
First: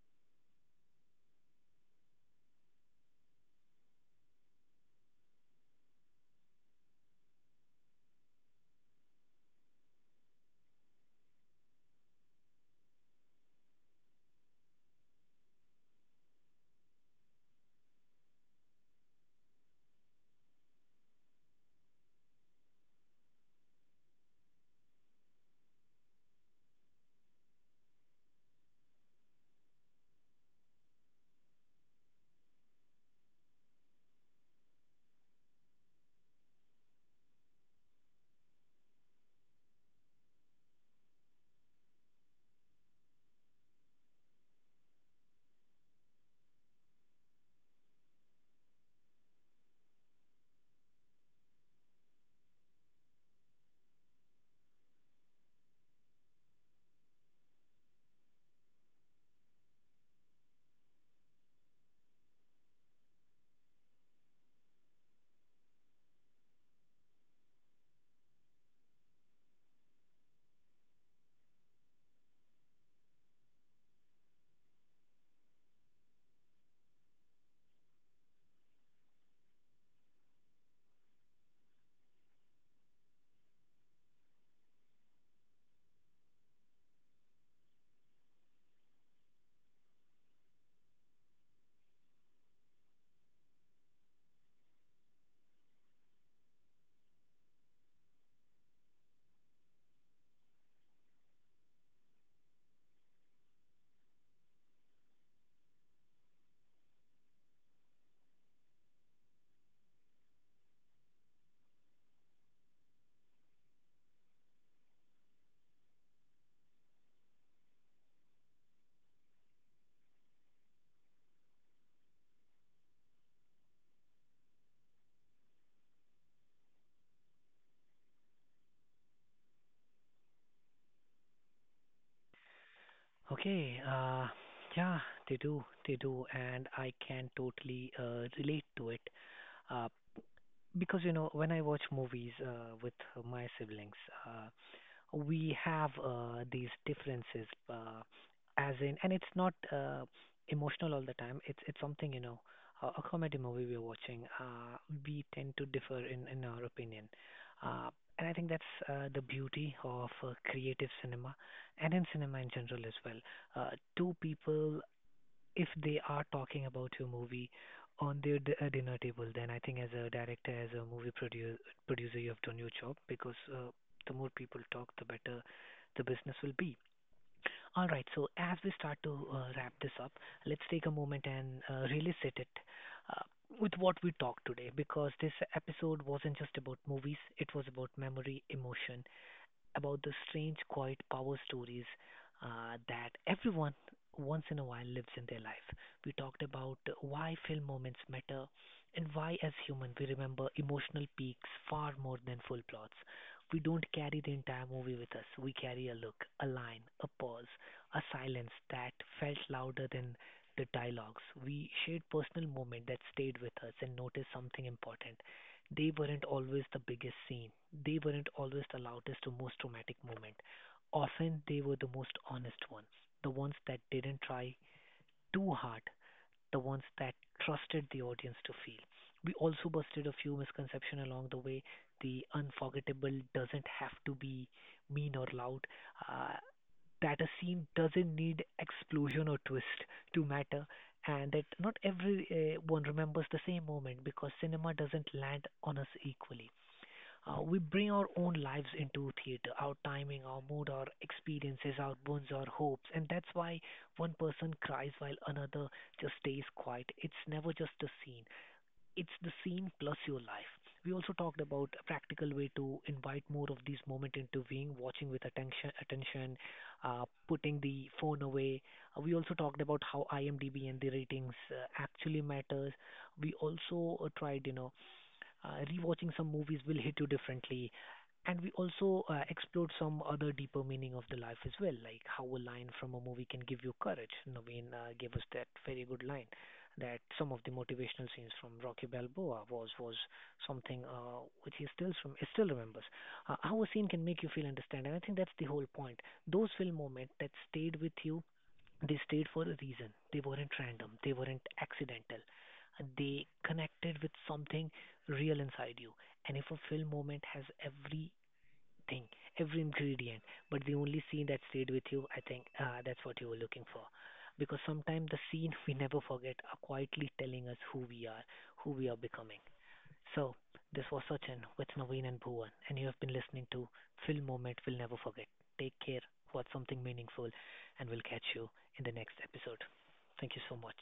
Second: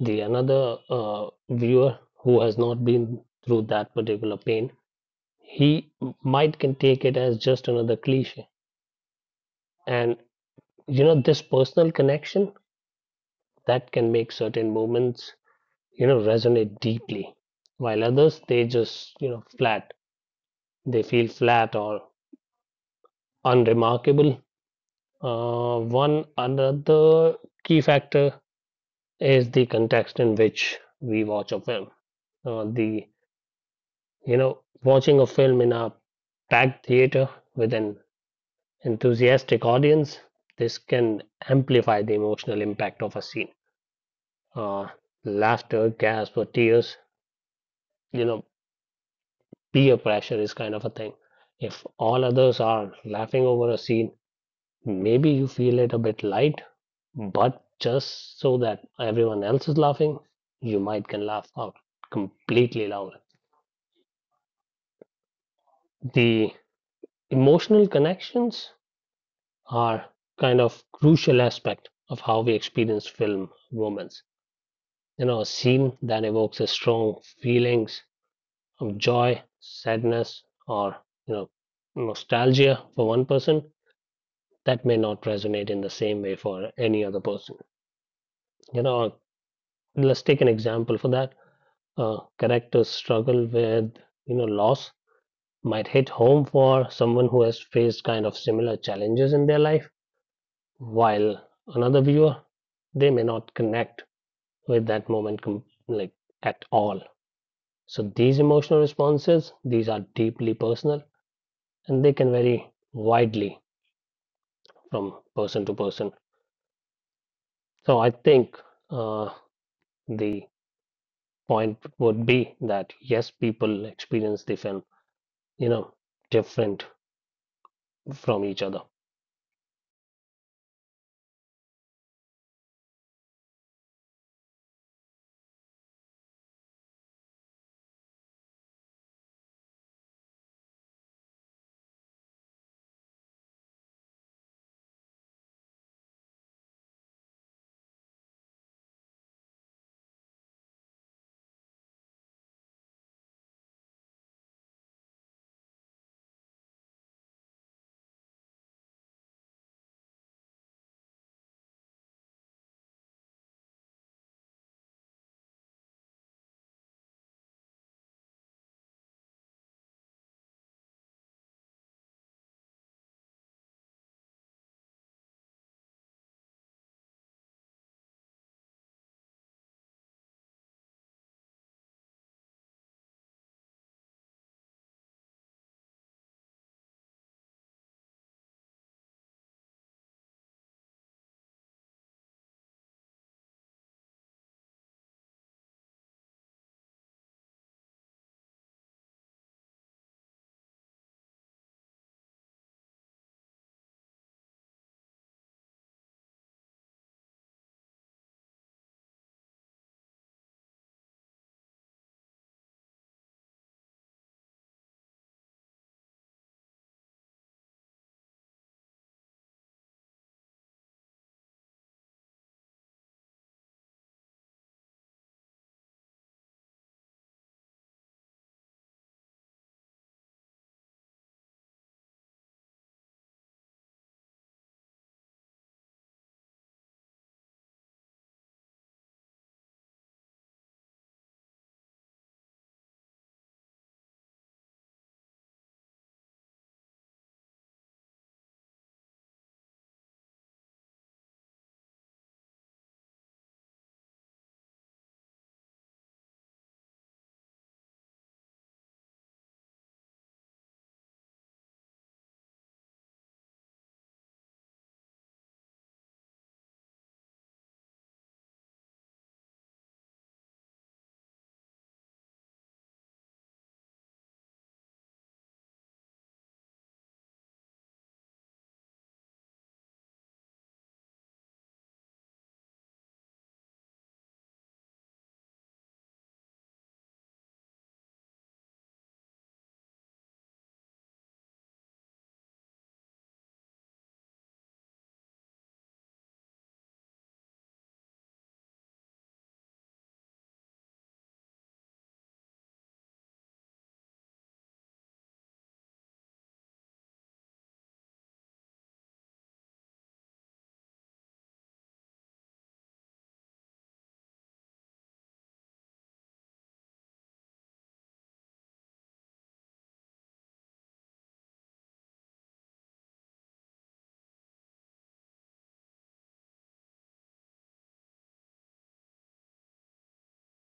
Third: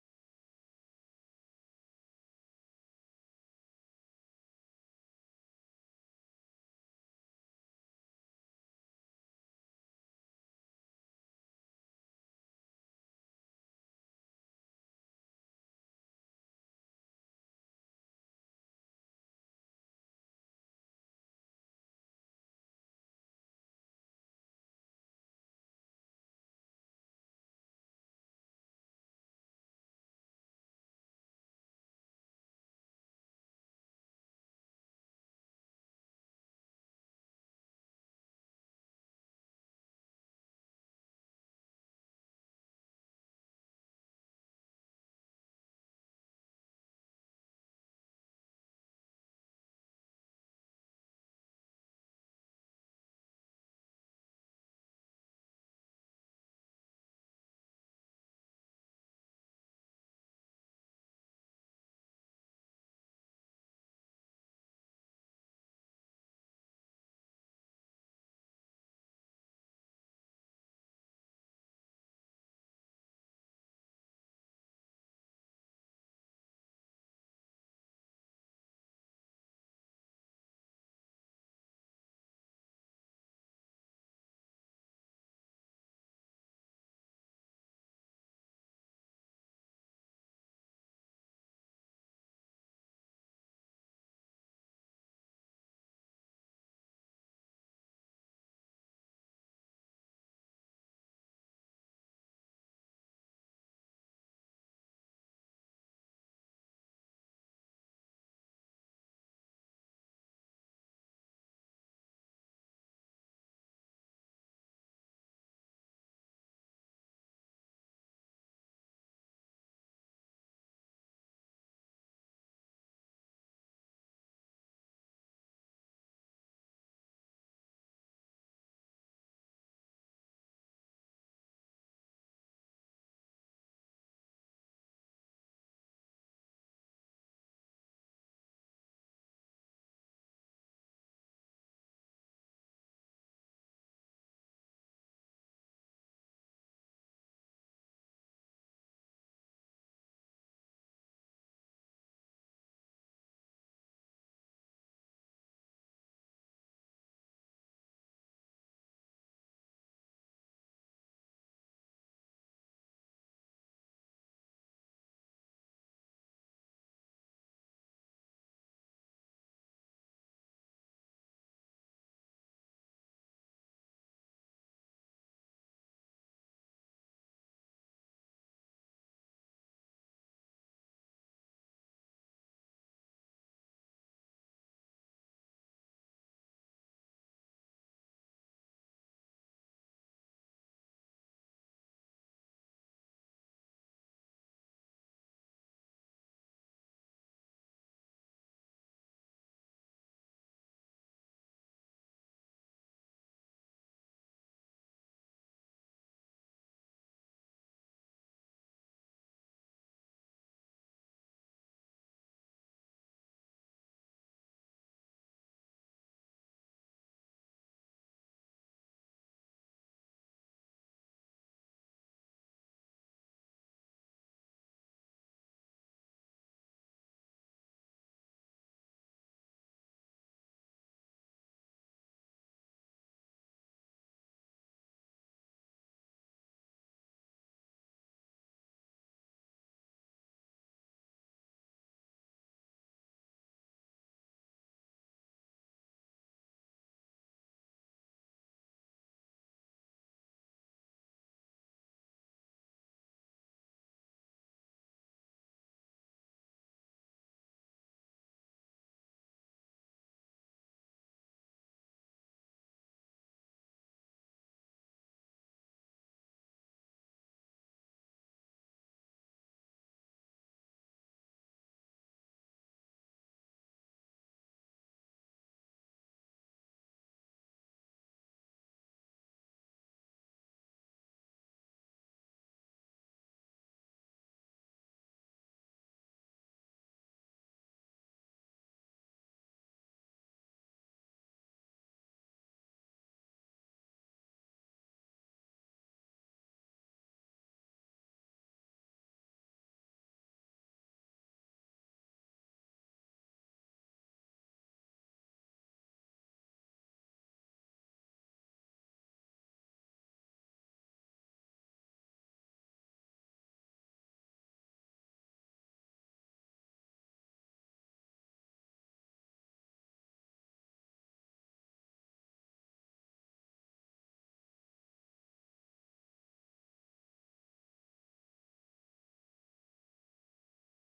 C: the another viewer who has not been through that particular pain, he might can take it as just another cliche. And, you know, this personal connection that can make certain moments, you know, resonate deeply, while others, they just, you know, flat, they feel flat or unremarkable. One another key factor is the context in which we watch a film. The You know, watching a film in a packed theater with an enthusiastic audience, this can amplify the emotional impact of a scene. Uh, Laughter, gasp, or tears. You know, peer pressure is kind of a thing. If all others are laughing over a scene, maybe you feel it a bit light, but just so that everyone else is laughing, you might can laugh out completely loud. The emotional connections are kind of crucial aspect of how we experience film romance. You know, a scene that evokes a strong feelings of joy, sadness, or, you know, nostalgia for one person, that may not resonate in the same way for any other person. You know, let's take an example for that. Characters struggle with, you know, loss might hit home for someone who has faced kind of similar challenges in their life, while another viewer, they may not connect with that moment, like, at all. So these emotional responses, these are deeply personal, and they can vary widely from person to person. So I think uh, the point would be that yes, people experience the film, you know, different from each other.
A: Okay, yeah, they do, and I can totally relate to it. Uh, because you know, when I watch movies with my siblings, uh, we have these differences, as in, and it's not emotional all the time. It's something you know, a comedy movie we're watching. We tend to differ in our opinion, uh, and I think that's the beauty of creative cinema, and in cinema in general as well. Uh, Two people if they are talking about your movie on their dinner table, then I think as a director, as a producer, you have done your job because the more people talk, the better the business will be. All right, so as we start to wrap this up, let's take a moment and really sit it uh, with what we talked today because this episode wasn't just about movies, it was about memory, emotion, about the strange, quiet power stories that everyone once in a while lives in their life. We talked about why film moments matter and why, as human, we remember emotional peaks far more than full plots. We don't carry the entire movie with us. We carry a look, a line, a pause, a silence that felt louder than the dialogues. We shared personal moment that stayed with us and noticed something important. They weren't always the biggest scene. They weren't always the loudest or most dramatic moment. Often they were the most honest ones, the ones that didn't try too hard, the ones that trusted the audience to feel. We also busted a few misconceptions along the way. The unforgettable doesn't have to be mean or loud. Uh, that a scene doesn't need explosion or twist to matter, and that not everyone remembers the same moment because cinema doesn't land on us equally. We bring our own lives into theater, our timing, our mood, our experiences, our wounds, our hopes, and that's why one person cries while another just stays quiet. It's never just a scene, it's the scene plus your life. We also talked about a practical way to invite more of these moments into being, watching with attention, putting the phone away. We also talked about how IMDb and the ratings actually matters. We also tried, you know, rewatching some movies will hit you differently. And we also explored some other deeper meaning of the life as well, like how a line from a movie can give you courage. Naveen gave us that very good line that some of the motivational scenes from Rocky Balboa was something which he still remembers. How a scene can make you feel understand, and I think that's the whole point. Those film moments that stayed with you, they stayed for a reason. They weren't random. They weren't accidental. They connected with something real inside you. And if a film moment has everything, every ingredient, but the only scene that stayed with you, I think that's what you were looking for. Because sometimes the scene we never forget are quietly telling us who we are becoming. So, this was Sachin with Naveen and Bhuvan, and you have been listening to Film Moment We'll Never Forget. Take care, watch something meaningful, and we'll catch you in the next episode. Thank you so much.